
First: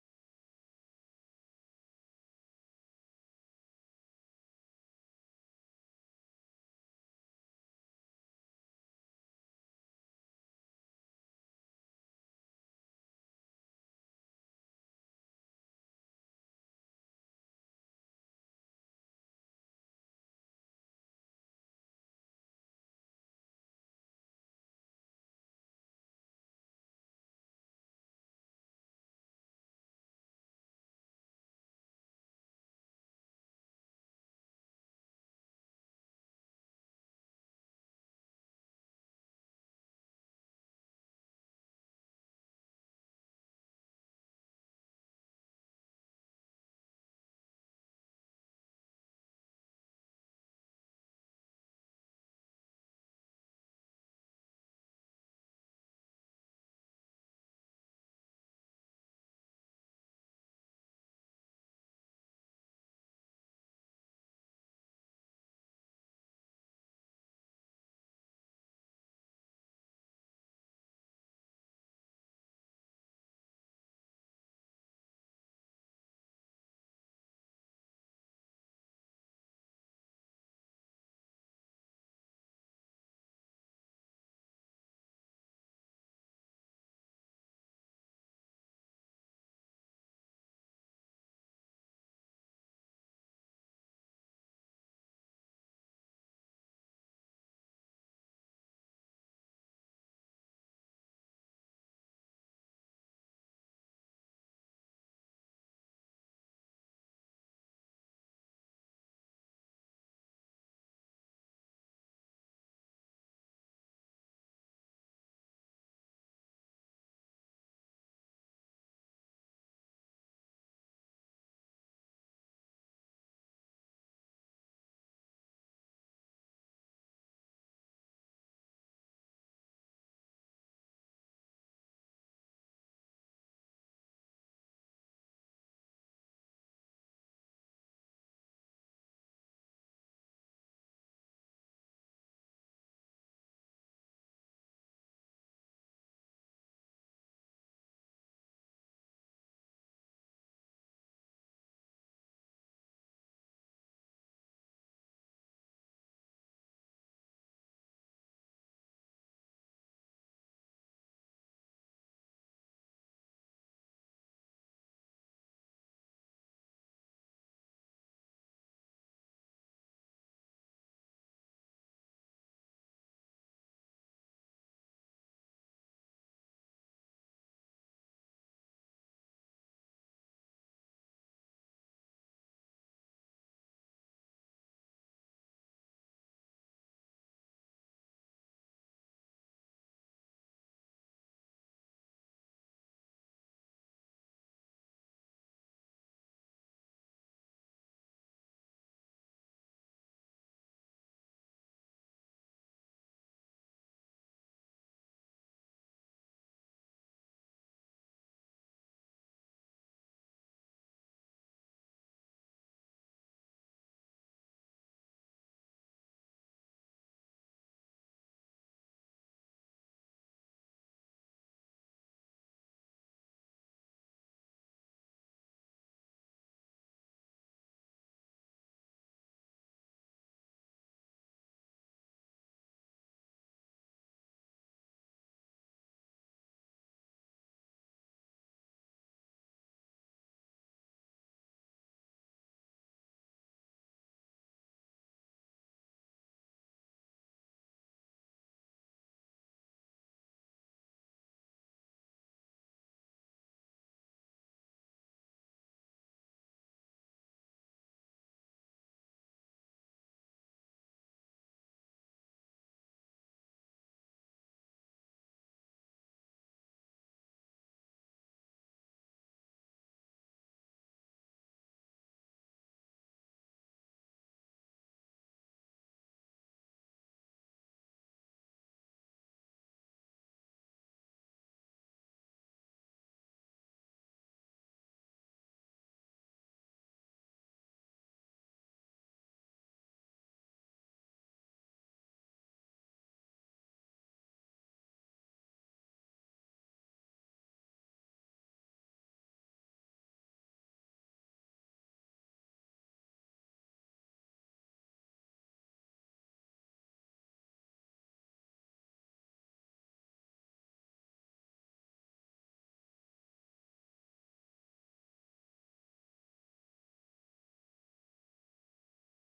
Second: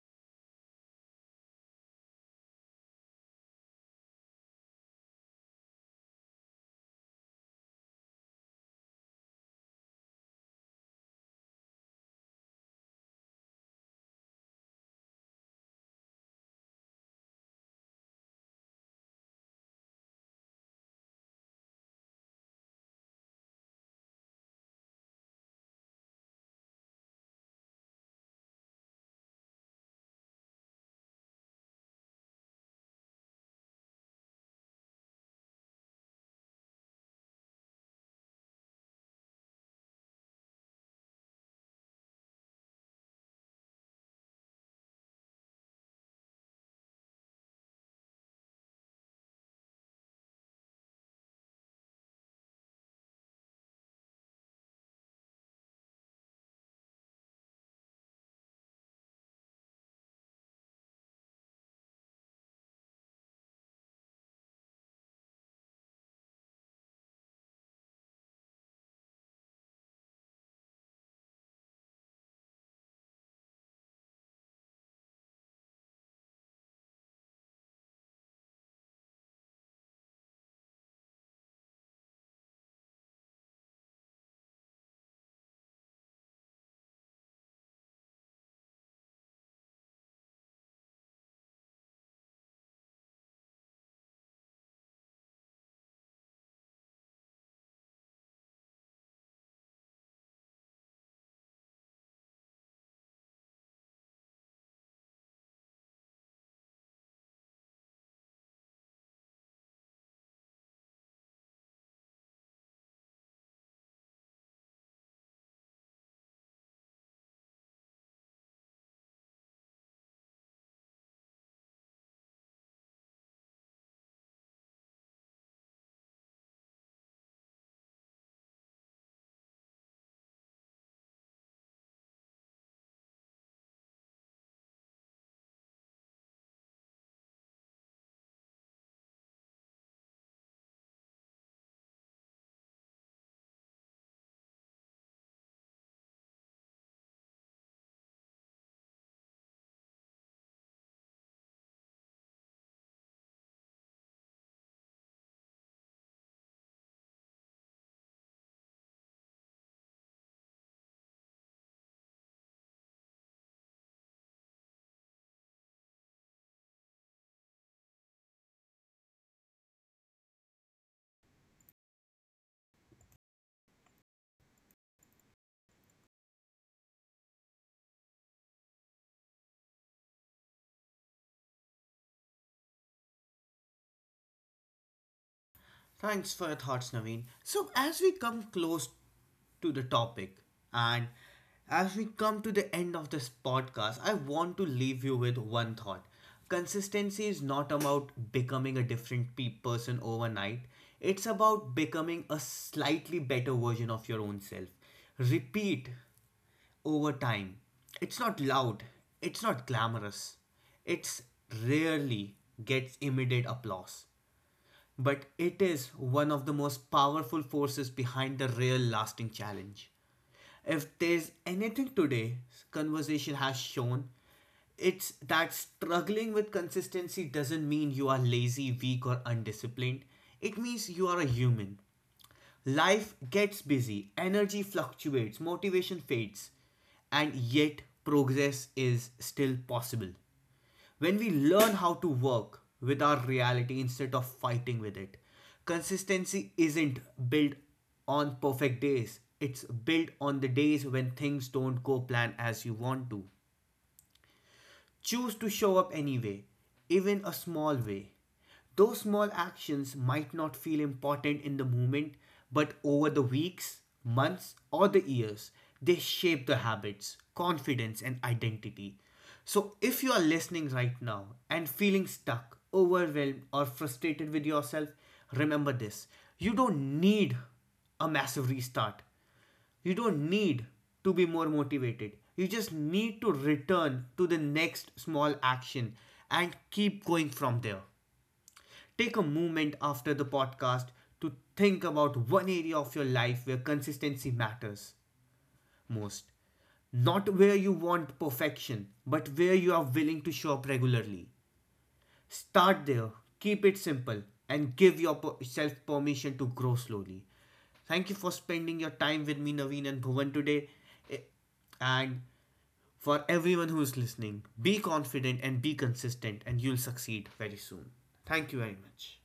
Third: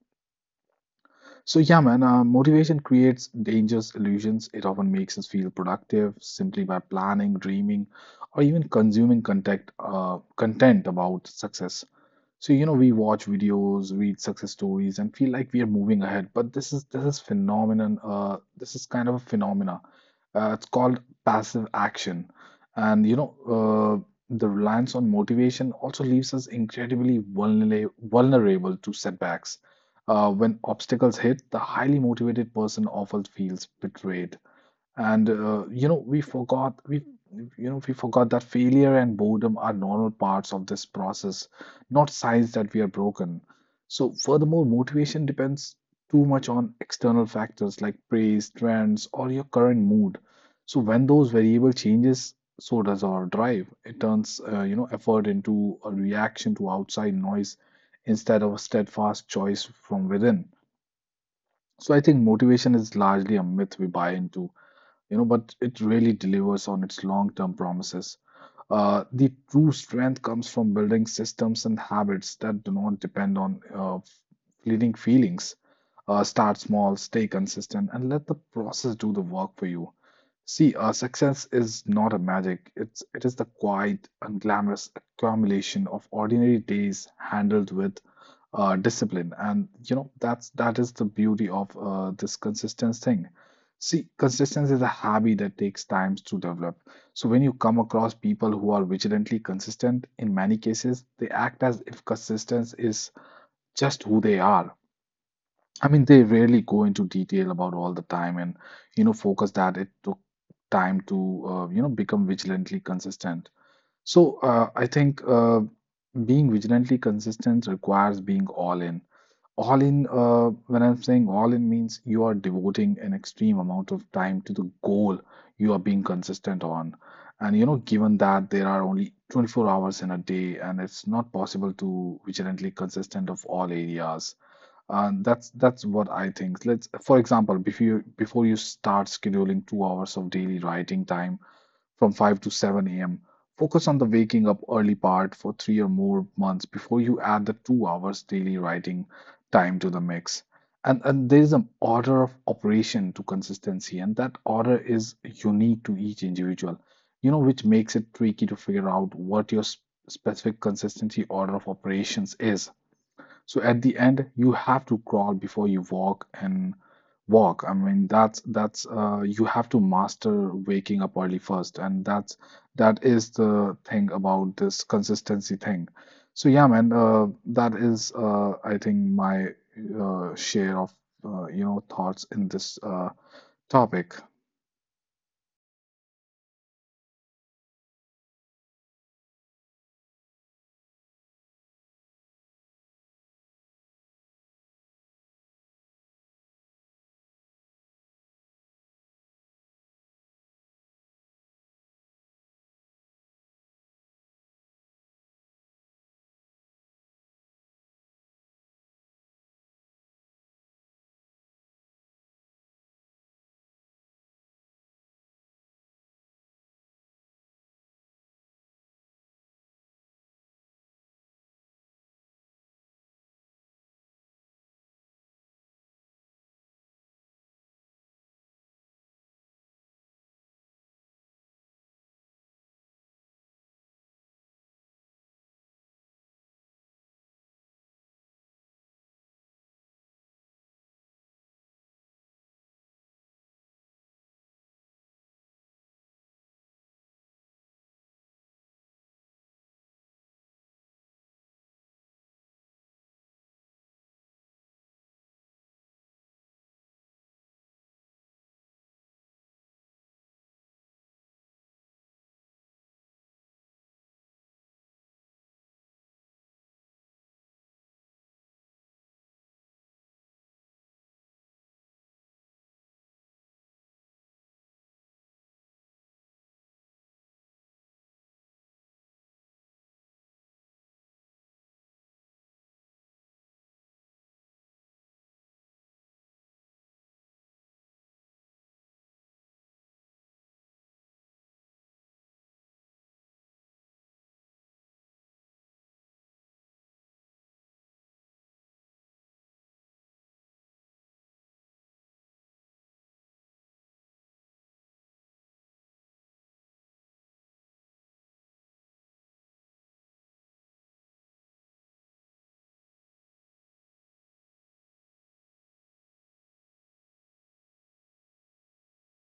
Speaker 2: So yeah, man, motivation creates dangerous illusions. It often makes us feel productive simply by planning, dreaming, or even consuming content, content about success. So, you know, we watch videos, read success stories, and feel like we are moving ahead. But this is phenomenon. This is kind of a phenomena. It's called passive action, and the reliance on motivation also leaves us incredibly vulnerable to setbacks. When obstacles hit, the highly motivated person often feels betrayed. And you know, we forgot that failure and boredom are normal parts of this process, not signs that we are broken. So furthermore, motivation depends too much on external factors like praise, trends, or your current mood. So when those variable changes, so does our drive. It turns you know, effort into a reaction to outside noise instead of a steadfast choice from within. So I think motivation is largely a myth we buy into, you know, but it really delivers on its long-term promises. The true strength comes from building systems and habits that do not depend on fleeting feelings. Start small, stay consistent, and let the process do the work for you. See, success is not a magic. It is the quiet and glamorous accumulation of ordinary days handled with discipline, and you know that is the beauty of this consistent thing. See, consistency is a habit that takes time to develop. So when you come across people who are vigilantly consistent, in many cases, they act as if consistency is just who they are. I mean, they rarely go into detail about all the time and, you know, focus that it took time to, you know, become vigilantly consistent. So, I think being vigilantly consistent requires being all in. All in, when I'm saying all in means you are devoting an extreme amount of time to the goal you are being consistent on. And you know, given that there are only 24 hours in a day and it's not possible to vigilantly consistent of all areas. And that's what I think. Let's, for example, before you start scheduling 2 hours of daily writing time, from 5 to 7 a.m. Focus on the waking up early part for 3 or more months before you add the 2 hours daily writing time to the mix. And there is an order of operation to consistency, and that order is unique to each individual, you know, which makes it tricky to figure out what your specific consistency order of operations is. So at the end, you have to crawl before you walk and walk. I mean, that's you have to master waking up early first, and that is the thing about this consistency thing. So yeah, man, that is I think my share of you know, thoughts in this topic.
Speaker 1: Thanks for your thoughts, Naveen. So, as we come close to the topic, and as we come to the end of this podcast, I want to leave you with one thought. Consistency is not about becoming a different person overnight, it's about becoming a slightly better version of your own self. Repeat over time. It's not loud, it's not glamorous, it's rarely gets immediate applause, but it is one of the most powerful forces behind the real lasting challenge. If there's anything today's conversation has shown, it's that struggling with consistency doesn't mean you are lazy, weak, or undisciplined. It means you are a human. Life gets busy, energy fluctuates, motivation fades, and yet progress is still possible when we learn how to work with our reality instead of fighting with it. Consistency isn't built on perfect days, it's built on the days when things don't go plan as you want to. Choose to show up anyway, even a small way. Those small actions might not feel important in the moment, but over the weeks, months, or the years, they shape the habits, confidence, and identity. So, if you are listening right now and feeling stuck, overwhelmed, or frustrated with yourself, remember this: you don't need a massive restart. You don't need to be more motivated. You just need to return to the next small action and keep going from there. Take a moment after the podcast to think about one area of your life where consistency matters most. Not where you want perfection, but where you are willing to show up regularly. Start there, keep it simple, and give yourself permission to grow slowly. Thank you for spending your time with me, Naveen and Bhuvan, today. Eh, And for everyone who is listening, be confident and be consistent, and you'll succeed very soon. Thank you very much.